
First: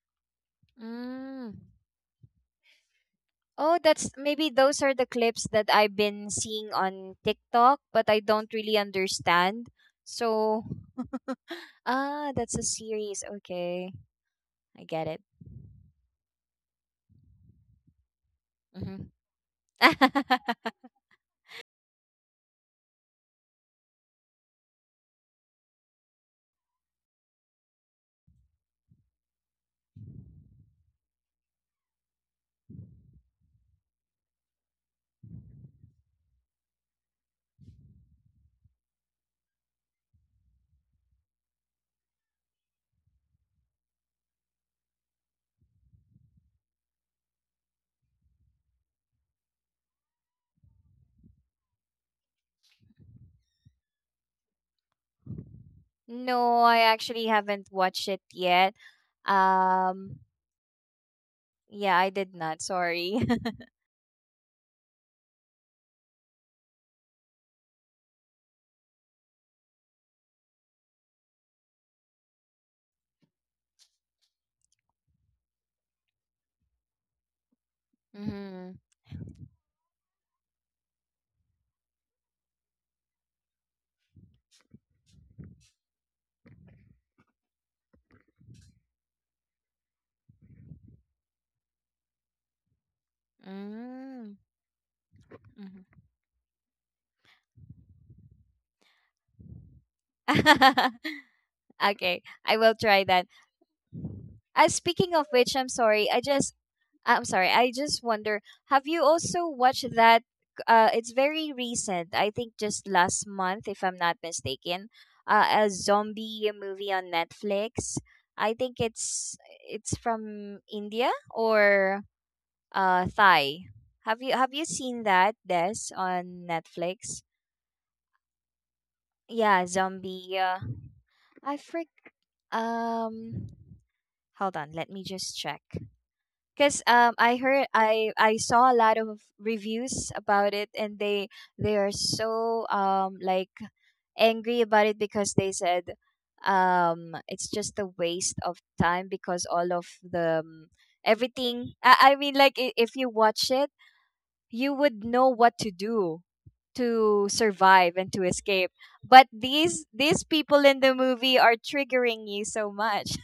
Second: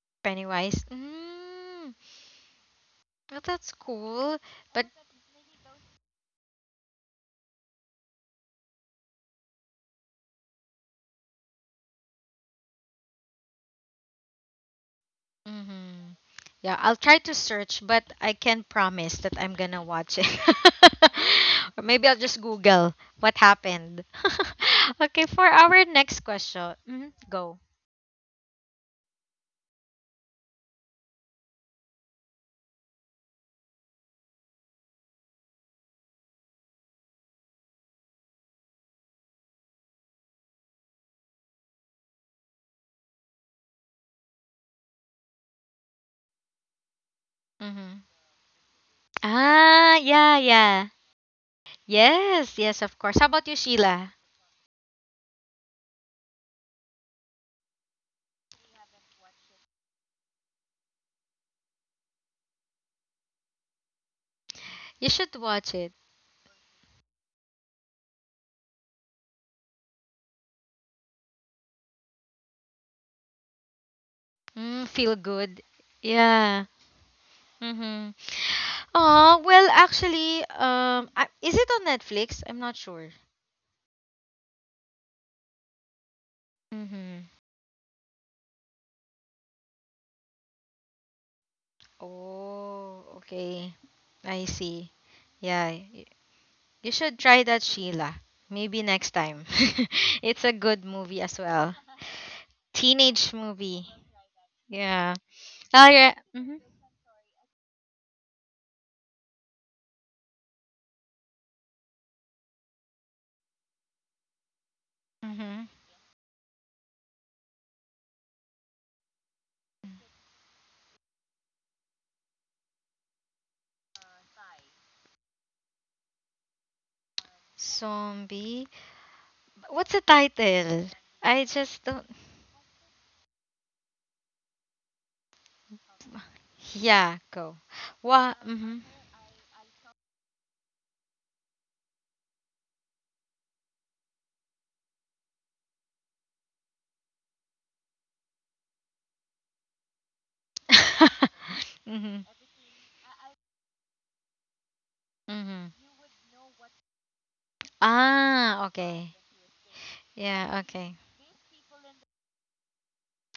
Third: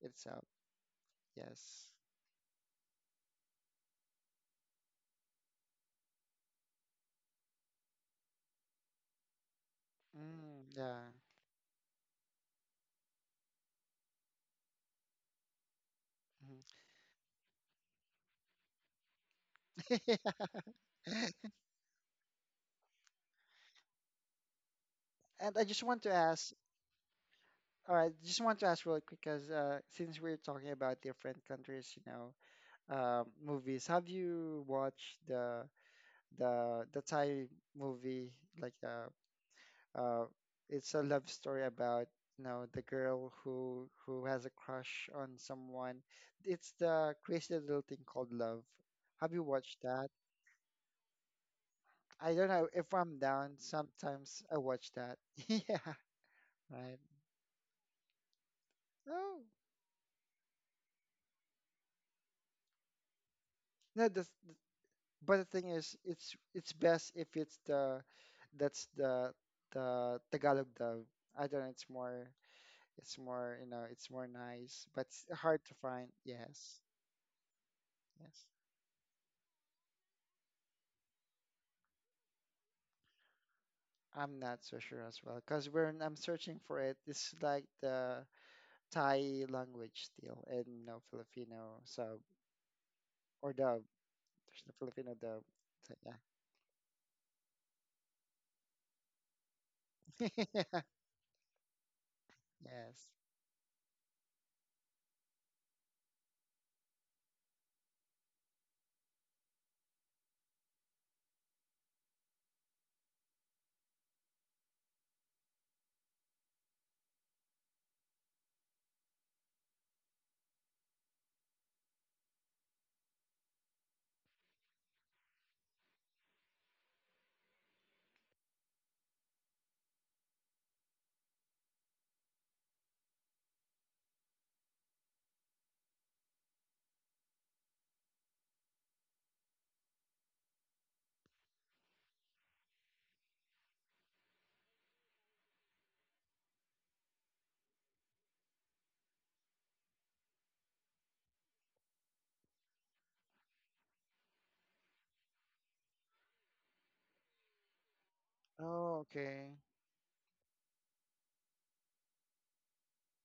Speaker 2: itself.
Speaker 1: Pennywise.
Speaker 3: Mm.
Speaker 2: Yes.
Speaker 1: Mm, well, that's
Speaker 3: Oh, that's
Speaker 1: cool.
Speaker 3: maybe those
Speaker 1: But,
Speaker 3: are the clips that I've been seeing on TikTok, but I don't really understand.
Speaker 2: Mm,
Speaker 3: So,
Speaker 2: yeah.
Speaker 3: ah, that's a series. Okay. I get it.
Speaker 1: mm-hmm. Yeah, I'll try to search, but I can't promise that I'm
Speaker 3: Mm-hmm.
Speaker 1: gonna
Speaker 2: Mhm.
Speaker 1: watch it. Or maybe I'll just Google what happened.
Speaker 2: And I just
Speaker 1: Okay,
Speaker 2: want to
Speaker 1: for
Speaker 2: ask,
Speaker 1: our next question. Mm-hmm.
Speaker 2: all right,
Speaker 1: Go.
Speaker 2: just want to ask really quick because since we're talking about different countries, you know, movies, have you watched the Thai movie? Like, uh, it's a love story about you know the girl who has a crush on someone. It's the Crazy Little Thing
Speaker 1: Mm-hmm.
Speaker 2: Called Love. Have you watched
Speaker 1: Ah,
Speaker 2: that?
Speaker 1: yeah, yeah.
Speaker 2: I don't know
Speaker 1: Yes,
Speaker 2: if
Speaker 1: yes,
Speaker 2: I'm
Speaker 1: of course. How
Speaker 2: down.
Speaker 1: about you, Sheila?
Speaker 2: Sometimes I watch that. Yeah,
Speaker 3: No, I
Speaker 2: right.
Speaker 3: actually haven't watched it yet.
Speaker 2: Oh.
Speaker 3: Um, yeah, I did not. Sorry.
Speaker 2: No, the
Speaker 1: You
Speaker 2: But the
Speaker 1: should
Speaker 2: thing
Speaker 1: watch
Speaker 2: is,
Speaker 1: it.
Speaker 2: it's best if it's the that's the Tagalog dub. I don't know. It's more you know it's more nice,
Speaker 1: Mm,
Speaker 2: but it's
Speaker 1: feel
Speaker 2: hard
Speaker 1: good.
Speaker 2: to find.
Speaker 1: Yeah.
Speaker 2: Yes,
Speaker 1: Mm-hmm.
Speaker 2: yes.
Speaker 3: Mm-hmm.
Speaker 1: Oh, well, actually, is it on Netflix? I'm not sure.
Speaker 2: I'm not so sure as well because when I'm searching for it,
Speaker 1: Mm-hmm.
Speaker 2: it's like the Thai language still and no Filipino sub
Speaker 1: Oh,
Speaker 2: or
Speaker 1: okay.
Speaker 2: dub.
Speaker 1: I
Speaker 3: Mm-hmm.
Speaker 2: There's no
Speaker 1: see.
Speaker 2: Filipino dub.
Speaker 1: Yeah,
Speaker 2: So,
Speaker 1: you should try that, Sheila. Maybe next time. It's a
Speaker 2: yeah.
Speaker 1: good movie as well.
Speaker 3: Okay, I will
Speaker 2: Yes.
Speaker 3: try
Speaker 1: Teenage
Speaker 3: that.
Speaker 1: movie. Yeah.
Speaker 3: Speaking of which, I'm
Speaker 1: Oh, yeah.
Speaker 3: sorry.
Speaker 1: Mm-hmm.
Speaker 3: I'm sorry. I just wonder. Have you also watched that? It's very recent. I think just last month, if I'm not mistaken.
Speaker 1: Mm-hmm.
Speaker 3: A zombie movie on Netflix. I think it's from India or Thai. Have you seen that, Des, on Netflix?
Speaker 1: Zombie.
Speaker 3: Yeah,
Speaker 1: What's the
Speaker 3: zombie,
Speaker 1: title? I
Speaker 3: I
Speaker 1: just
Speaker 3: freak
Speaker 1: don't.
Speaker 3: um hold on, let me just check. Cause
Speaker 1: Yeah,
Speaker 3: I
Speaker 1: go.
Speaker 3: heard,
Speaker 1: What?
Speaker 3: I saw
Speaker 1: Mm-hmm.
Speaker 3: a lot of reviews about it, and they are so like angry about it, because they said it's just a waste of time, because all of the everything, I mean like, if you watch it, you would know
Speaker 1: Mm-hmm.
Speaker 3: what to do to survive and to
Speaker 1: Ah,
Speaker 3: escape,
Speaker 2: Oh,
Speaker 1: okay.
Speaker 3: but
Speaker 2: okay.
Speaker 3: these
Speaker 1: Yeah,
Speaker 3: people in
Speaker 1: okay.
Speaker 3: the movie are triggering you so much.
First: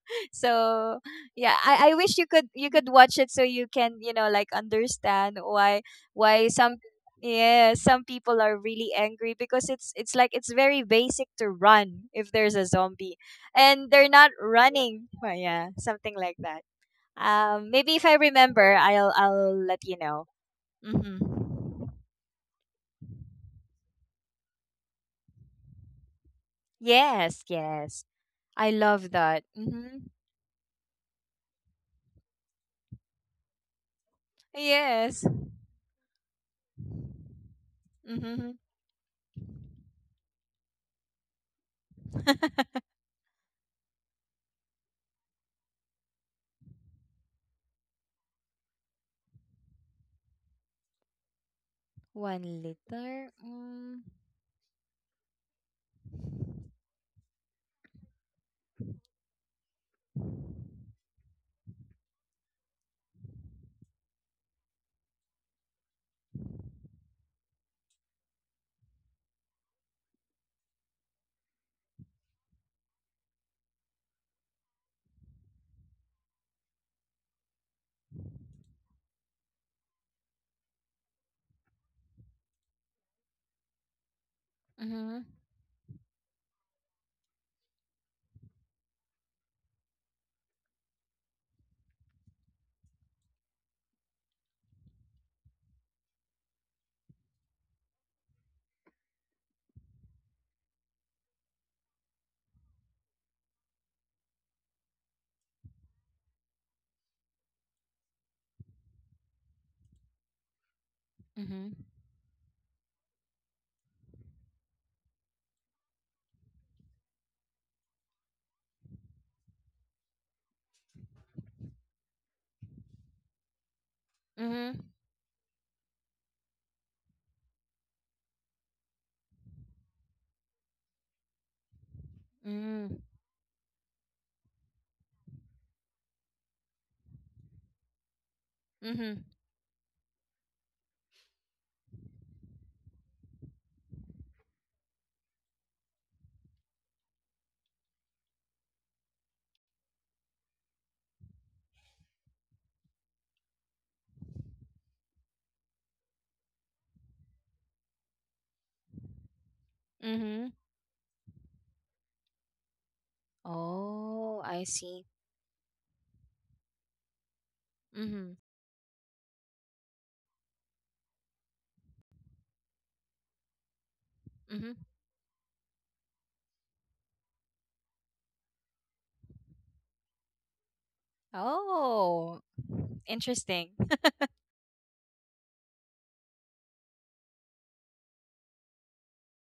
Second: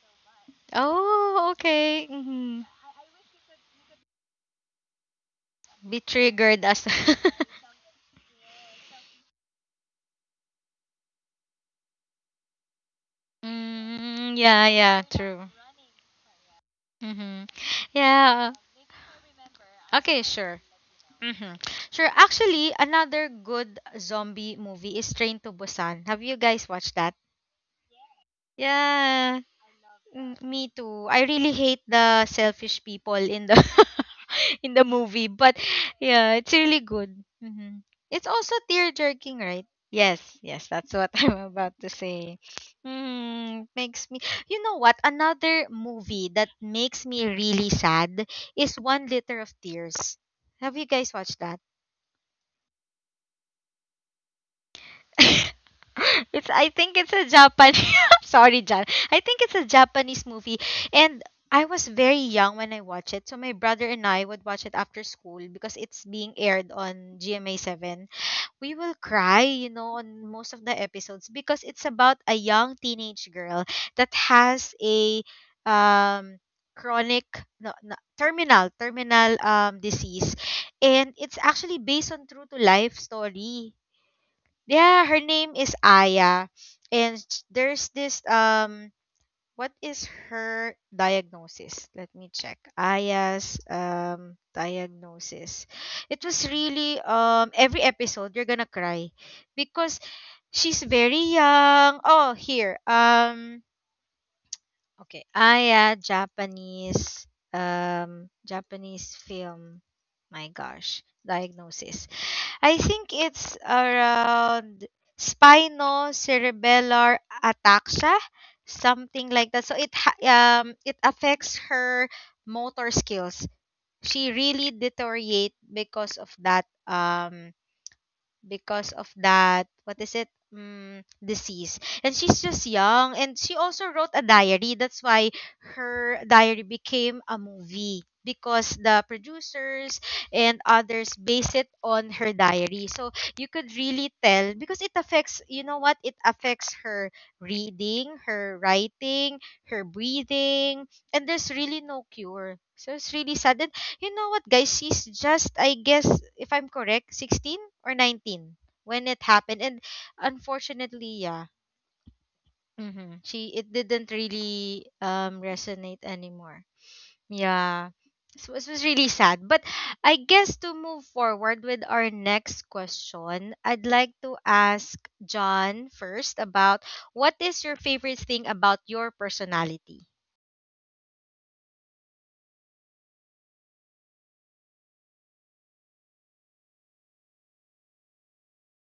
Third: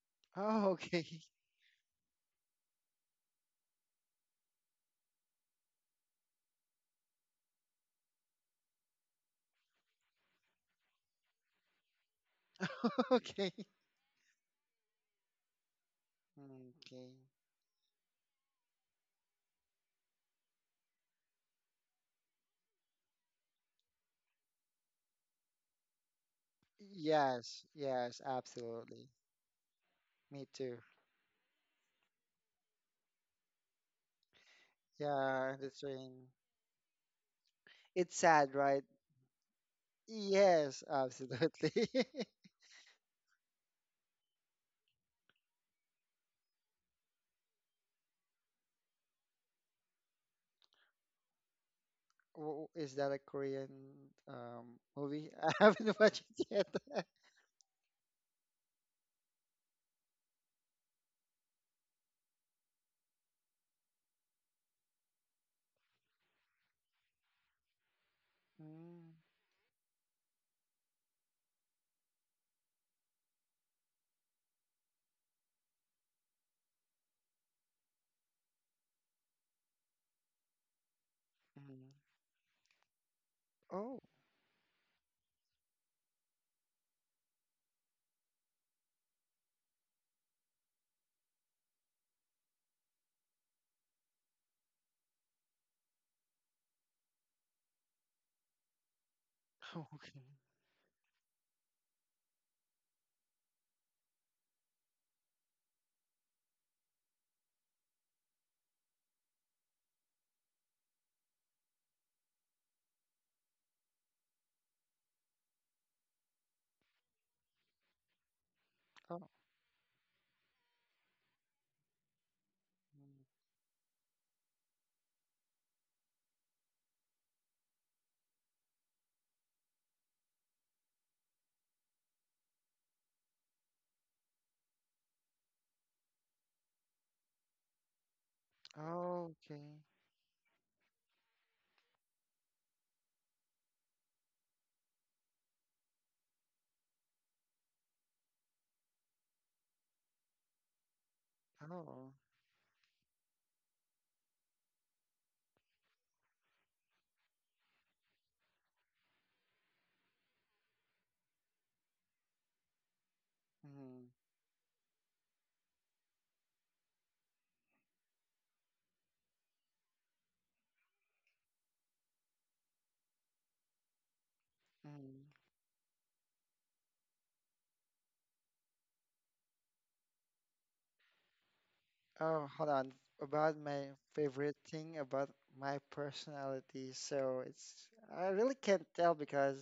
Speaker 2: Oh,
Speaker 3: So
Speaker 2: okay.
Speaker 1: Oh,
Speaker 3: yeah, I
Speaker 1: okay.
Speaker 3: wish you could, you could watch it so you can, you know, like understand why
Speaker 1: Be
Speaker 3: why
Speaker 1: triggered
Speaker 3: some,
Speaker 1: as
Speaker 3: yeah, some people are really angry, because it's like, it's very basic to run if there's a zombie
Speaker 2: Okay.
Speaker 3: and they're
Speaker 1: Mm,
Speaker 3: not
Speaker 1: yeah, yeah,
Speaker 3: running well,
Speaker 1: true.
Speaker 3: yeah, something like that.
Speaker 2: Okay.
Speaker 1: Mm-hmm.
Speaker 3: Maybe if I
Speaker 1: Yeah.
Speaker 3: remember, I'll let you
Speaker 1: Okay,
Speaker 3: know.
Speaker 1: sure. Mm-hmm.
Speaker 3: Mm-hmm.
Speaker 1: Sure. Actually, another good zombie movie is Train to Busan. Have you guys watched that?
Speaker 3: Yes,
Speaker 2: Yes,
Speaker 3: yes.
Speaker 2: yes,
Speaker 3: I
Speaker 2: absolutely.
Speaker 3: love
Speaker 1: Yeah.
Speaker 3: that. Mm-hmm.
Speaker 1: Mm,
Speaker 2: Me
Speaker 1: me
Speaker 2: too.
Speaker 1: too. I really hate the selfish people in the in the
Speaker 3: Yes.
Speaker 1: movie,
Speaker 2: Yeah,
Speaker 1: but
Speaker 2: the train.
Speaker 1: yeah, it's really good. hmm
Speaker 2: It's
Speaker 1: It's also
Speaker 3: Mm-hmm.
Speaker 2: sad,
Speaker 1: tear
Speaker 2: right?
Speaker 1: jerking, right? Yes, yes, that's
Speaker 2: Yes,
Speaker 1: what I'm about to
Speaker 2: absolutely.
Speaker 1: say. Mm, makes me. You know what? Another movie that makes me really sad is One Liter of Tears. Have you guys watched that?
Speaker 3: One
Speaker 2: Is that a
Speaker 3: liter.
Speaker 2: Korean
Speaker 3: Mm.
Speaker 2: movie? I haven't watched it
Speaker 1: it's I think
Speaker 2: yet.
Speaker 1: it's a Japanese sorry, John. I think it's a Japanese movie, and I was very young when I watched it. So my brother and I would watch it after school because it's being aired on GMA 7. We will
Speaker 2: Mm,
Speaker 1: cry, you know, on most of the episodes because it's about a young teenage girl that has a um chronic, no, no, terminal disease, and it's actually
Speaker 2: mhm.
Speaker 1: based on true to life story.
Speaker 2: Oh,
Speaker 1: Yeah, her
Speaker 3: Mm-hmm.
Speaker 1: name is Aya. And there's this, what is her diagnosis? Let me check. Aya's diagnosis. It was really every episode you're gonna cry because
Speaker 2: okay.
Speaker 1: she's very young. Oh, here. Okay. Aya Japanese, Japanese film. My gosh.
Speaker 3: Mm-hmm.
Speaker 1: Diagnosis. I think it's around spinocerebellar ataxia, something
Speaker 2: Oh,
Speaker 1: like that. So it affects her motor
Speaker 2: mm.
Speaker 1: skills. She really
Speaker 3: Mm-hmm.
Speaker 1: deteriorate because of that, what is it, disease, and she's just
Speaker 3: Mm-hmm.
Speaker 1: young, and she also wrote a diary, that's why her diary became a movie because the
Speaker 3: Mm-hmm.
Speaker 2: Oh, okay.
Speaker 1: producers and others base it on her diary. So you could really tell because it affects, you know what, it affects her reading, her writing, her breathing, and there's
Speaker 2: Oh,
Speaker 1: really no cure, so it's really sad. You know what, guys? She's just, I guess, if I'm correct, 16 or 19 when it happened.
Speaker 3: Mm-hmm.
Speaker 1: And unfortunately, yeah,
Speaker 2: mm,
Speaker 1: she
Speaker 3: Oh,
Speaker 1: it
Speaker 3: I
Speaker 1: didn't
Speaker 3: see.
Speaker 1: really, resonate anymore.
Speaker 3: Mm-hmm.
Speaker 1: Yeah, so it was really sad. But I guess to move forward with our next question, I'd
Speaker 3: Mm-hmm.
Speaker 1: like to
Speaker 2: mm.
Speaker 1: ask John first about what is your favorite thing about your personality?
Speaker 3: Oh,
Speaker 2: Oh, hold on. About
Speaker 3: interesting.
Speaker 2: my favorite thing about my personality. So it's I really can't tell because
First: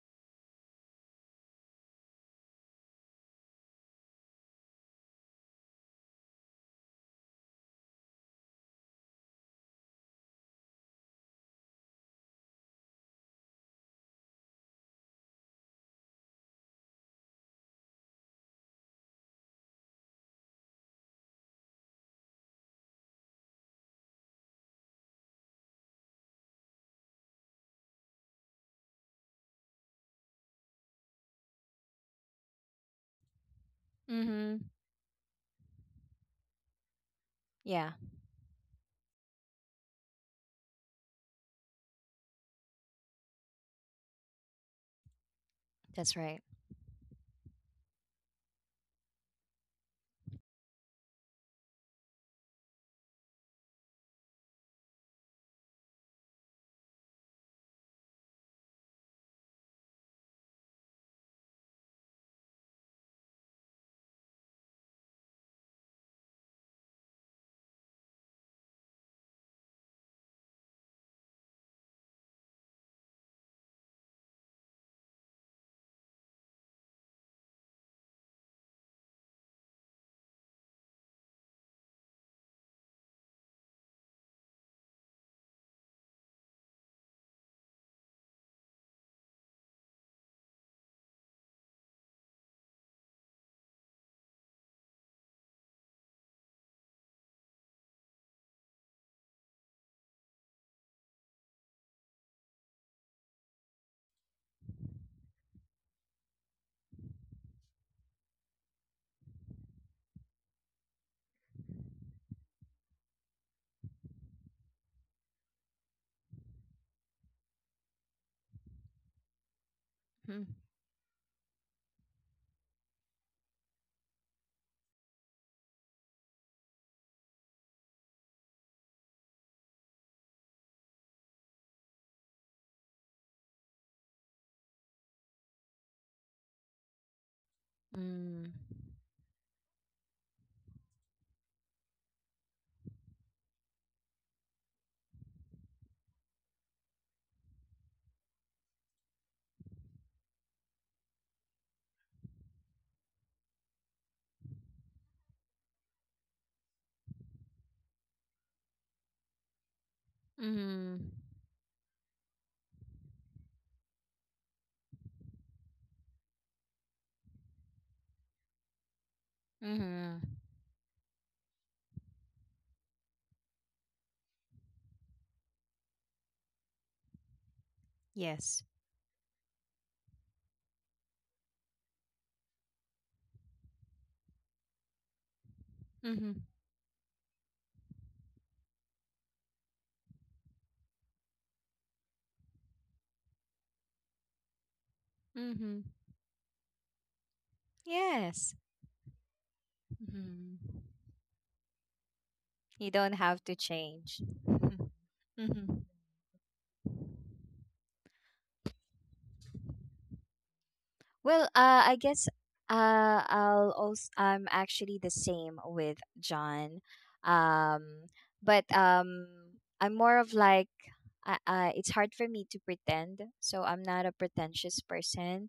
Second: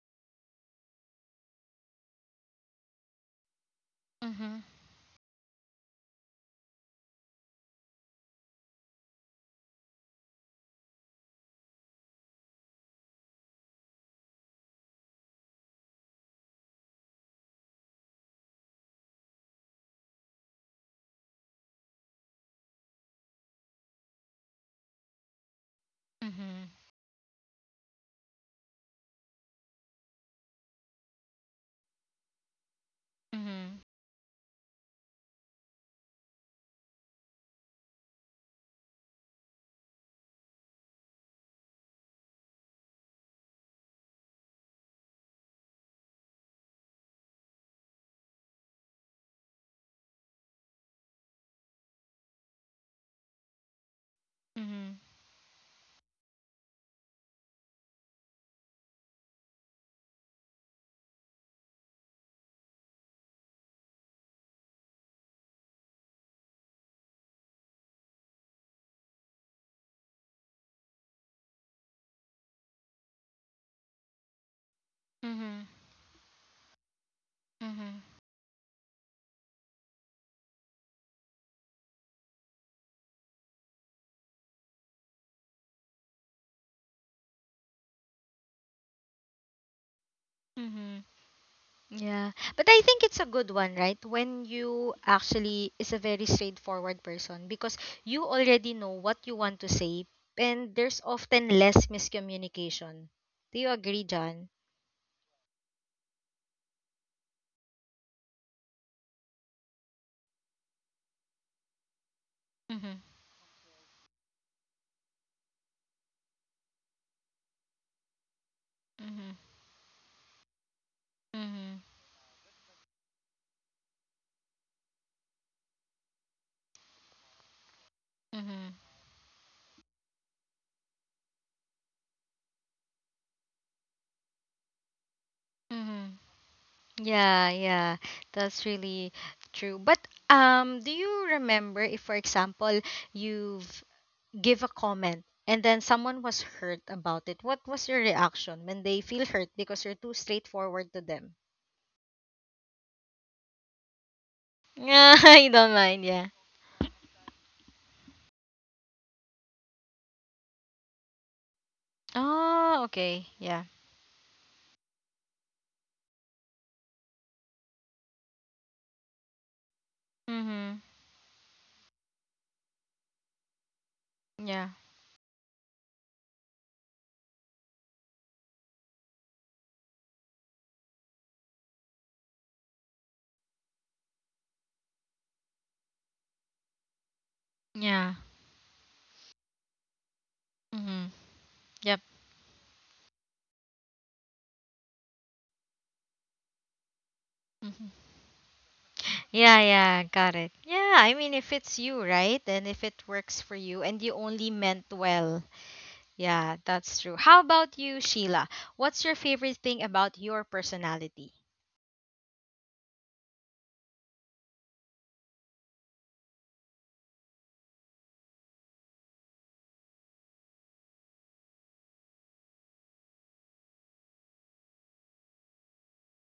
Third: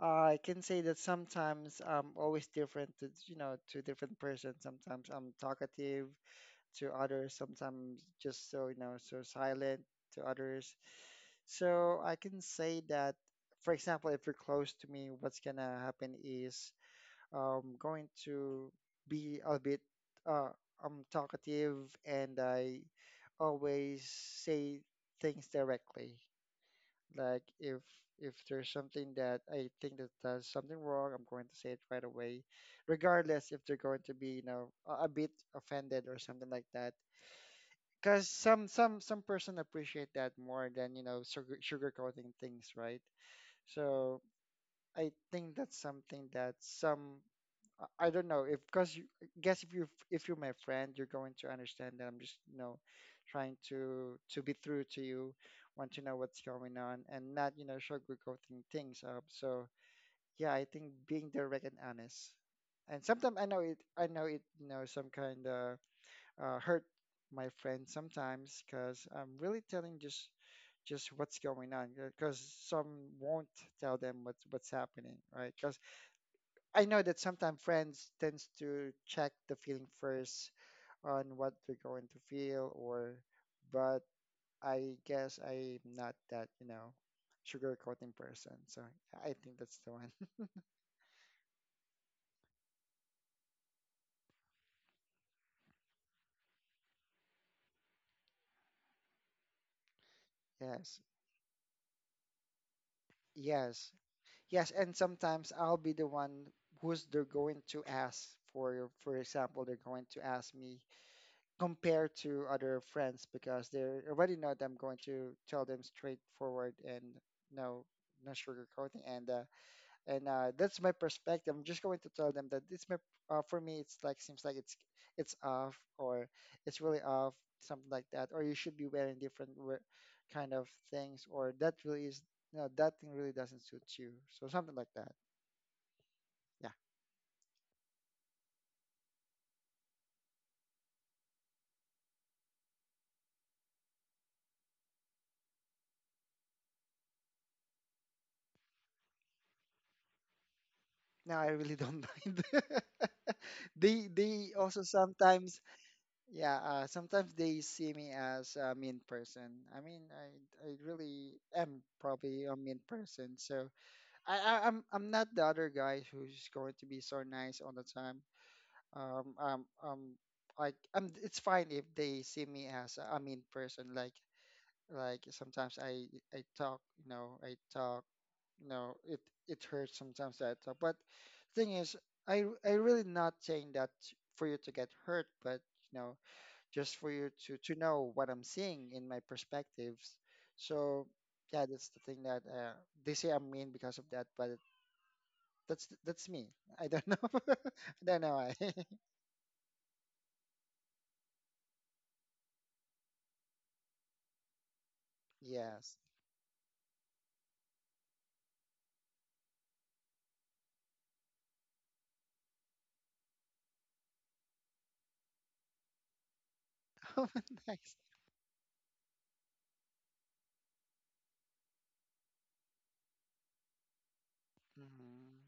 Speaker 2: I can say that sometimes I'm always different to, you know, to different person.
Speaker 1: Mm-hmm.
Speaker 2: Sometimes I'm talkative to others, sometimes just so, you know, so silent to others. So I can say that, for example, if you're close to me, what's gonna happen is going to be a bit uh I'm talkative and I always say things directly.
Speaker 1: Mm-hmm.
Speaker 2: Like if there's something that I think that does something wrong, I'm going to say it right away, regardless
Speaker 1: Mm-hmm.
Speaker 2: if they're going to be, you
Speaker 3: Mm-hmm.
Speaker 2: know, a bit offended or something like that.
Speaker 3: Yeah,
Speaker 2: Because some person appreciate that more than, you know, sugarcoating things, right? So I think that's
Speaker 3: that's
Speaker 2: something
Speaker 3: right.
Speaker 2: that some I don't know if because you I guess if you if you're my friend, you're going to understand that I'm just, you know, trying to be
Speaker 1: Mm-hmm.
Speaker 2: through to you, want to know what's going on and not, you know, sugarcoating things up. So yeah, I think being direct and honest. And sometimes I know it, you know, some kind of hurt my friend sometimes because I'm really telling just what's going on because some won't tell them what's happening,
Speaker 1: Mm-hmm.
Speaker 2: right? 'Cause I know that sometimes friends tends to check the feeling first on what we're going to feel or but I guess I'm not that, you know, sugarcoating person. So I think that's the one.
Speaker 1: Mm-hmm. Yeah. But I think it's a good one, right? When you actually is a very straightforward person because you already know what you want to say, and there's often
Speaker 2: Yes.
Speaker 1: less miscommunication. Do you agree,
Speaker 2: Yes.
Speaker 1: John?
Speaker 2: Yes, and sometimes I'll be the one who's they're going to ask for they're going to ask me compared to
Speaker 1: Mm-hmm.
Speaker 2: other friends because they already know that I'm going to tell them straightforward and no no
Speaker 1: Mm-hmm.
Speaker 2: sugarcoating, and uh, and
Speaker 3: Mm-hmm.
Speaker 2: uh, that's my
Speaker 1: Mm-hmm.
Speaker 2: perspective. I'm just going to tell them that it's my for me. It's like seems like it's off or it's really off, something like
Speaker 1: Mm-hmm.
Speaker 2: that. Or you should be wearing different kind of things, or that really is no that thing really doesn't suit you. So something like that.
Speaker 1: Mm-hmm.
Speaker 2: Yeah.
Speaker 1: Yeah, yeah, that's
Speaker 3: Mm.
Speaker 1: really true. But do you remember if, for example, you've give a comment and then someone was hurt about it? What was your reaction when they feel hurt because you're too straightforward to them?
Speaker 2: No, I really don't mind. They
Speaker 1: Yeah,
Speaker 2: also
Speaker 1: I don't mind.
Speaker 2: sometimes
Speaker 1: Yeah.
Speaker 2: yeah sometimes they see me as a mean person. I mean I
Speaker 3: Mm-hmm.
Speaker 2: really am
Speaker 1: Oh,
Speaker 2: probably a
Speaker 1: okay.
Speaker 2: mean
Speaker 1: Yeah.
Speaker 2: person. So I'm not the other guy who's going to be so nice all the time. Um um um
Speaker 3: Mm-hmm.
Speaker 1: Mhm.
Speaker 2: like it's fine if they see me as a mean person.
Speaker 1: Yeah.
Speaker 2: Like sometimes I talk you know I talk
Speaker 3: Yes.
Speaker 2: you know it it hurts sometimes that I talk. But thing is I really not saying that for you to get hurt, but you know
Speaker 3: Mm-hmm.
Speaker 2: just for you to
Speaker 1: Yeah.
Speaker 2: know what I'm seeing in my perspectives.
Speaker 1: Mhm.
Speaker 2: So
Speaker 1: Yep.
Speaker 2: yeah, that's the thing that they say I'm mean because of that, but
Speaker 3: Mm-hmm.
Speaker 2: that's me. I don't know.
Speaker 1: Mhm.
Speaker 2: I don't know why.
Speaker 3: Yes.
Speaker 1: Yeah, yeah, got it. Yeah, I
Speaker 3: Mm-hmm.
Speaker 1: mean, if it's you, right? And if it works for
Speaker 3: You
Speaker 1: you
Speaker 3: don't
Speaker 1: and you
Speaker 3: have to
Speaker 1: only meant
Speaker 3: change.
Speaker 1: well,
Speaker 3: Hmm.
Speaker 1: yeah,
Speaker 2: Yes.
Speaker 1: that's true. How about you, Sheila? What's your favorite thing about your personality?
Speaker 3: Well, I guess, I'll also, I'm actually the same with John,
Speaker 2: Oh,
Speaker 3: um,
Speaker 2: nice.
Speaker 3: but I'm more of like, it's hard for me to pretend, so I'm not a pretentious
Speaker 2: Mhm.
Speaker 3: person.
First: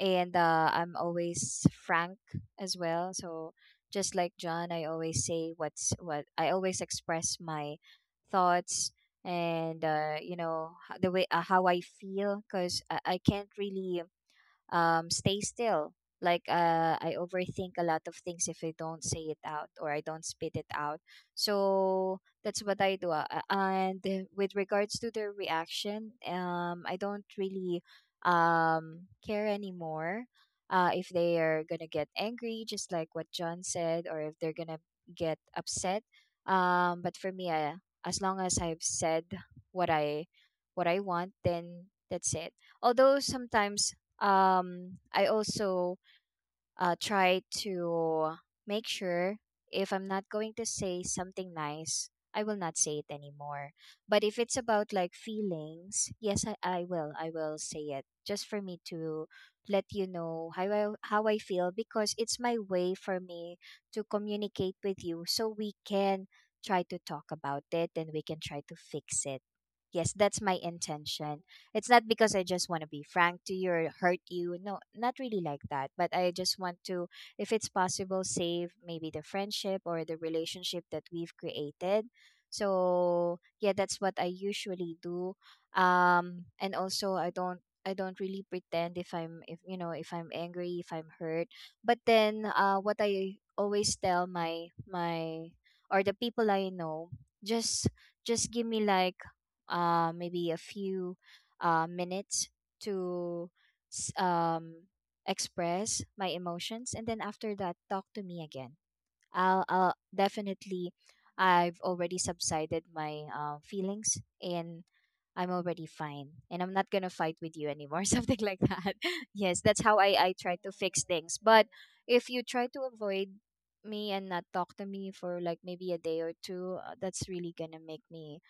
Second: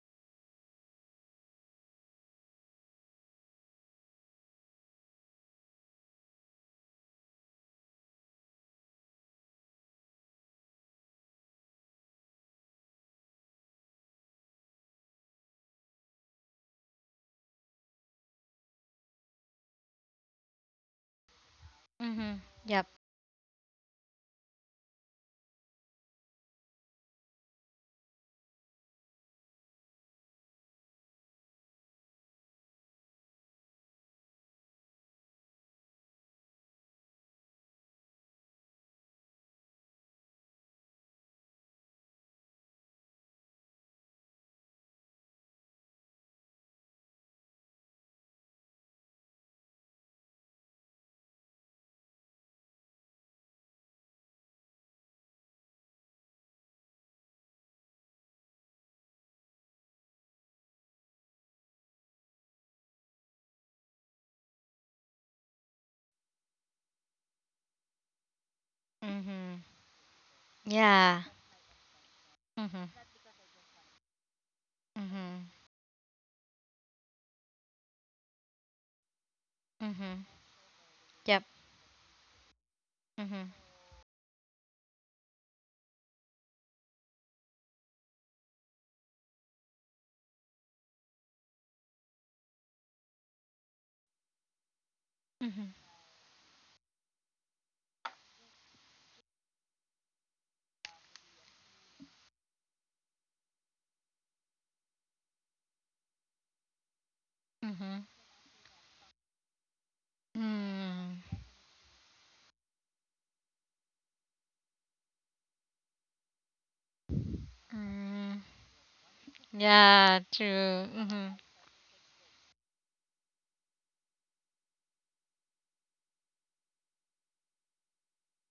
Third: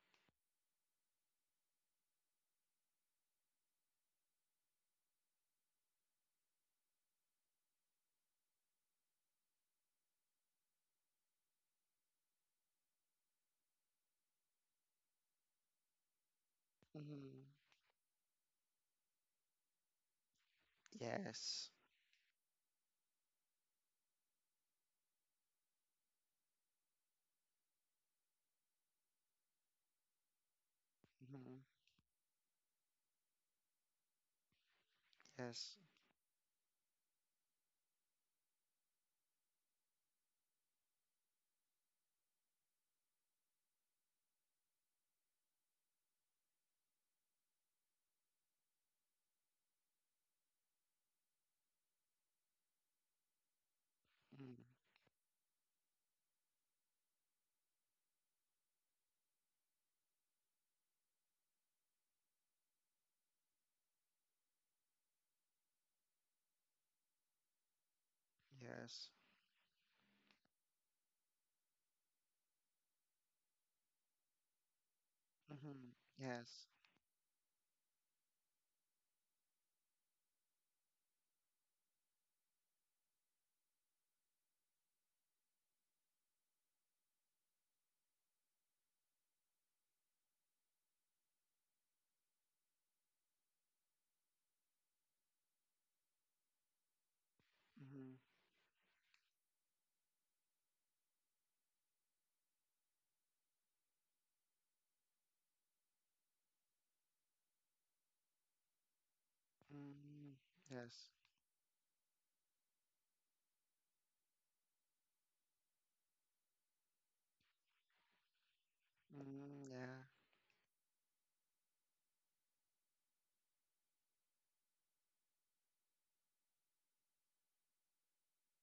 Speaker 3: And I'm always frank as well. So just like John, I always say what's what. I always express my thoughts and the way how I feel because I can't really stay still. Like I
Speaker 2: Mhm.
Speaker 3: overthink a lot of things if I don't say it out or I don't spit it out.
Speaker 2: Yes.
Speaker 3: So
Speaker 1: Mm-hmm.
Speaker 3: that's what
Speaker 1: Yep.
Speaker 3: I do. And with regards to their reaction, I don't really care anymore if they
Speaker 2: Mhm.
Speaker 3: are gonna get angry, just like what John said, or if they're gonna get
Speaker 2: Yes.
Speaker 3: upset. But for me, as long as I've said what I what I want, then that's it. Although sometimes I also try to make sure if I'm not going to say something nice, I will not say it anymore. But if
Speaker 2: Mhm.
Speaker 3: it's about like feelings, yes, I will. I will say it just for me to let you know how I feel because it's my way for me to communicate with you so we can try to talk about it and we can try to
Speaker 2: Yes.
Speaker 3: fix it.
Speaker 1: Mm-hmm.
Speaker 3: Yes, that's my
Speaker 1: Yeah.
Speaker 3: intention. It's not because I just want to
Speaker 1: Mm-hmm.
Speaker 3: be frank to you or hurt you. No, not really
Speaker 1: Mm-hmm.
Speaker 3: like that.
Speaker 2: Mhm.
Speaker 3: But I just
Speaker 2: Yes.
Speaker 3: want to, if it's possible, save maybe the friendship or the
Speaker 1: Mm-hmm.
Speaker 3: relationship that we've
Speaker 1: Yep.
Speaker 3: created. So
Speaker 1: Mm-hmm.
Speaker 3: yeah, that's what I usually do. And also I don't. I don't really pretend if if I'm angry if I'm hurt but then what I always tell my
Speaker 1: Mm-hmm.
Speaker 3: or the people I know just
Speaker 2: Mhm.
Speaker 3: just give me like maybe a few minutes to s- um, express my emotions, and then after that,
Speaker 1: Mm-hmm.
Speaker 3: talk to me again. I'll
Speaker 2: Mhm. Yes.
Speaker 3: definitely,
Speaker 1: Mm.
Speaker 3: I've already subsided my feelings, and I'm already fine, and I'm not gonna fight with you anymore,
Speaker 1: Mm.
Speaker 3: something like that.
Speaker 2: Mhm.
Speaker 3: Yes,
Speaker 2: Yeah.
Speaker 3: that's how
Speaker 1: Yeah, true.
Speaker 3: I try to fix
Speaker 1: Mm-hmm.
Speaker 3: things. But if you try to avoid me and not talk to me for like maybe a day or two, that's really gonna make me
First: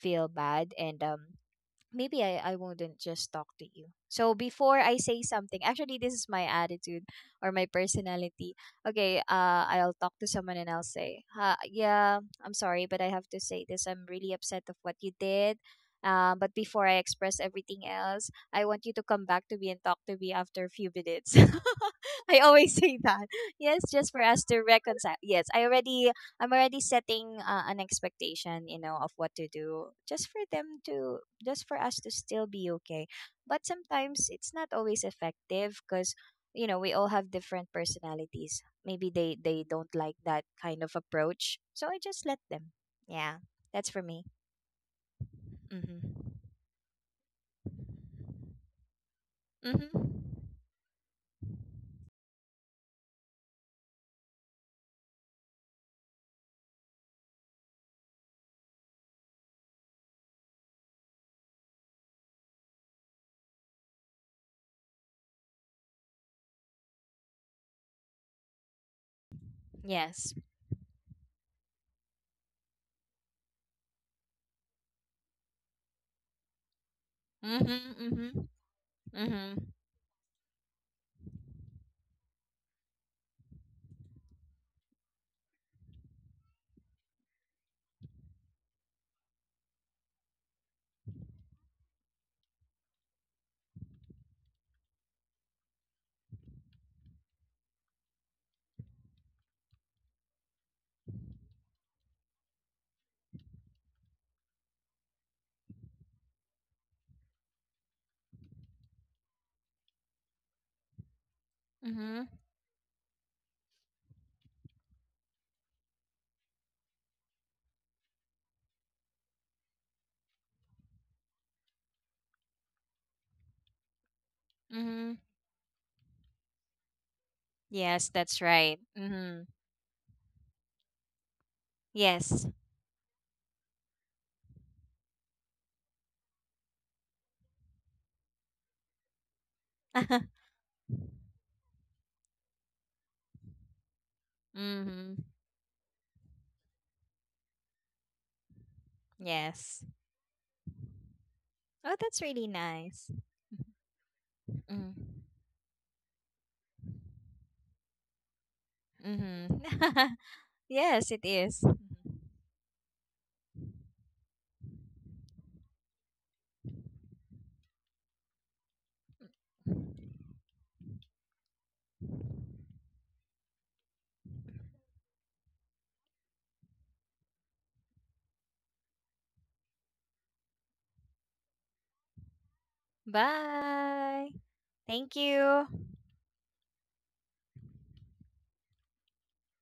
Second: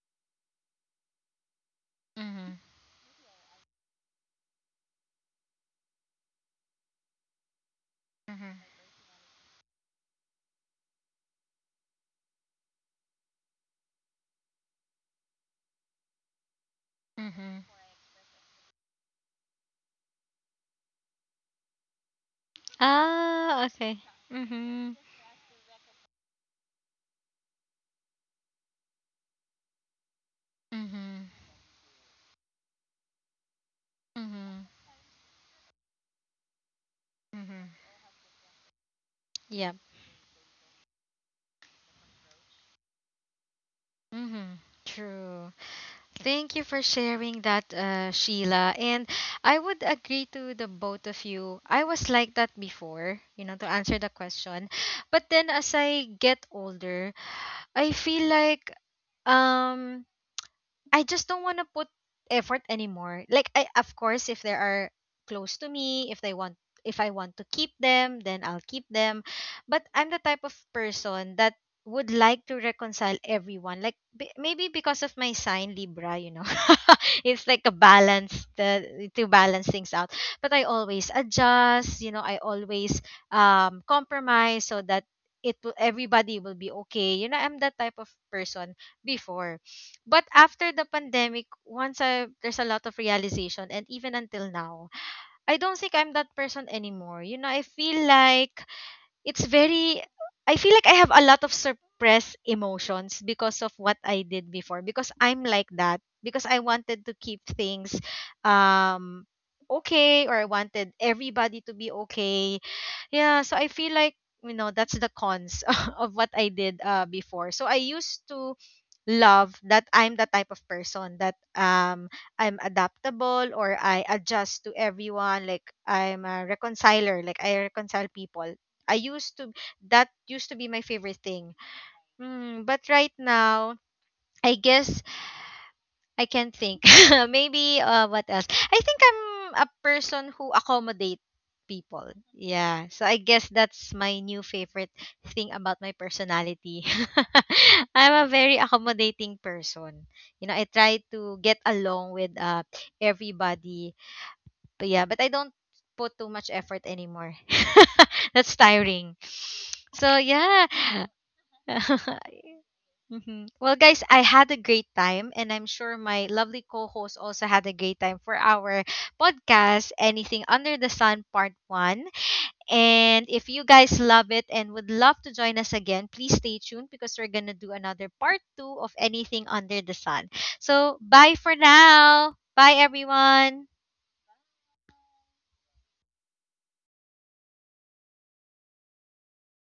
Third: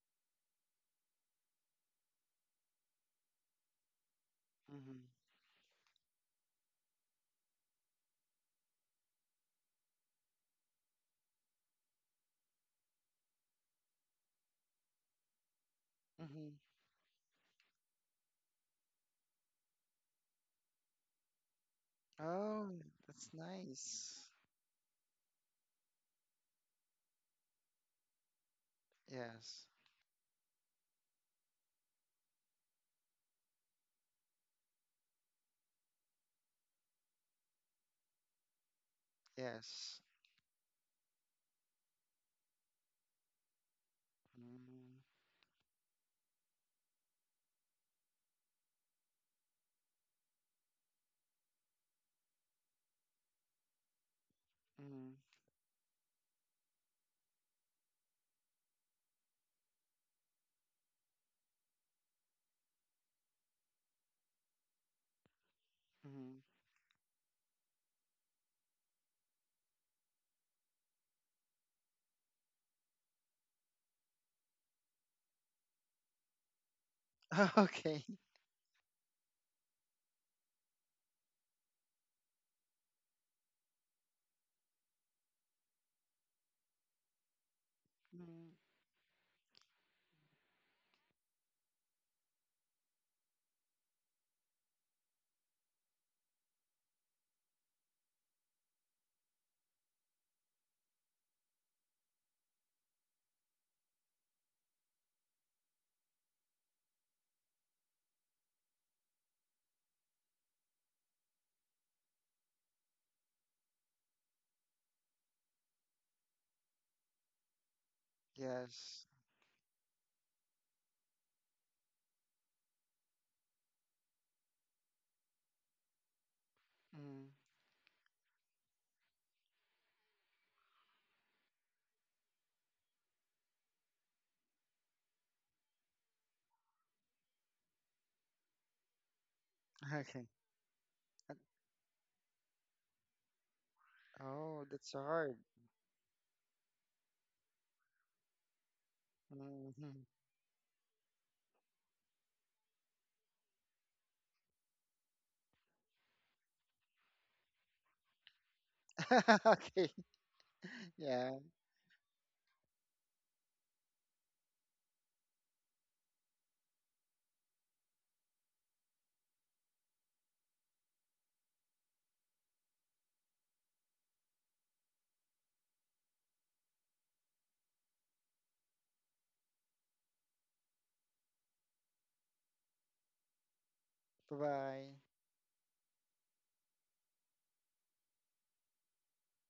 Speaker 3: feel bad and maybe I
Speaker 1: Mm-hmm.
Speaker 3: wouldn't just talk to you. So before I
Speaker 2: Mhm.
Speaker 3: say something, actually this is my attitude or my personality.
Speaker 1: Mm-hmm.
Speaker 3: Okay, I'll talk to someone and I'll say, yeah, I'm sorry, but I have to say this. I'm really upset of what you did. But
Speaker 2: Mhm.
Speaker 3: before I express everything
Speaker 1: Mm-hmm.
Speaker 3: else, I want you to come back to me and talk to me after a few minutes. I always
Speaker 2: Oh,
Speaker 3: say that.
Speaker 2: that's
Speaker 3: Yes,
Speaker 1: Ah,
Speaker 3: just for
Speaker 1: okay.
Speaker 2: nice.
Speaker 3: us to reconcile.
Speaker 1: Mm-hmm.
Speaker 3: Yes, I already I'm already setting an expectation, you know, of what to
Speaker 2: Yes.
Speaker 3: do just for them to, just
Speaker 1: Mm-hmm.
Speaker 3: for us to still be okay. But sometimes it's not always
Speaker 1: Mm-hmm.
Speaker 3: effective because, you know, we all have different
Speaker 1: Mm-hmm.
Speaker 3: personalities. Maybe they don't
Speaker 2: Yes.
Speaker 3: like
Speaker 1: Yep.
Speaker 3: that kind of approach. So I just let them. Yeah, that's for me.
Speaker 1: Mm-hmm.
Speaker 2: Mhm.
Speaker 1: True.
Speaker 3: Mm-hmm.
Speaker 1: Thank you for sharing that, Sheila. And I
Speaker 3: Mm-hmm.
Speaker 1: would agree to the both of you. I was like that before, you know, to answer the question.
Speaker 2: Mhm.
Speaker 1: But then as I get older, I feel like, um I just don't want to put effort anymore. Like, I, of course, if they are close to
Speaker 2: Mhm.
Speaker 1: me, if I want to keep them, then I'll keep them.
Speaker 3: Yes.
Speaker 1: But I'm the type of person that would like to reconcile everyone. Like, maybe because of my sign Libra, you know.
Speaker 3: Mm-hmm.
Speaker 1: It's like
Speaker 2: Okay.
Speaker 3: Mm-hmm.
Speaker 1: to
Speaker 3: Mm-hmm.
Speaker 1: balance things out. But I always adjust, you know, I always compromise so that it will everybody will be okay. You know, I'm that type
Speaker 2: Mhm.
Speaker 1: of person before, but after the pandemic, once I there's a lot of realization, and even until now, I don't think I'm that person anymore. You know, I feel like, it's very I feel like I have a lot of suppressed emotions because of what I did before, because I'm like that, because I wanted to keep things, um okay, or I wanted everybody
Speaker 3: Mm-hmm.
Speaker 1: to be okay. Yeah, so I feel like, that's the cons of what I did, before. So I
Speaker 2: Yes.
Speaker 1: used to love that I'm the type of person that, I'm adaptable, or
Speaker 3: Mm-hmm.
Speaker 1: I adjust to everyone, like I'm
Speaker 2: Mhm.
Speaker 1: a
Speaker 3: Yes,
Speaker 1: reconciler,
Speaker 3: that's
Speaker 1: like I
Speaker 3: right.
Speaker 1: reconcile
Speaker 3: Mm-hmm.
Speaker 1: people. I used to That used to be my favorite
Speaker 3: Yes.
Speaker 1: thing. Mm, but right now, I guess I can't think. Maybe, what else? I think I'm
Speaker 2: Okay.
Speaker 1: a person
Speaker 2: Uh,
Speaker 1: who accommodate people. Yeah. So I guess
Speaker 2: oh,
Speaker 1: that's
Speaker 2: that's
Speaker 3: Mm-hmm.
Speaker 1: my
Speaker 2: hard.
Speaker 1: new favorite thing about my personality. I'm a very
Speaker 3: Yes.
Speaker 2: Mhm.
Speaker 1: accommodating person. You know, I
Speaker 3: Oh,
Speaker 1: try
Speaker 3: that's really
Speaker 1: to get
Speaker 3: nice.
Speaker 1: along with,
Speaker 3: Mm.
Speaker 1: everybody. But yeah, but I don't put too much effort anymore. That's
Speaker 2: Okay.
Speaker 3: Mm-hmm.
Speaker 1: tiring.
Speaker 3: Yes,
Speaker 1: So
Speaker 3: it
Speaker 2: Yeah.
Speaker 3: is.
Speaker 1: yeah. Well, guys, I had a great time, and I'm sure my lovely co host also had a great time for our podcast, Anything Under the Sun Part 1. And if you guys love it and would love to join us again, please stay tuned because we're going to do another Part 2 of Anything Under the Sun. So, bye for now. Bye, everyone.
Speaker 3: Bye.
Speaker 2: Bye bye.
Speaker 3: Thank you.